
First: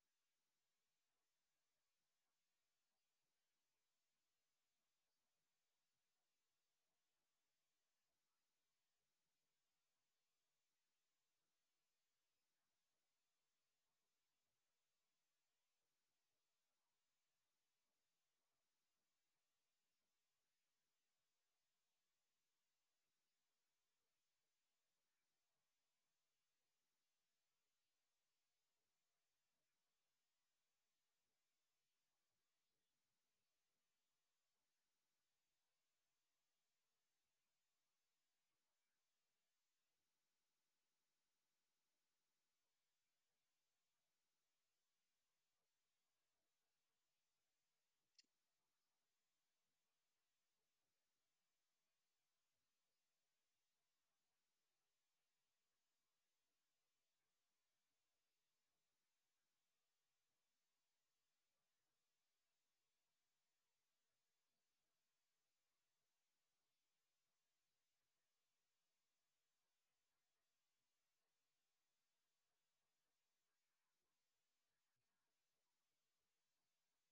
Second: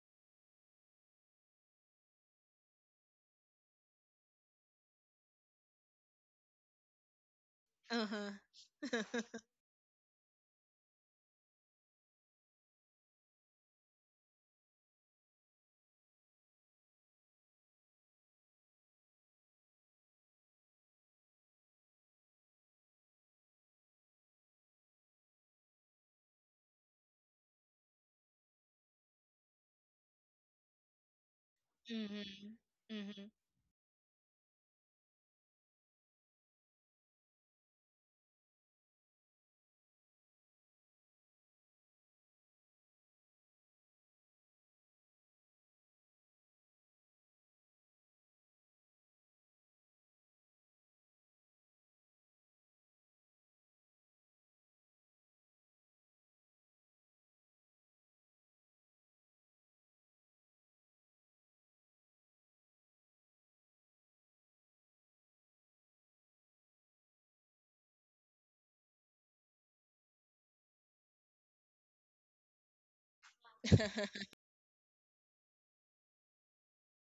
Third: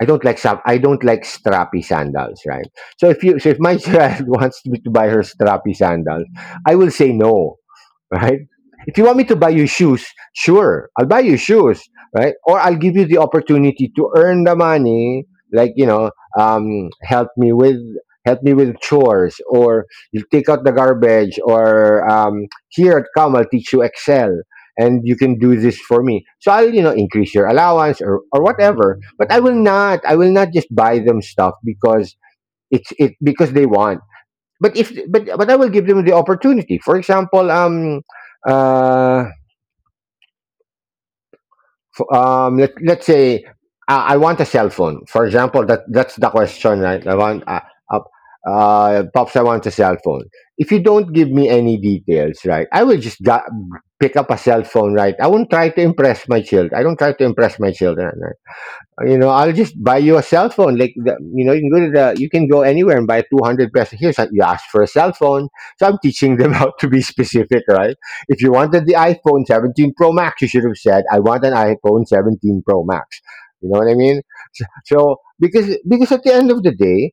B: I don't like strappy sandals, right? So if you, so if my child wants me to buy her strappy sandals, I will say no,
C: Uh-huh.
B: right? If you want me to buy you shoes, sure, I'll buy you shoes, right? Or I'll give you the opportunity to earn the money, like, you know, um, help me with help me with chores, or you take out the garbage, or here come I'll teach you Excel, and you can do this for me. So I'll, you know, increase your allowance or whatever, but I will not just buy them stuff because
C: Mhm.
B: it's it
C: Mhm.
B: because they want. But if, but but I will give them the opportunity. For example, uh, let's say, I want a cell phone. For example, that that's the question, right? I want, uh, pops, I want a cell phone. If you don't give me any details, right, I will just pick up a cell phone, right? I won't try to impress my child. I don't try to impress my children, right? I'll just buy you a cell phone. Like, you can go to you can go anywhere and buy 200 pesos. You ask for a cell phone. So I'm teaching them how to be specific, right? If you wanted the iPhone 17 Pro Max, you should have said, I want an iPhone 17 Pro Max. You know what I mean? So because at the end of the day,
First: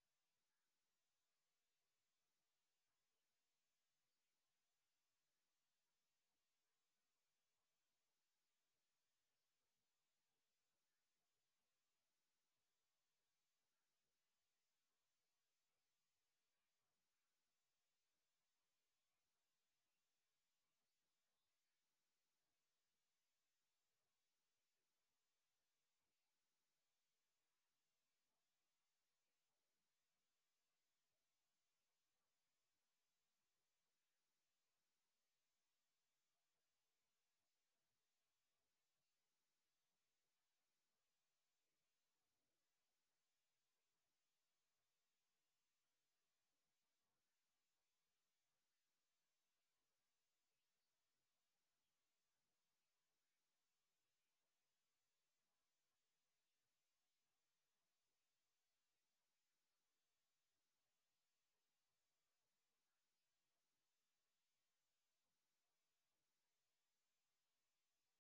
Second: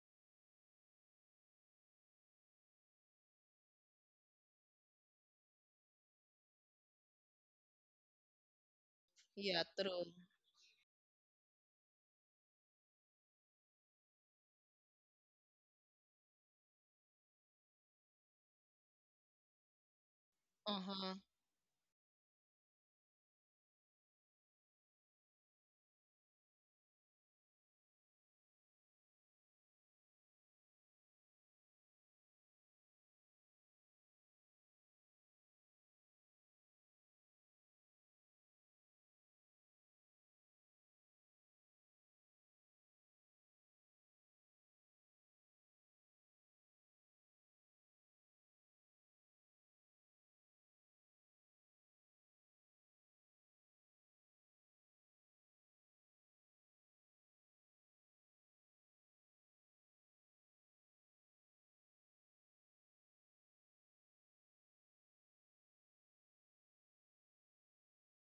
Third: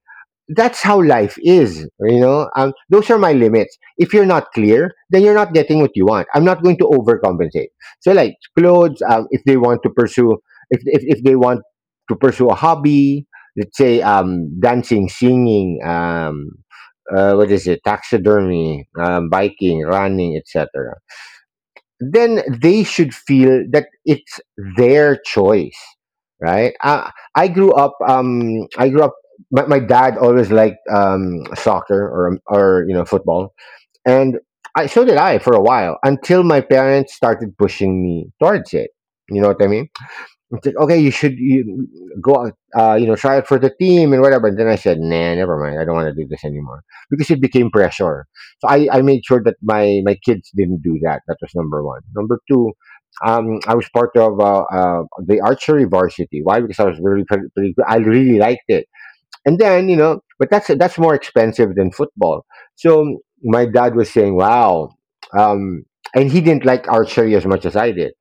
B: that's how life is. Those are my limits. If you're not clear, then you're not getting what you want. I'm not going to overcompensate. So like clothes, if they
C: Yeah,
B: want to
C: true.
B: pursue if they want to pursue a hobby, let's say dancing, singing, what is it, taxidermy, biking, running, etc.,
C: Uh-huh.
B: then they should feel that it's their choice, right? I grew up, I grew up, my dad always liked soccer, or football. And so did I for a while until my parents started pushing me towards it. You know what I mean? It's like, okay, you should you go out, try it for the team and whatever. And then I said, nah, never mind. I don't want to do this anymore because it became pressure. So I made sure that my kids didn't do that. That was number one. Number two, I was part of the archery varsity. Why? Because I was really pretty good. I really liked it. And then you know, but that's more expensive than football. So my dad was saying, wow, um, and he didn't like archery as much as I did,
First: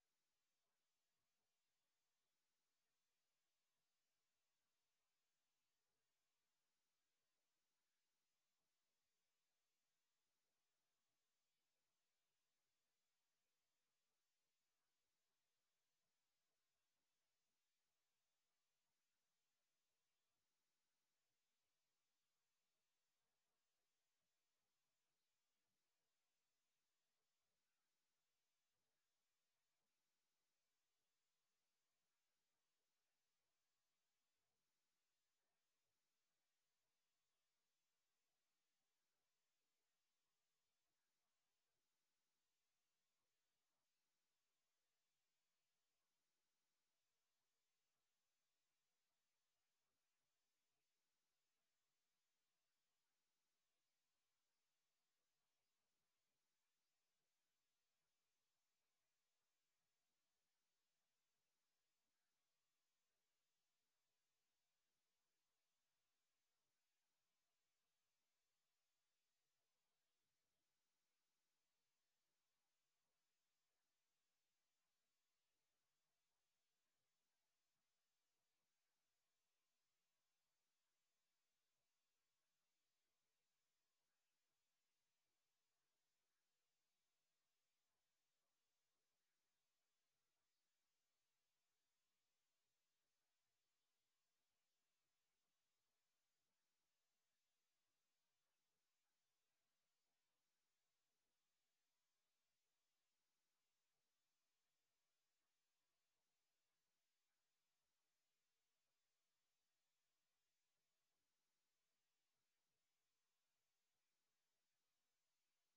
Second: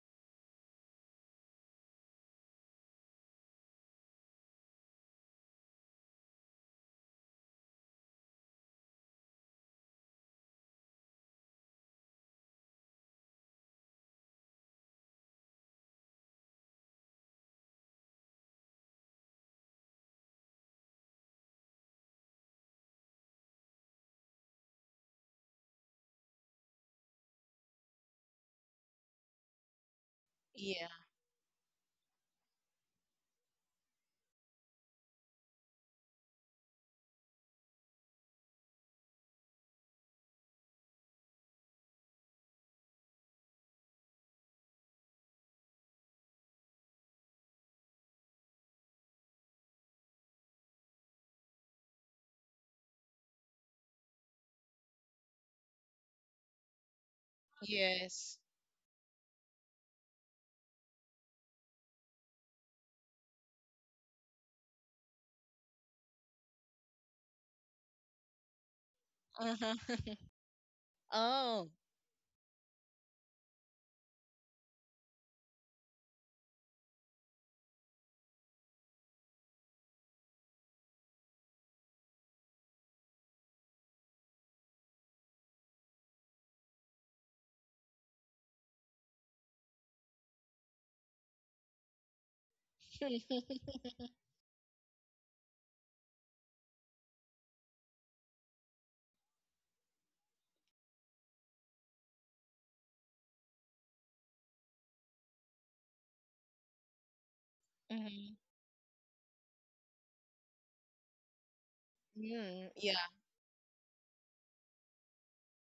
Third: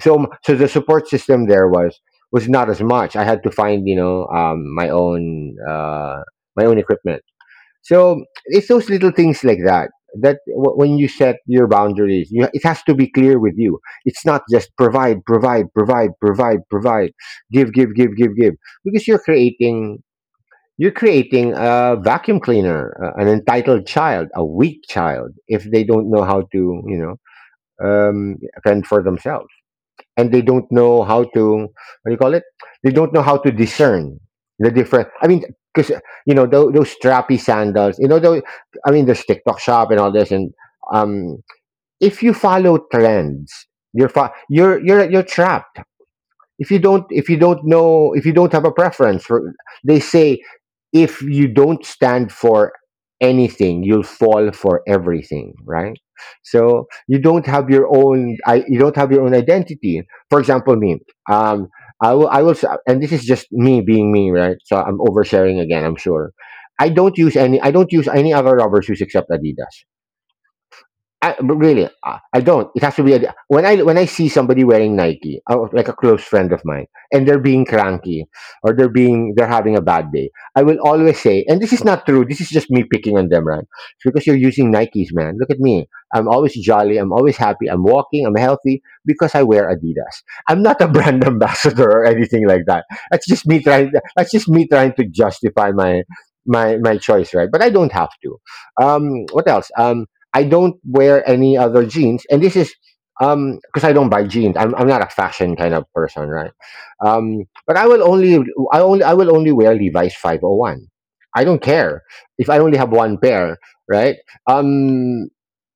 B: so the support system there was not as much. I had to find my own equipment. So it's those little things like that that when you set your boundaries, you, it has to be clear with you. It's not just provide, give, because you're creating, you're creating a vacuum cleaner, an entitled child, a weak child, if they don't know how to um fend for themselves, and they don't
C: Yeah.
B: know how to, what do you call it, they don't know how to discern the different, I mean, because you know those strappy sandals, you know those, I mean there's TikTok shop and all this, and um if you follow trends, you're you're trapped. If you don't, if you don't know, if you don't have a preference for, they say, if you don't stand for anything, you'll fall for everything, right? So you don't have your
C: Yes.
B: own, I you don't have your own identity. For example, me, um and this is just me being me, right? So I'm oversharing again, I'm sure. I don't use any other rubber shoes except
C: Uh-huh.
B: Adidas. But
C: Oh.
B: really, I don't. It has to be a, when I see somebody wearing Nike, like a close friend of mine, and they're being cranky, or they're having a bad day, I will always say, and this is not true, this is just me picking on them, right? It's because you're using Nikes, man. Look at me. I'm always jolly. I'm always happy. I'm walking. I'm healthy because I wear Adidas. I'm not a brand ambassador or anything like that. That's just me trying. That's just me trying to justify my choice, right? But I don't have to. What else? Um, I don't wear any other jeans, and this is because I don't buy jeans. I'm not a fashion kind of person, right? But I will
C: Mhm.
B: only, I will only wear Levi's 501. I don't care if I
C: Mm,
B: only have
C: yeah.
B: one pair, right? Um,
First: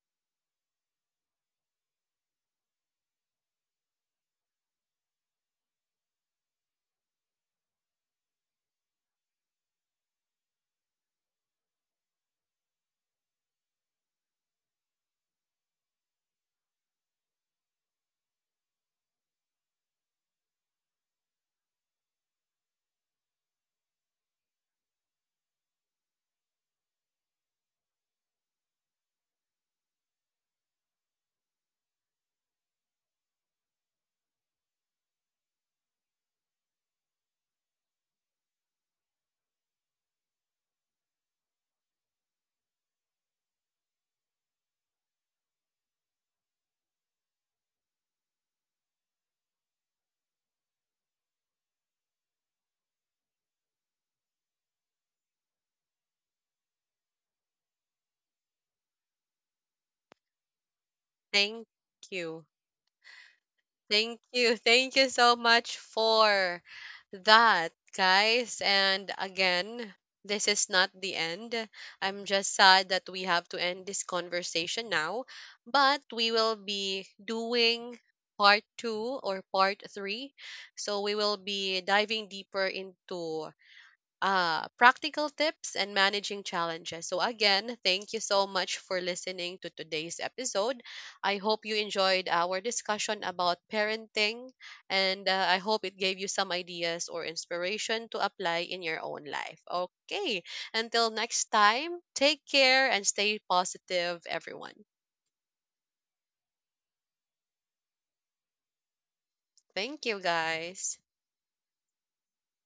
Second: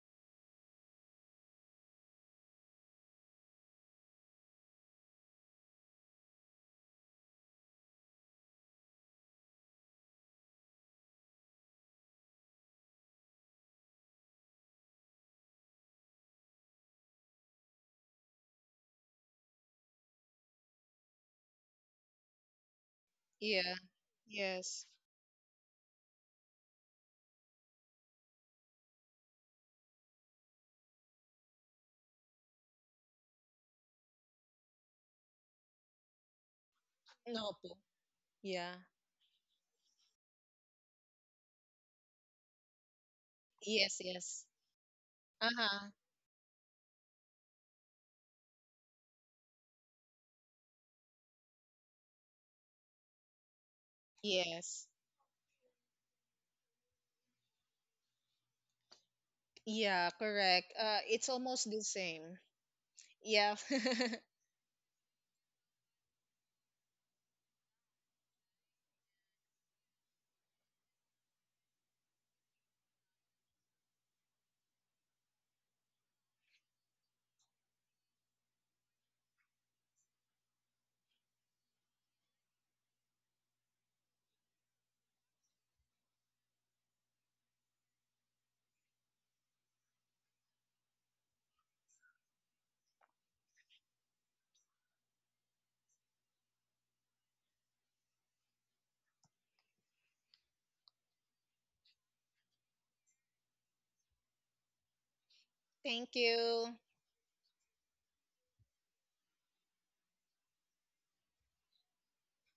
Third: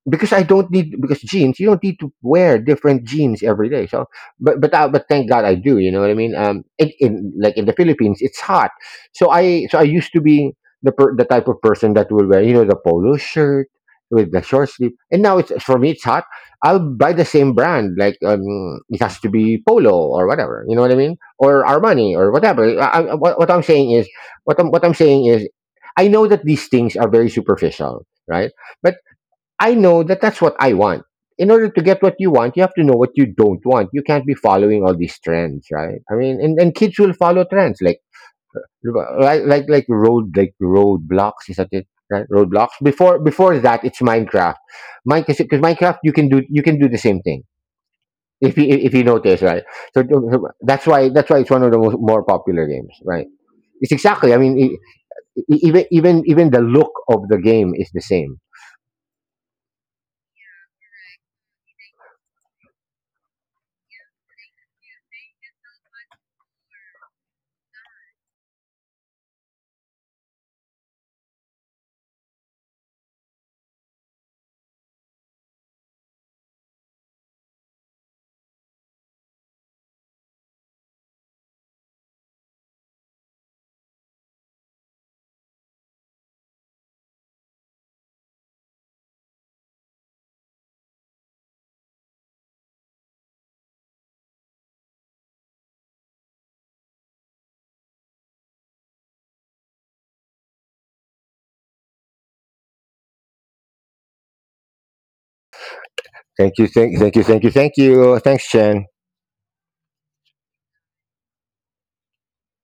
B: because I don't need, because jeans, you don't need to wear different jeans every day. So, but thank God I do. You know what I mean? In like in the Philippines, it's hot. So I used to be the type of person that will wear you know the polo shirt with the short sleeve, and now it's, for me it's hot. I'll buy the same brand, like it has to be Polo or whatever. You know what I mean? Or Armani or whatever. What I'm
C: Yeah.
B: saying is, what
C: Yes.
B: I'm saying is, I know that these things are very superficial, right? But I know that that's what I want. In order to get what you want, you have to know what you don't want. You can't be following all these trends, right? I mean, and kids will follow
C: No po.
B: trends like
C: Yeah.
B: road, like Roadblocks, is that it, right? Roadblocks. Before, before that
C: Yes,
B: it's
C: yes.
B: Minecraft. Minecraft, because
C: Uh-huh.
B: Minecraft you can do, you can do the same thing, if you, if you notice, right? That's why, that's why it's one of the most, more popular games, right? It's exactly, I mean,
C: Yes.
B: even, even the look of the game is the same.
C: Yeah, correct. It's
A: Thank
C: almost the same.
A: you.
C: Yeah.
A: Thank you. Thank you so much for that, guys. And again, this is not the end. I'm just sad that we have to end this conversation now, but we will be doing part two or part three. So we will be diving deeper into, practical tips and managing challenges. So, again, thank you so much for listening to today's episode. I hope you enjoyed our discussion about parenting, and, I hope it gave you some ideas or inspiration to apply in your own life. Okay, until next time, take care and stay positive, everyone.
C: Thank
B: Thank you,
C: you.
B: thank you, thank you, thank you, thanks Chen.
A: Thank you, guys.